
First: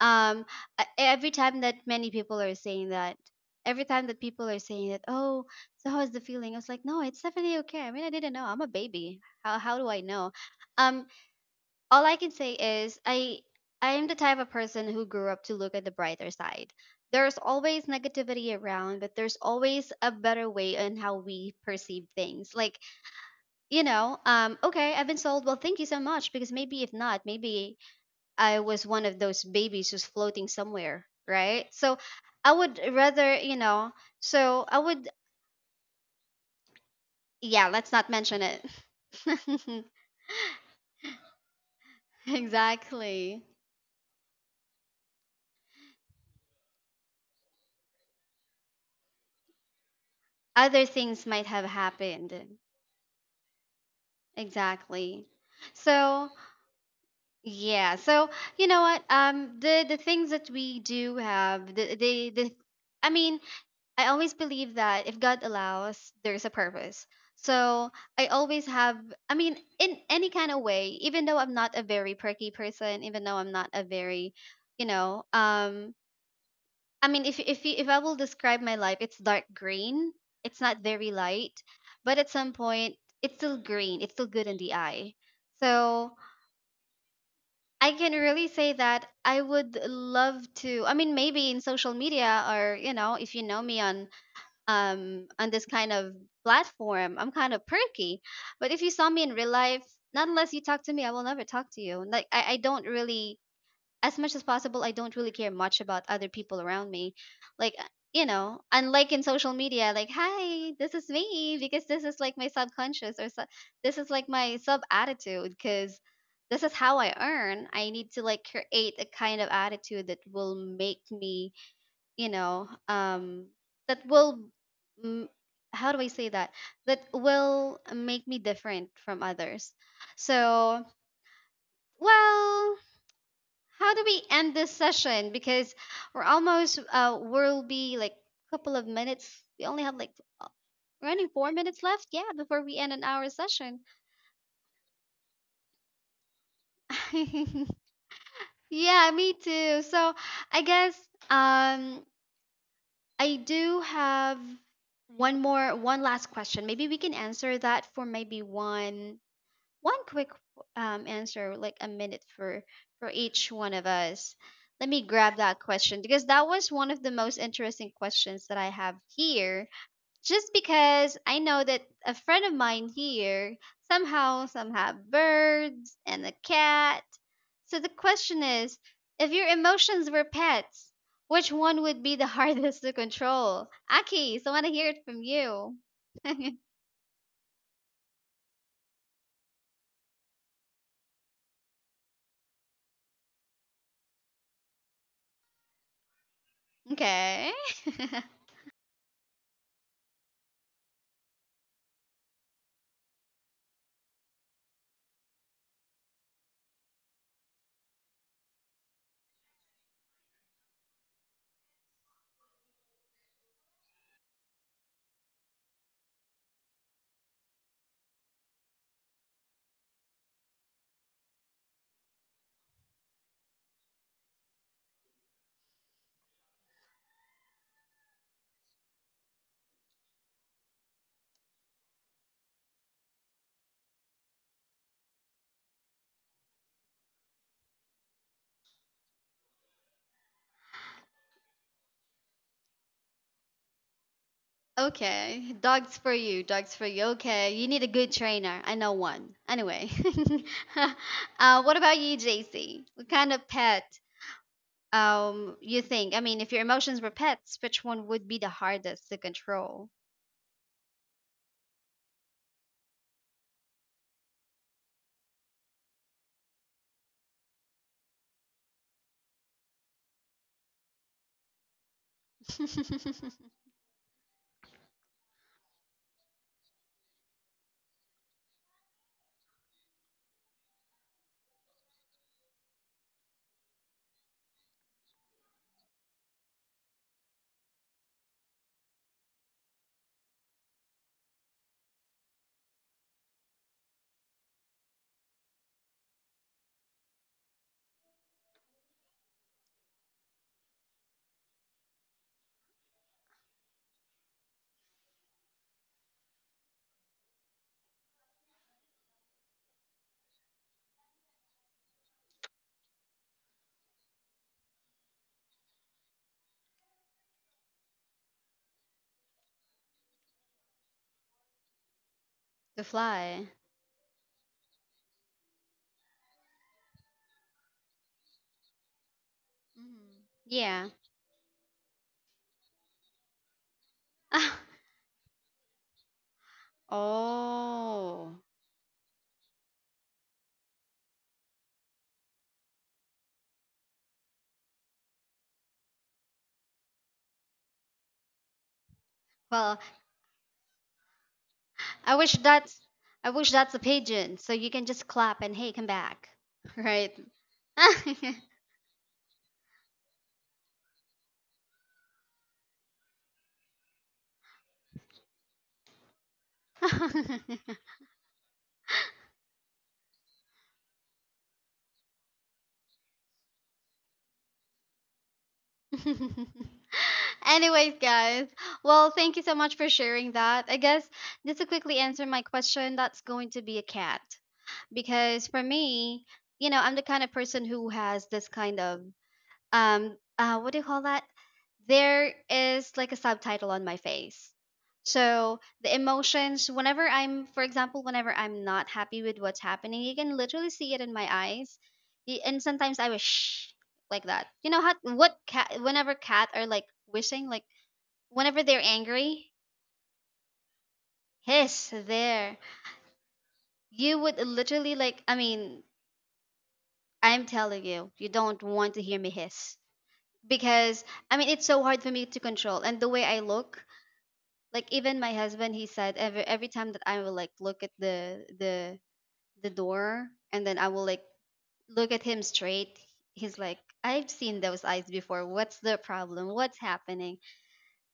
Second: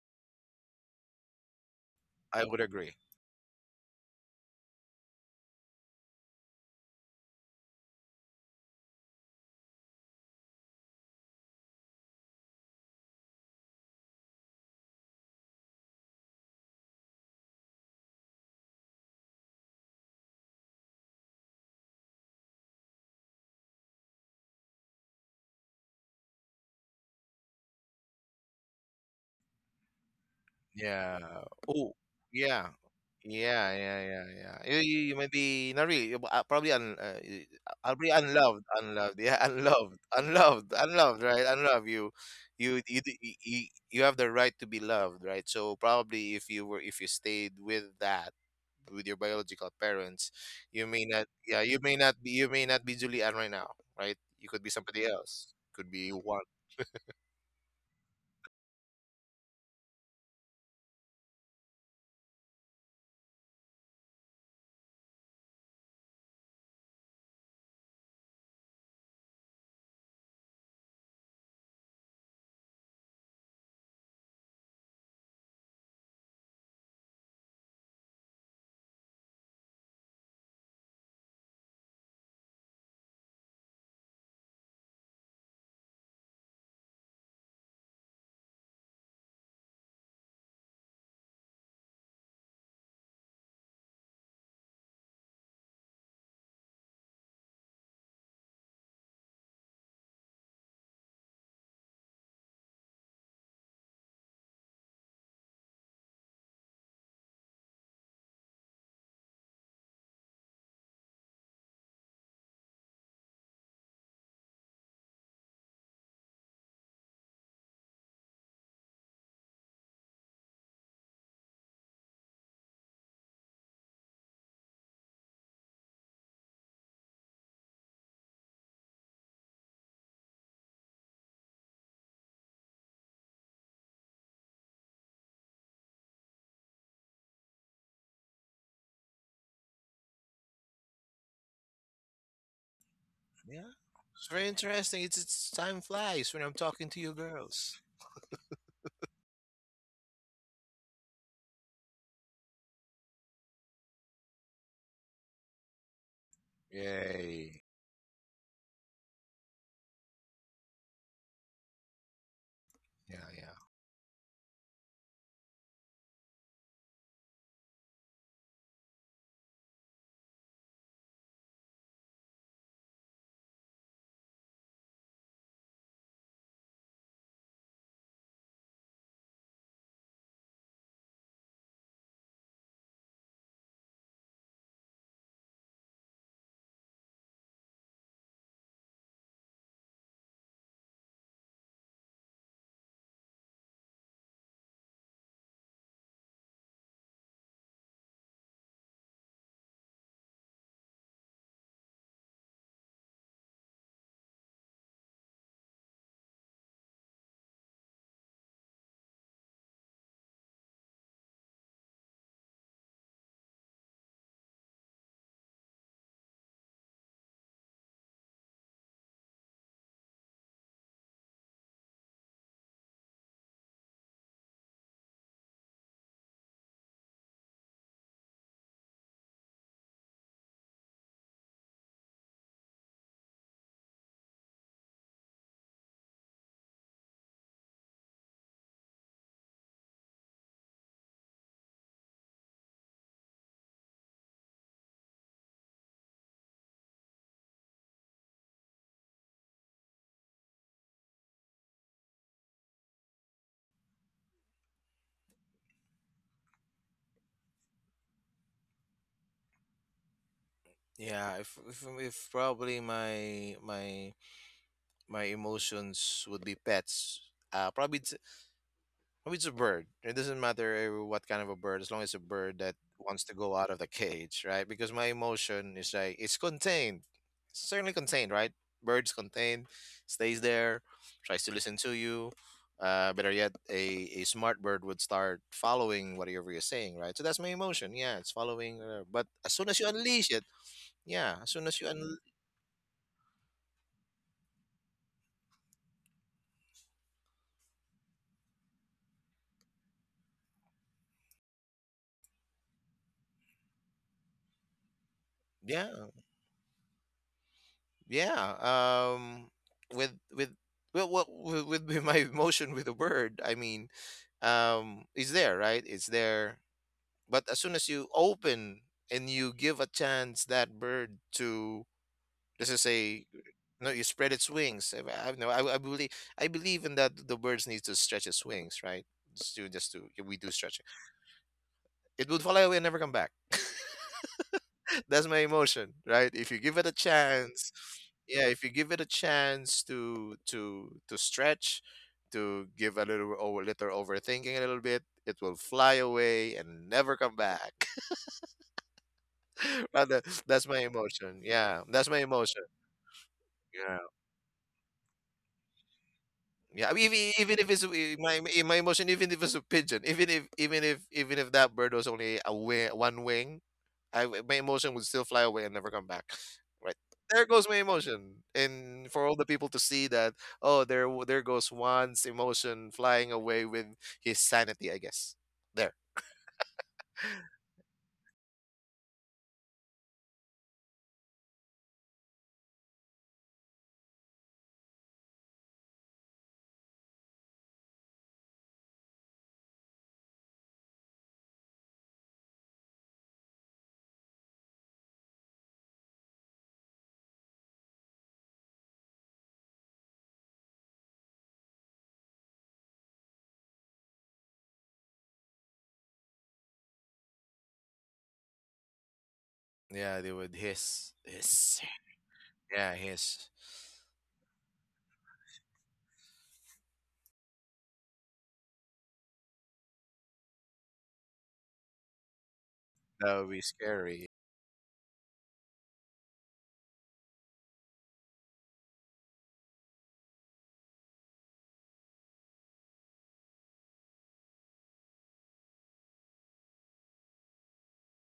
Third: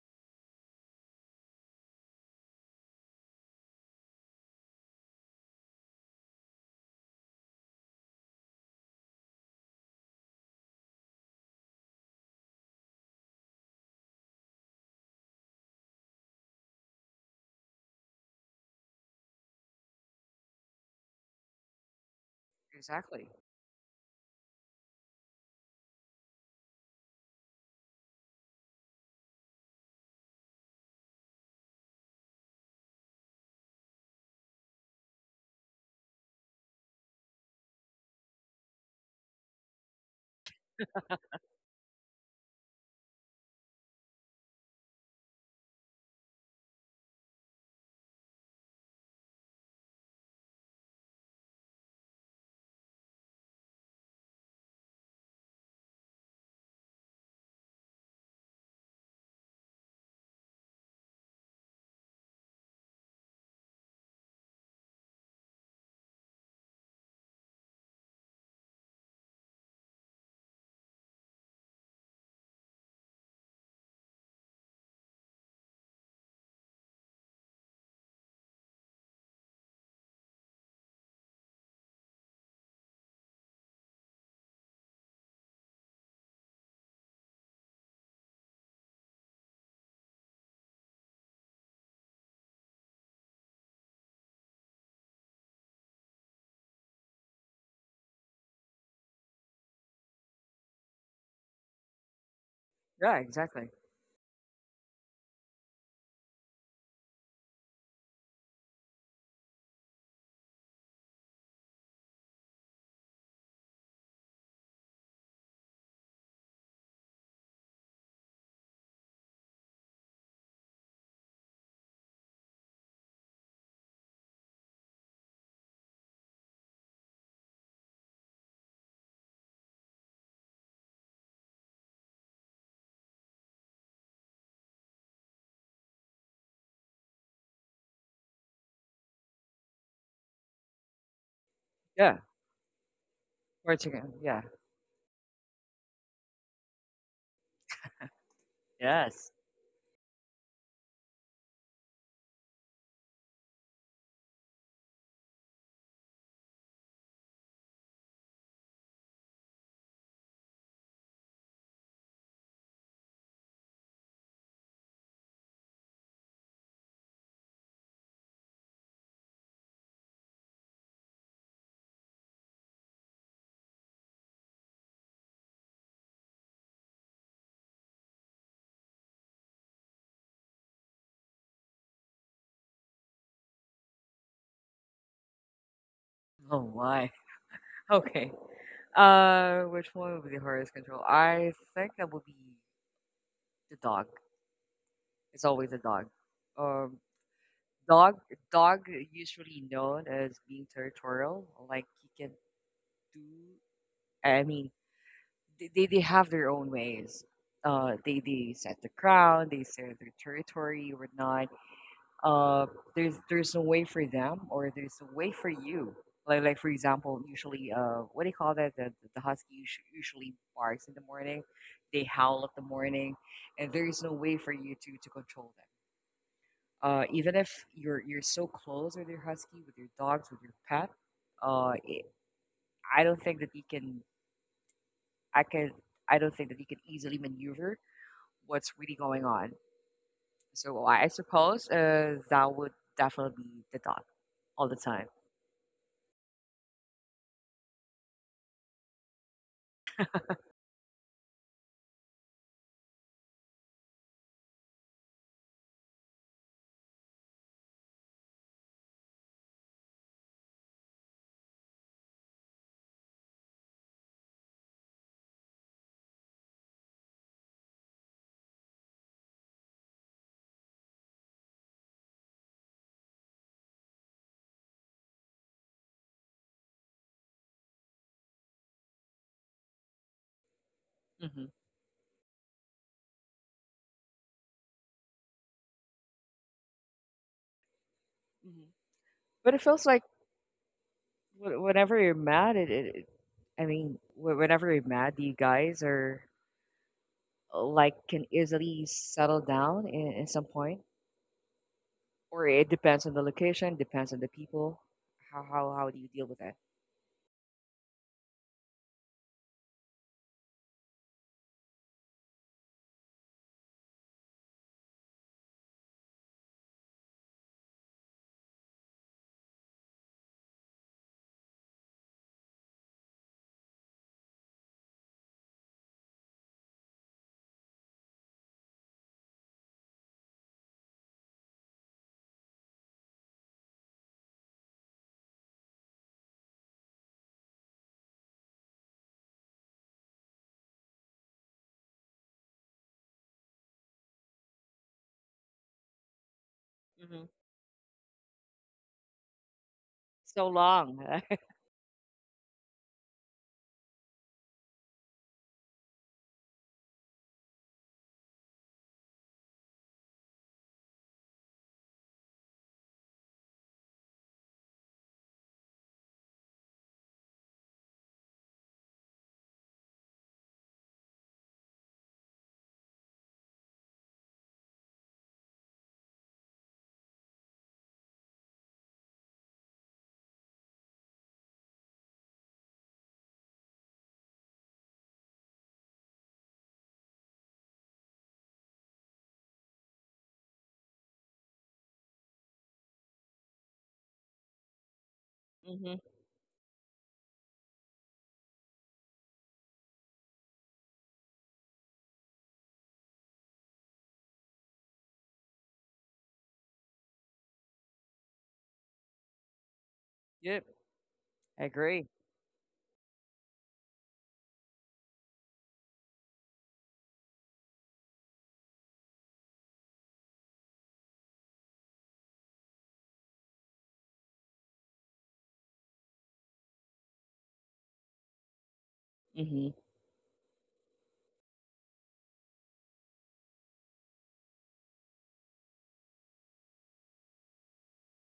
Um, every time that many people I are would saying agree. that, every time that people are saying that, oh, so how is the feeling? I was like, no, it's definitely okay. I mean, I didn't know. I'm a baby. How do I know? Um, all I can say is I am the type of person who grew up to look at the brighter side. There's always negativity around, but there's always a better way on how we perceive things. Like, exactly. you know, okay, I've been sold. Well, thank you so much because maybe if not, maybe I was one of those babies who's floating Yeah. somewhere, right? Oh, So yeah. I would rather, Yeah, you yeah, know, yeah, yeah. So I You may would, be not really, probably yeah, I'll be let's not mention unloved, it. unloved. Yeah, (laughs) unloved, unloved, unloved. Right, unloved. You, (laughs) you, you, d- y- Exactly. y- You have the right to be loved, right? So probably if you stayed with that, with your biological parents, you Other may not, things yeah, might have you may happened. not be Julianne right now, right? You could be somebody Exactly. else. Could be one. So yeah, so you know what? The things that we do have, I mean, I always believe that if God allows, there's a purpose. So I always have, I mean, in any kind of way, even though I'm not a very perky person, even though I'm not a very, you know, I mean, if I will describe my life, it's dark green. It's not very light, but at some point, it's still green. It's still good in the eye. So I can really say that I would love to. I mean, maybe in social media or you know, if you know me on this kind of platform, I'm kind of perky. But if you saw me in real life, not unless you talk to me, I will never talk to you. Like I don't Yeah, really, exactly. as much as possible, I don't really care much about other people around me. Like, you know, unlike in social media, like, hi, this is me, because this is like my subconscious or su- this is like my sub attitude, because this is how I earn. I need to like create a kind of attitude that will make me, you know, that will, mm, how do I say that? That will make me different from others. So, well, how do we end this session? Because we're almost we'll be like a couple of minutes. We only have like running 4 minutes left. Yeah, Yeah, before we end an hour Yeah. session. Portugal. It's very Yeah. interesting. It's Time flies when I'm talking to you girls. (laughs) Yeah, Yes. me too. So I guess um I do have one last question. Maybe we can Yay. answer that for maybe one quick answer, like a minute Yeah, for yeah. each one of us. Let me grab that question because that was one of the most interesting questions that I have here. Just because I know that a friend of mine here somehow some have birds and a cat. So the question is, if your emotions were pets, which one would be the (laughs) hardest to control? Aki, so I want to hear it from you. Oh my. (laughs) Okay. Which one would be the hardest control? I think that would be the dog. It's always a dog. Um, Okay. dog (laughs) dog usually known as being territorial. Like he can do. I mean, they have their own ways. They set the ground. They set their territory or not. Uh, there's no way for them or there's a way for you. Like for example, usually what do you call that? The husky usually barks in the morning. They howl at the morning, and there is no way for you to control them. Even if you're so close with your husky, with your dogs, with your pet, uh, it, I don't think that you can. I can. I don't think that you can easily maneuver what's really going on. So I suppose that would definitely be the dog all the time. Okay, dogs for you, dogs for you. Okay, you need a good trainer. I know one. Anyway, (laughs) what about you, JC? What kind of pet you think? I mean, if your emotions were pets, which one would be the hardest to control? Yeah, if probably my emotions would be pets, uh, probably. Oh, it's a bird. It doesn't matter, eh, what kind of a bird, as long as it's a bird (laughs) that wants to The go out of the cage, right? Because my emotion is like it's contained, certainly contained, right? Birds contained, stays there, tries to Hmm. listen to you. Better yet, a smart bird would start following whatever you're saying, right? So that's my emotion. Yeah, it's Hmm. following. But as But soon it as you feels like unleash it, yeah, as soon as you whenever un- you're mad, it, I mean, whenever you're mad, you guys are like can easily settle down in some point. Or it depends on the location, depends on the people. How do yeah, you deal with that? yeah. With well, with (laughs) my emotion with a bird, I mean, is there, right? It's there, but as soon as you open and you give a chance that bird to, let's just say, fly. no, you spread its wings. I know, I believe in that the birds need to stretch its wings, right. Just to We Mhm. do stretching. Yeah. It would fly away and never come back. (laughs) (laughs) That's my emotion, right? If you give it a chance, Ah, yeah, oh. if you give it a chance to stretch, to give a little over little overthinking a little bit, it will fly away and never Hmm. come back. (laughs) Well, Rather, So that's my long. emotion. Yeah, that's my I wish emotion. that's I wish that's a Yeah, pigeon, so you can just clap and hey, come back, yeah. I (laughs) mean, right? even if it's my emotion, even if it's a pigeon, even if that bird was only a wing, one wing, I w my emotion would still fly away and never come back. (laughs) Right. There goes my (laughs) emotion. And for all the people to see that, oh, there goes Juan's emotion flying away with his sanity, I guess. There. (laughs) Anyways, guys, well, thank you so much for sharing that. I guess just to quickly answer my question, that's going to be a cat. Because for me, you know, I'm the kind of person who has this kind of what do you call that, there is like a subtitle on my face, so (laughs) Hmm. the emotions whenever I'm, for example, whenever I'm not happy with what's happening, you can literally see it in my eyes. And sometimes I wish like that, you know how what cat, whenever cat are like wishing like whenever they're angry, Yeah, they would Yep, hiss, I hiss. hiss agree. there, Yeah, hiss. you would literally like, I mean, I'm telling you, you don't want to hear me hiss because I mean, it's so hard for me to control. And the That way would I be look, scary. like even my husband he said every time that I will like look at the the Hmm. the door and then I will like look at him straight, he's like I've seen those eyes before, what's the problem, what's happening,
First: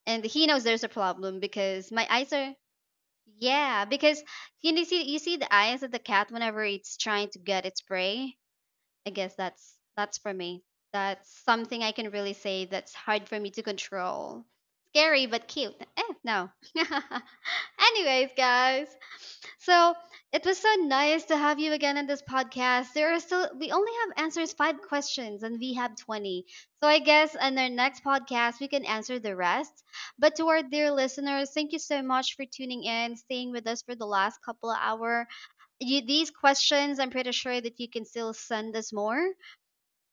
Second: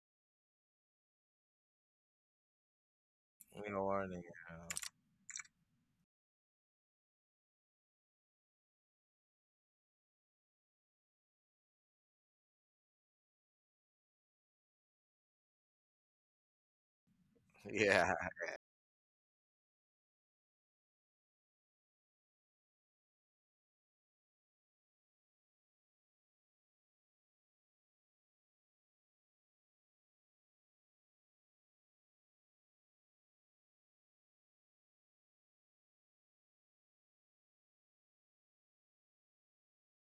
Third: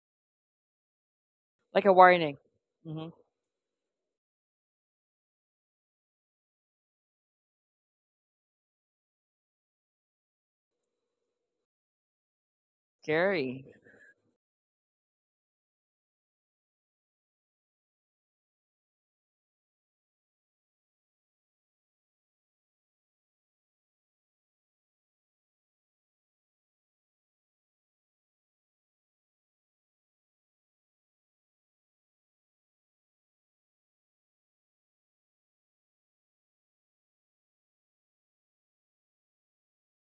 and he knows there's a problem Like because a my eyes warning. are Hmm. No yeah because warning. you Yeah. know, see you see the eyes of the cat whenever it's trying to get its prey, I guess that's for me. That's something I can really say that's hard for me to Gary, control. Scary but cute. Eh, no. (laughs) (laughs) Yeah. Anyways, guys. So it was so nice to have you again in this podcast. There are still, we only have answers five questions and we have 20. So I guess in our next podcast we can answer the rest. But to our dear listeners, thank you so much for tuning in, staying with us for the last couple of hours. You, these questions, I'm pretty sure that you can still send us more.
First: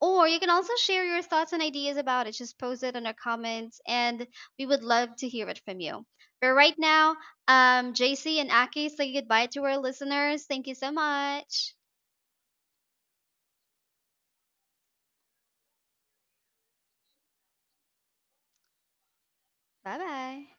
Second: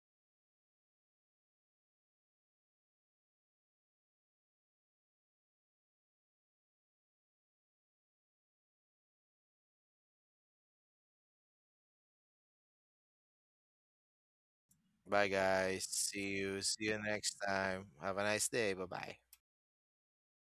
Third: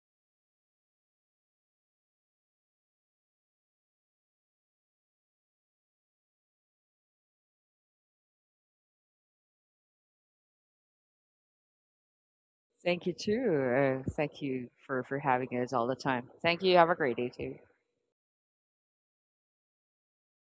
Or you can also share your thoughts and ideas about it. Just post it in our comments, and we would love to hear it from you. But right now, JC and Aki say goodbye to our listeners. Thank you so much. thank you too. Thank you for Bye, having us all guys. the time. See you. Thank you. See Have a you great day next too. time. Have a nice day. Bye bye. Bye bye.